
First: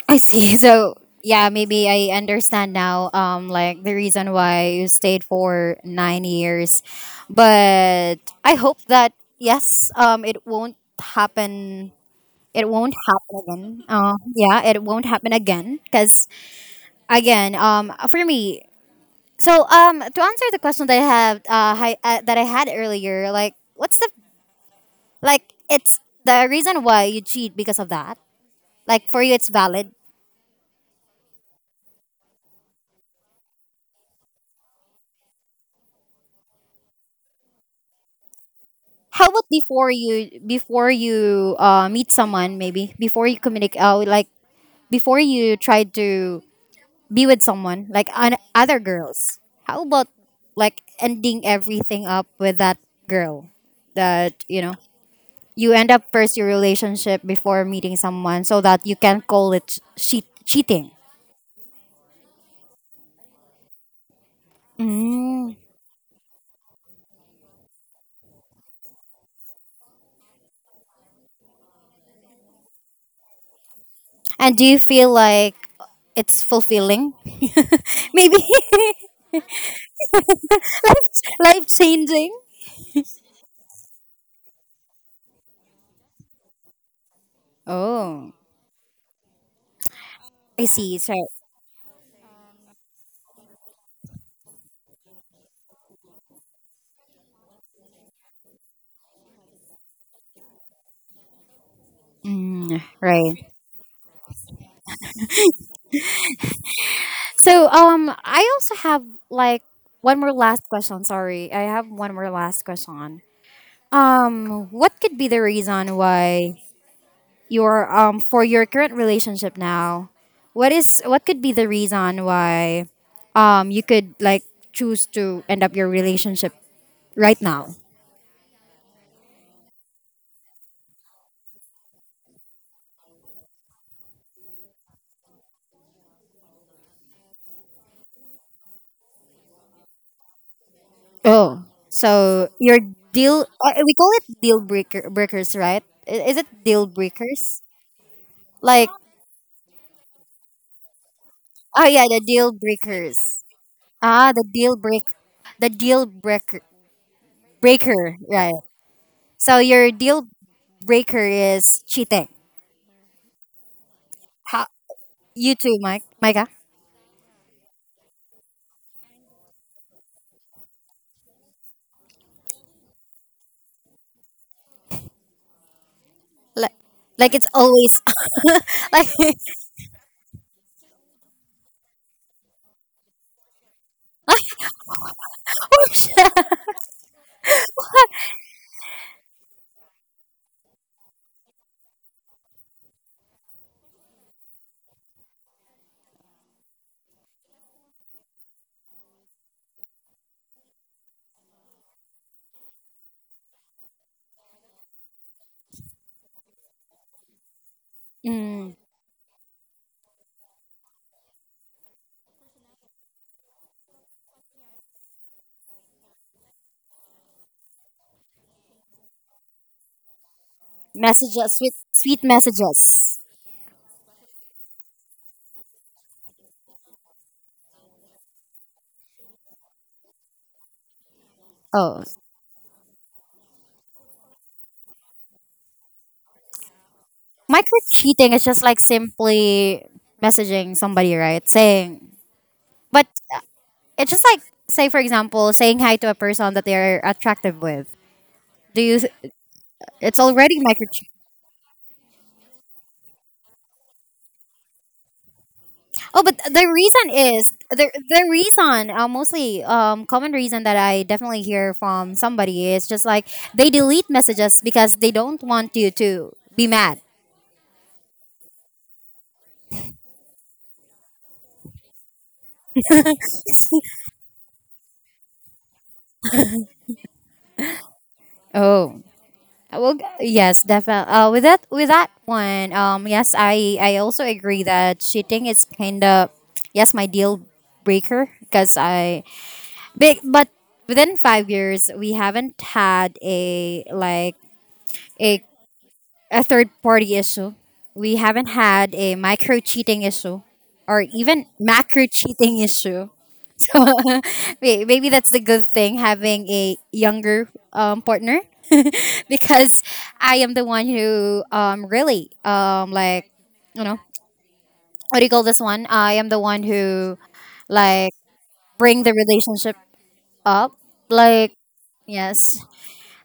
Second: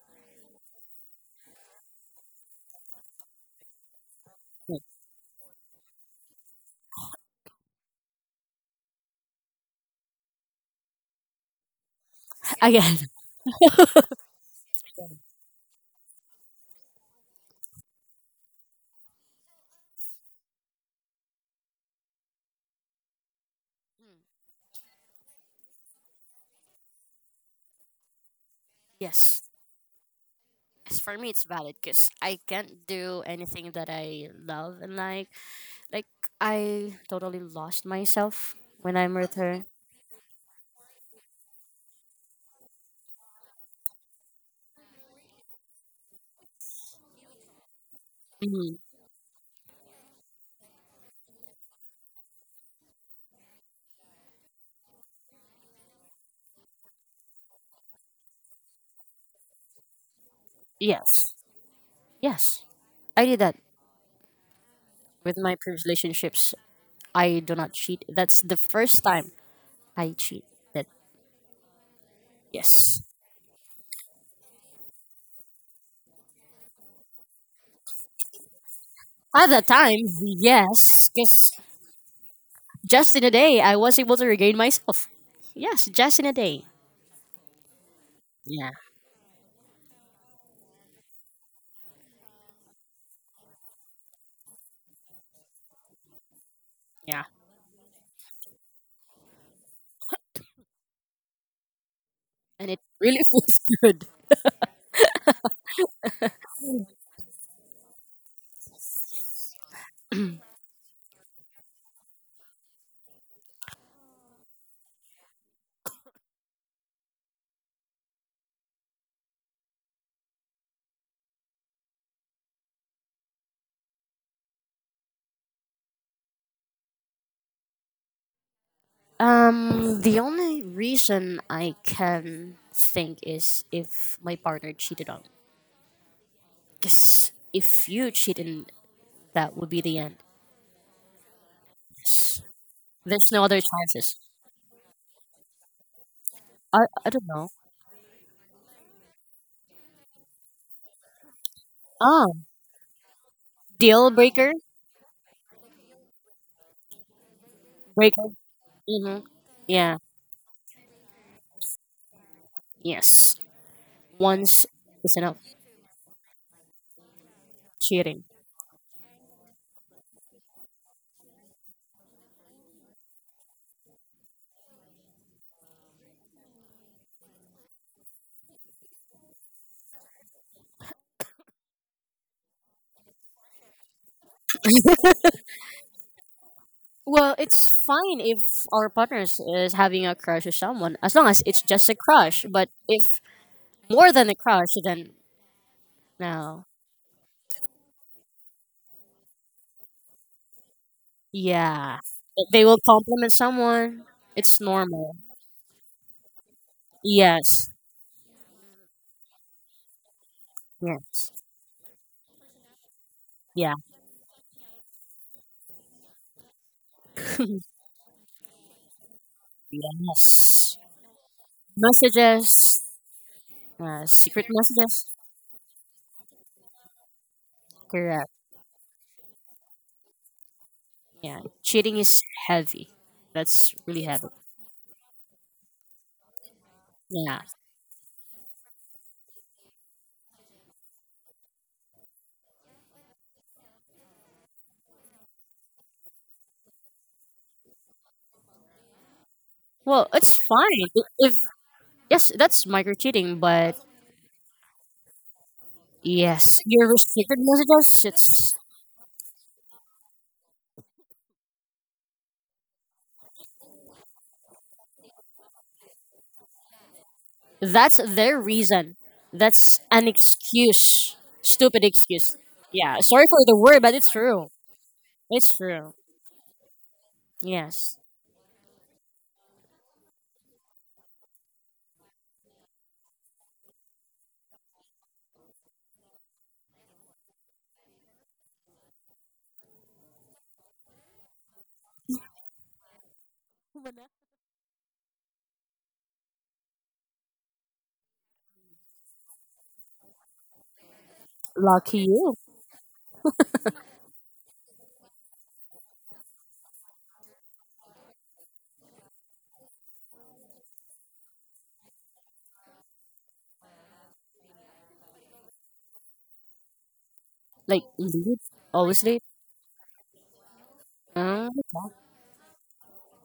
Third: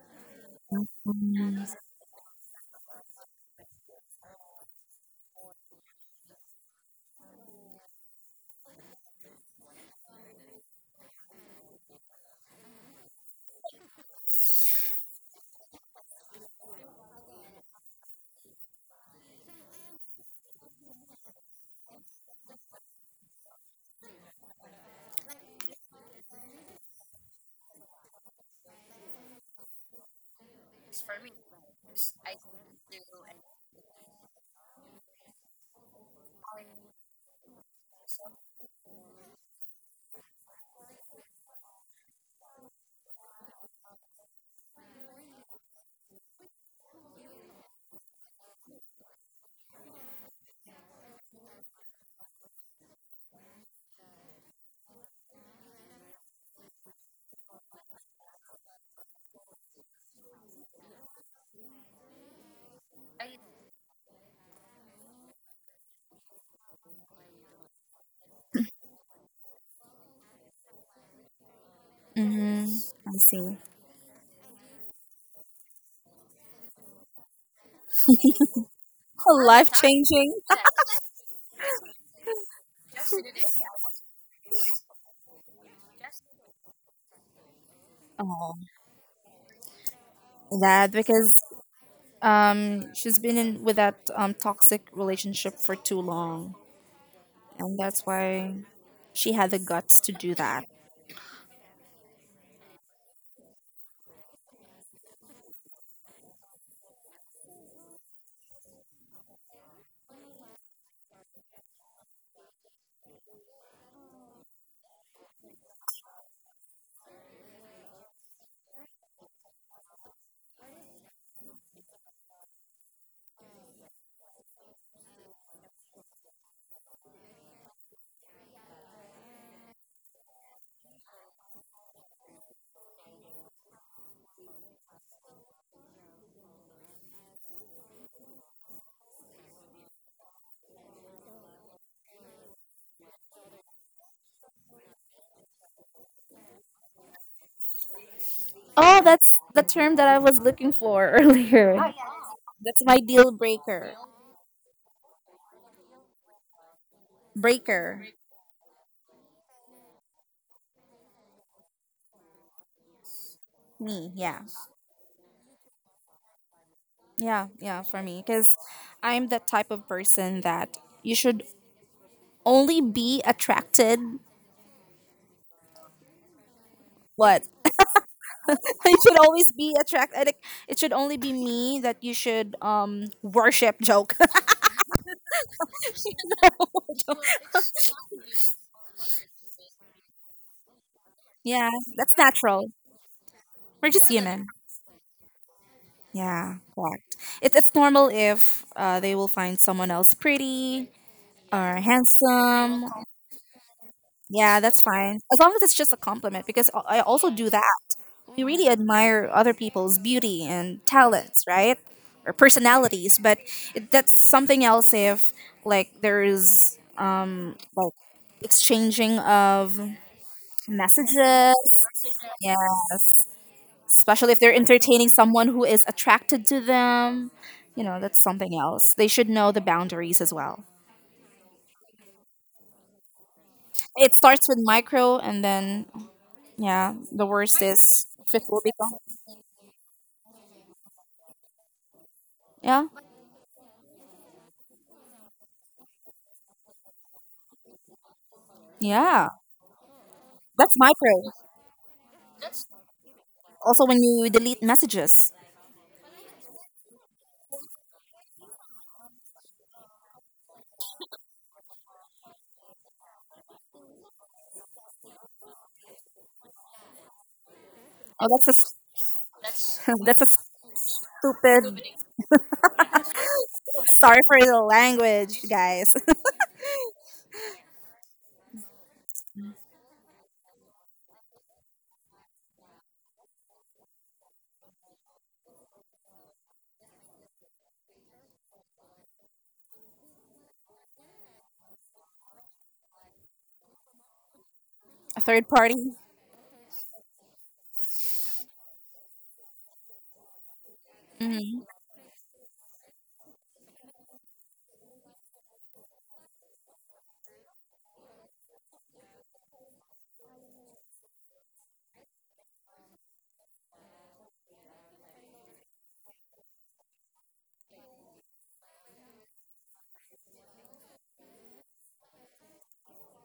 A: I see. So yeah, maybe I understand now. Um, like the reason why you stayed for nine years, but I hope that yes, um, it won't happen. It won't
C: Again.
A: happen again. Uh, yeah, it won't happen again. Cause again, um, for me. So um, to answer the question that I have, uh, hi, uh, that I had earlier, like, what's the like it's the reason why you cheat because of that. Like for you,
C: Yes.
A: it's valid.
C: As for me, it's valid because I can't do anything that I love and like. Like I totally lost myself when I'm
A: How
C: with
A: about
C: her.
A: before you before you uh, meet someone, maybe before you communicate, uh, like before you try to be with someone, like on
C: Mhm.
A: other girls. How about like ending everything up with that girl? That you know you end up first your relationship before meeting someone, so that you can call it cheat cheating.
C: Yes. Yes. I did that with my
A: Mm.
C: previous relationships. I do not cheat. That's the first time I cheat.
B: Mm-hmm.
C: Yes.
B: I see.
A: And do you feel like it's fulfilling? Maybe
C: At that
B: Life
C: time,
B: changing.
A: life
C: yes, because
A: life changing.
C: just in a day, I was able to regain myself. Yes, just in a day.
A: Oh,
B: Oh,
C: Yeah,
A: I
B: that
A: see. So
B: because um she's been in with that um toxic relationship for too long,
C: yeah.
B: and that's why she had the guts to do that.
C: And it
A: mm,
C: really
A: right.
C: feels good.
A: So um, I also have like one more last question. Sorry, I have one more last question. Um, what could be the reason why your um for your current relationship now? What is what could be the reason why um you could like choose to end up your relationship right now?
C: Um, the only reason I can think is if my partner cheated on me. Because if you cheat, and that would be the end.
A: Oh,
C: Yes.
A: so your
C: There's
A: deal
C: no other
A: uh, we call
C: chances.
A: it deal breaker breakers, right? I- Is it
C: I,
A: deal
C: I don't know.
A: breakers? Like
B: Oh, that's the term that I was looking for
A: oh
B: earlier.
A: yeah, the
C: Oh,
A: deal
B: That's my deal
A: breakers.
B: breaker.
C: deal
A: Ah, the
C: breaker?
A: deal break, the deal breaker
B: Breaker.
A: breaker,
C: Breaker?
A: right?
C: Hmm.
A: So your
C: Yeah,
A: deal breaker is cheating.
C: yes.
B: Me, yeah.
A: How
C: Once is enough.
A: you too, Mike, Micah?
B: Yeah, yeah, for me.
C: Cheating.
B: Because I'm the type of person that you should only be attracted.
A: Like, like
B: What?
A: it's always
B: You
A: like
B: should always be attracted. It should only be me that you should um worship, joke.
A: like oh shit.
C: Well, it's fine if our partners is having a crush with someone, as long as it's
B: Yeah,
C: just a
B: that's
C: crush.
B: natural.
C: But if
B: We're just
C: more than a
B: human.
C: crush, then
B: Yeah,
C: no.
B: correct. It, it's normal if uh, they will find someone else pretty or
C: Yeah, they will
B: handsome.
C: compliment someone.
B: Yeah,
C: It's
B: that's
C: normal.
B: fine. As long as it's just a compliment, because I I also do that.
C: Yes.
B: We really
A: Mm,
B: admire other people's beauty and
C: Yeah.
B: talents, right? Or personalities, but
C: Yeah.
B: it, that's something else if, like, there is, um, like, exchanging of
C: Yes.
A: messages,
B: messages.
A: sweet sweet
C: Messages.
A: messages.
B: Yes.
C: Uh,
B: Especially if
C: secret
B: they're
C: messages.
B: entertaining someone who is attracted to them. You know, that's
C: Correct.
B: something else. They should know the boundaries as well.
C: Yeah. Cheating
A: Oh,
C: is heavy. That's really
B: It
C: heavy.
B: starts with micro, and then, yeah, the
C: Yeah.
B: worst
A: micro
B: is
A: cheating is
B: fifth will
A: just like
B: become.
A: simply messaging somebody, right? Saying,
B: Yeah,
A: but uh, it's just like, say, for example, saying hi to a person that they're attractive with. Do you?
B: yeah,
C: Well,
A: It's
C: it's
A: already
B: that's
A: micro
C: fine i-
A: cheat.
B: micro.
C: if yes, that's micro cheating, but
B: Also, when you delete messages.
A: Oh, but
C: yes,
A: the
C: your
A: reason
C: restricted
A: is the
C: messages.
A: the
C: It's
A: reason, uh, mostly um, common reason that I definitely hear from somebody is just like they delete messages because they don't want you to be mad.
C: that's
B: Oh,
C: their
B: that's a s-
C: reason. That's an
B: that's a
C: excuse.
B: stupid.
C: Stupid excuse. Yeah, sorry for the word, but it's
B: Sorry for
C: true.
B: the language,
C: It's
B: guys.
C: true. Yes.
A: Oh. Uh, well, yes, definitely. Uh, with that, with that one, um, yes, I, I also agree that cheating is kind of, yes, my deal breaker because I big, but within five years we haven't had a like
B: A
A: a
B: third party.
A: a third party issue. We haven't had a micro cheating issue or even
B: Hmm.
C: Lucky
A: macro
C: you.
A: cheating issue. May- Maybe that's the good thing having a younger um, partner because I am the one who um, really um, like you know what do you call this one? I am the one who
C: Like,
A: like
C: you
A: bring
C: always
A: the
C: late.
A: relationship up like
C: Mm.
A: yes.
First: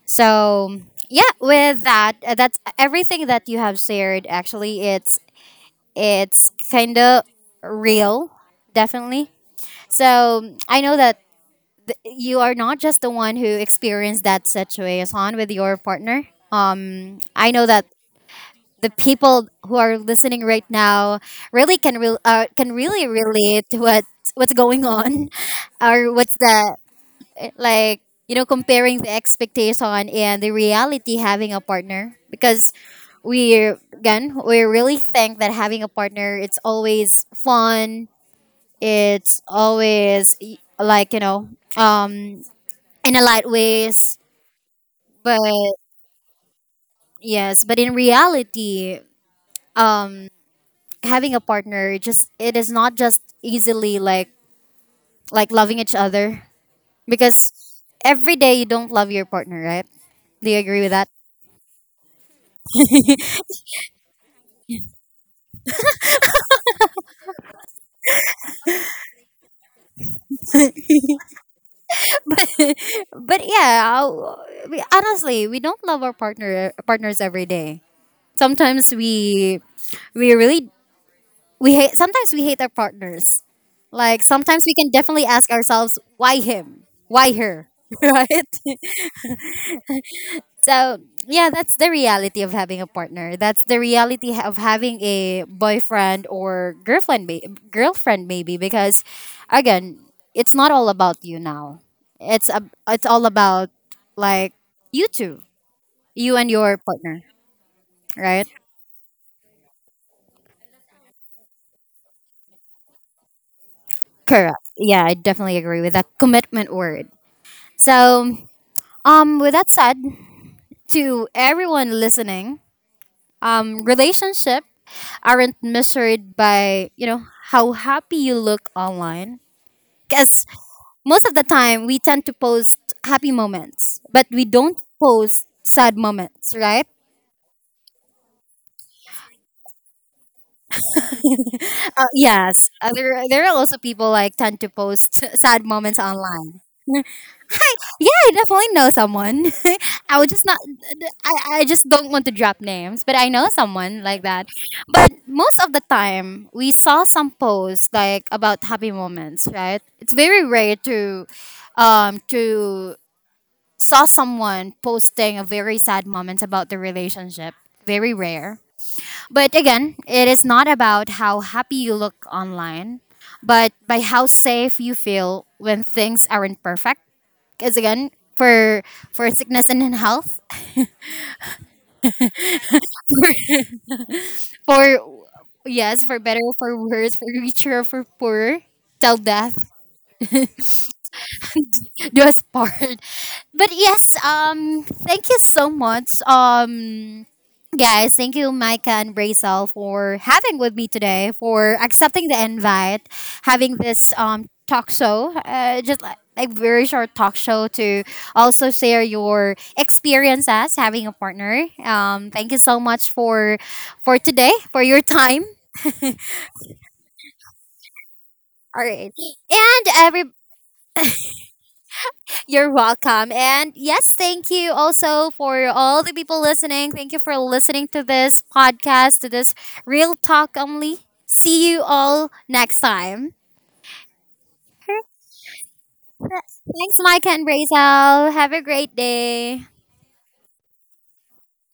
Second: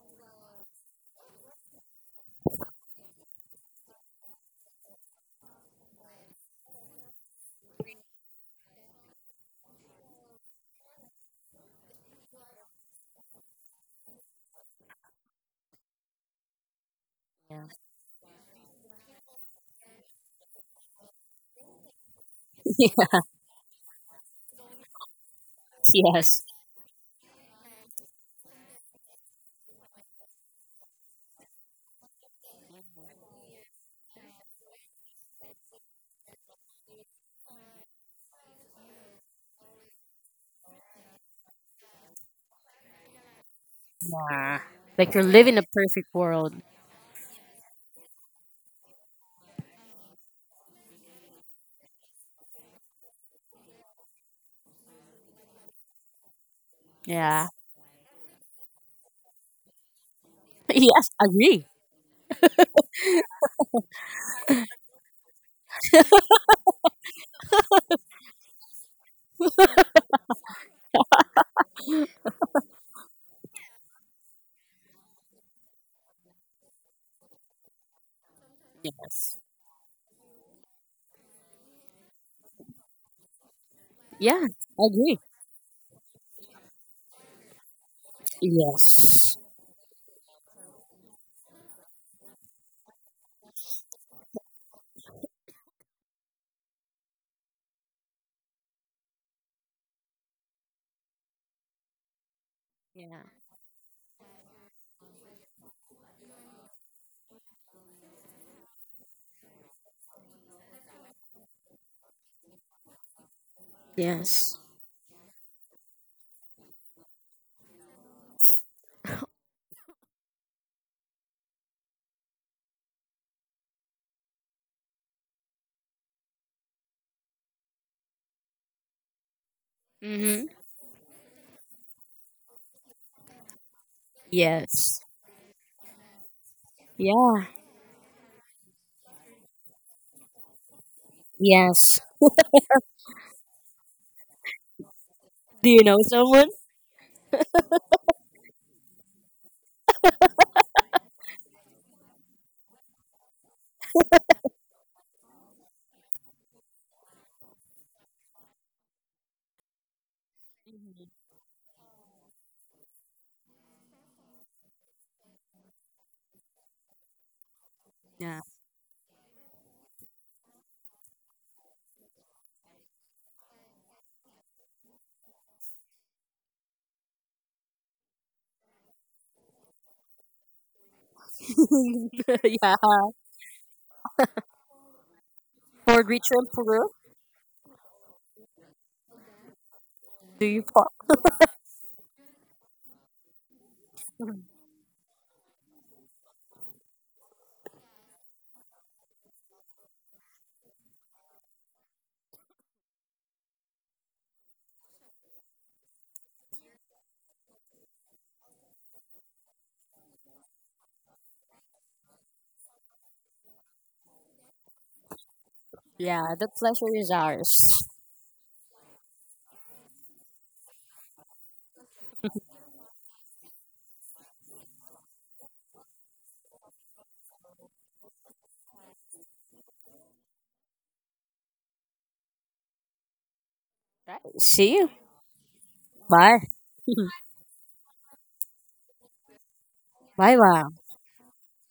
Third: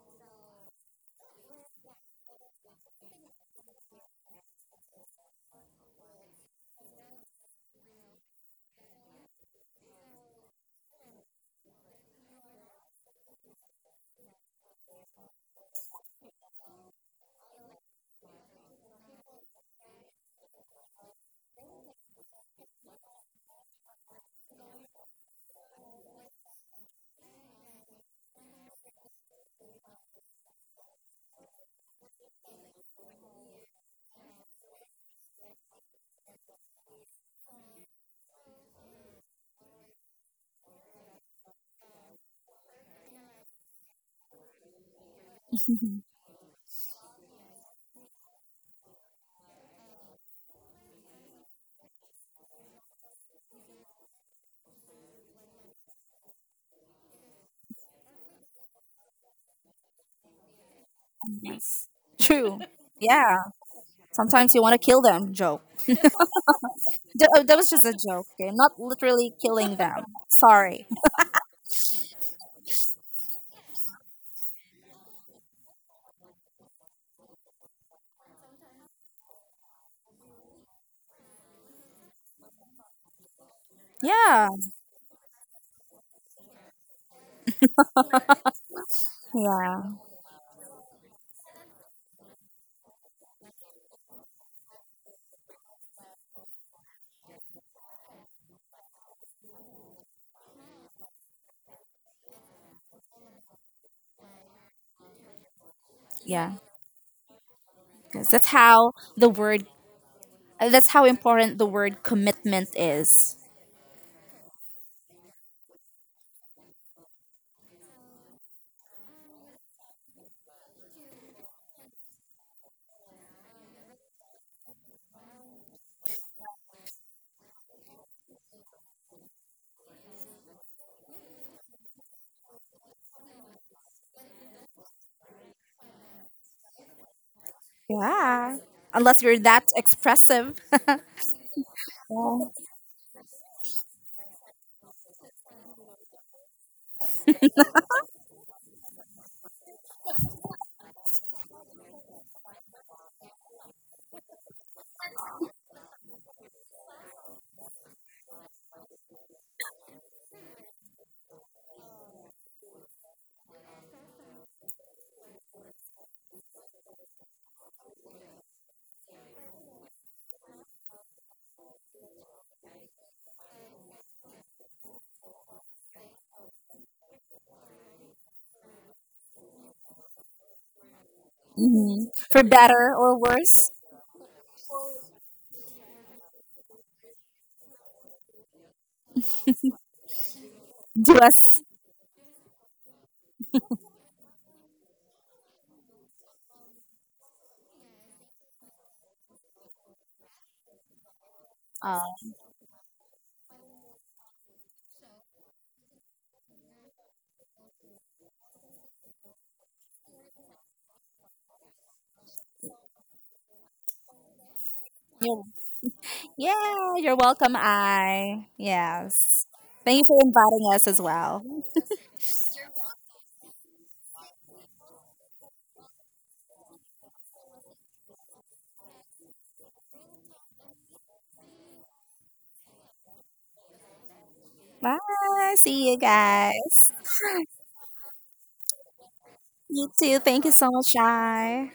A: So yeah, with that uh, that's everything that you have shared. Actually it's it's kind of real, definitely. So I know that you are not just the one who experienced that situation with your partner. Um, I know
C: Yeah.
A: that the people who are listening right now really can re- uh, can really
C: Yes,
A: relate to what what's going on, or what's
C: yes.
A: the like you know comparing the expectation and the reality having a partner because we again we really think that having a partner it's always fun, it's always y- like you know um in a light ways.
C: Yeah. Like, you're
A: But
C: living a perfect world.
A: yes, but in reality, um, having a partner just it is not just easily like like loving each other
C: Yeah.
A: because every day you don't love your partner, right? Do you agree with that?
C: Yes, agree.
B: True. Yeah. Sometimes you want to kill them. Joke. Th- oh, that was just a joke. Okay? I'm not literally killing them. Sorry.
A: But yeah, I- we, honestly, we don't love our partner partners every day. Sometimes
C: Yes.
A: we we really we hate. Sometimes we hate our partners. Like
C: Yeah,
B: Yeah.
A: sometimes we can
C: agree.
A: definitely ask ourselves, why him? Why her? Right?
C: Yes.
B: Yeah.
A: So yeah, that's the reality of having a partner. That's the reality ha- of having a boyfriend or girlfriend, may- girlfriend maybe. Because again, it's not all about you now. It's a, it's
C: Yeah.
A: all about like you two, you and
B: Yeah.
A: your partner,
B: Because that's
A: right?
B: how the word, uh, that's how important the word commitment is.
A: Correct.
C: Yes.
A: Yeah, I definitely agree with that commitment word. So um, with that said, to everyone listening, um, relationship aren't measured by you know how happy you look online because
C: Mm-hmm.
A: most of the time we tend to post happy moments, but we don't
C: Yes.
A: post sad moments, right?
C: Yeah.
B: Yeah. Unless you're that expressive.
C: Yes.
A: Uh,
B: Yeah.
A: yes, uh, there, there are also people like tend to post sad
C: Do you
A: moments
C: know someone?
A: online. Yeah, I definitely know someone. I would just not. I, I just don't want to drop names, but I know someone like that. But most of the time, we saw some posts like about happy moments, right? It's very rare to, um, to saw someone posting a very sad moments about the relationship. Very
C: Yeah.
A: rare. But again, it is not about how happy you look online, but by how safe you feel when things aren't perfect. Is again for for sickness and in health,
B: Mhm. For
C: Yeah.
B: better or worse.
A: for yes,
C: For
A: for
C: Richo
A: better
C: and
A: for
C: Puru,
A: worse, for richer for poorer, till death
C: do you fuck?
B: Do us.
A: do us part. But yes, um, thank you so much, um, guys. Thank you, Micah and Brazel, for having with me today, for
B: Uh,
A: accepting the invite, having this um talk show, uh, just like a very short talk show to also share your experience as having a partner. Um, thank you so much for for today, for your
B: you-
A: time.
C: Yeah, the
B: yeah.
C: pleasure is
B: You're welcome,
C: ours.
B: I.
A: All right,
B: Yes.
A: and
B: Thank you for
A: every
B: inviting us as well.
A: you're welcome. And yes, thank you also for all the people listening. Thank you for listening to this podcast, to this Real Talk Only. See you all next time.
C: Right. See you.
B: Bye. See you
C: Bye.
B: guys.
A: Thanks, Mike and Brazel. Have a great day.
B: You too.
C: Bye
B: Thank you so
C: bye.
B: much, I.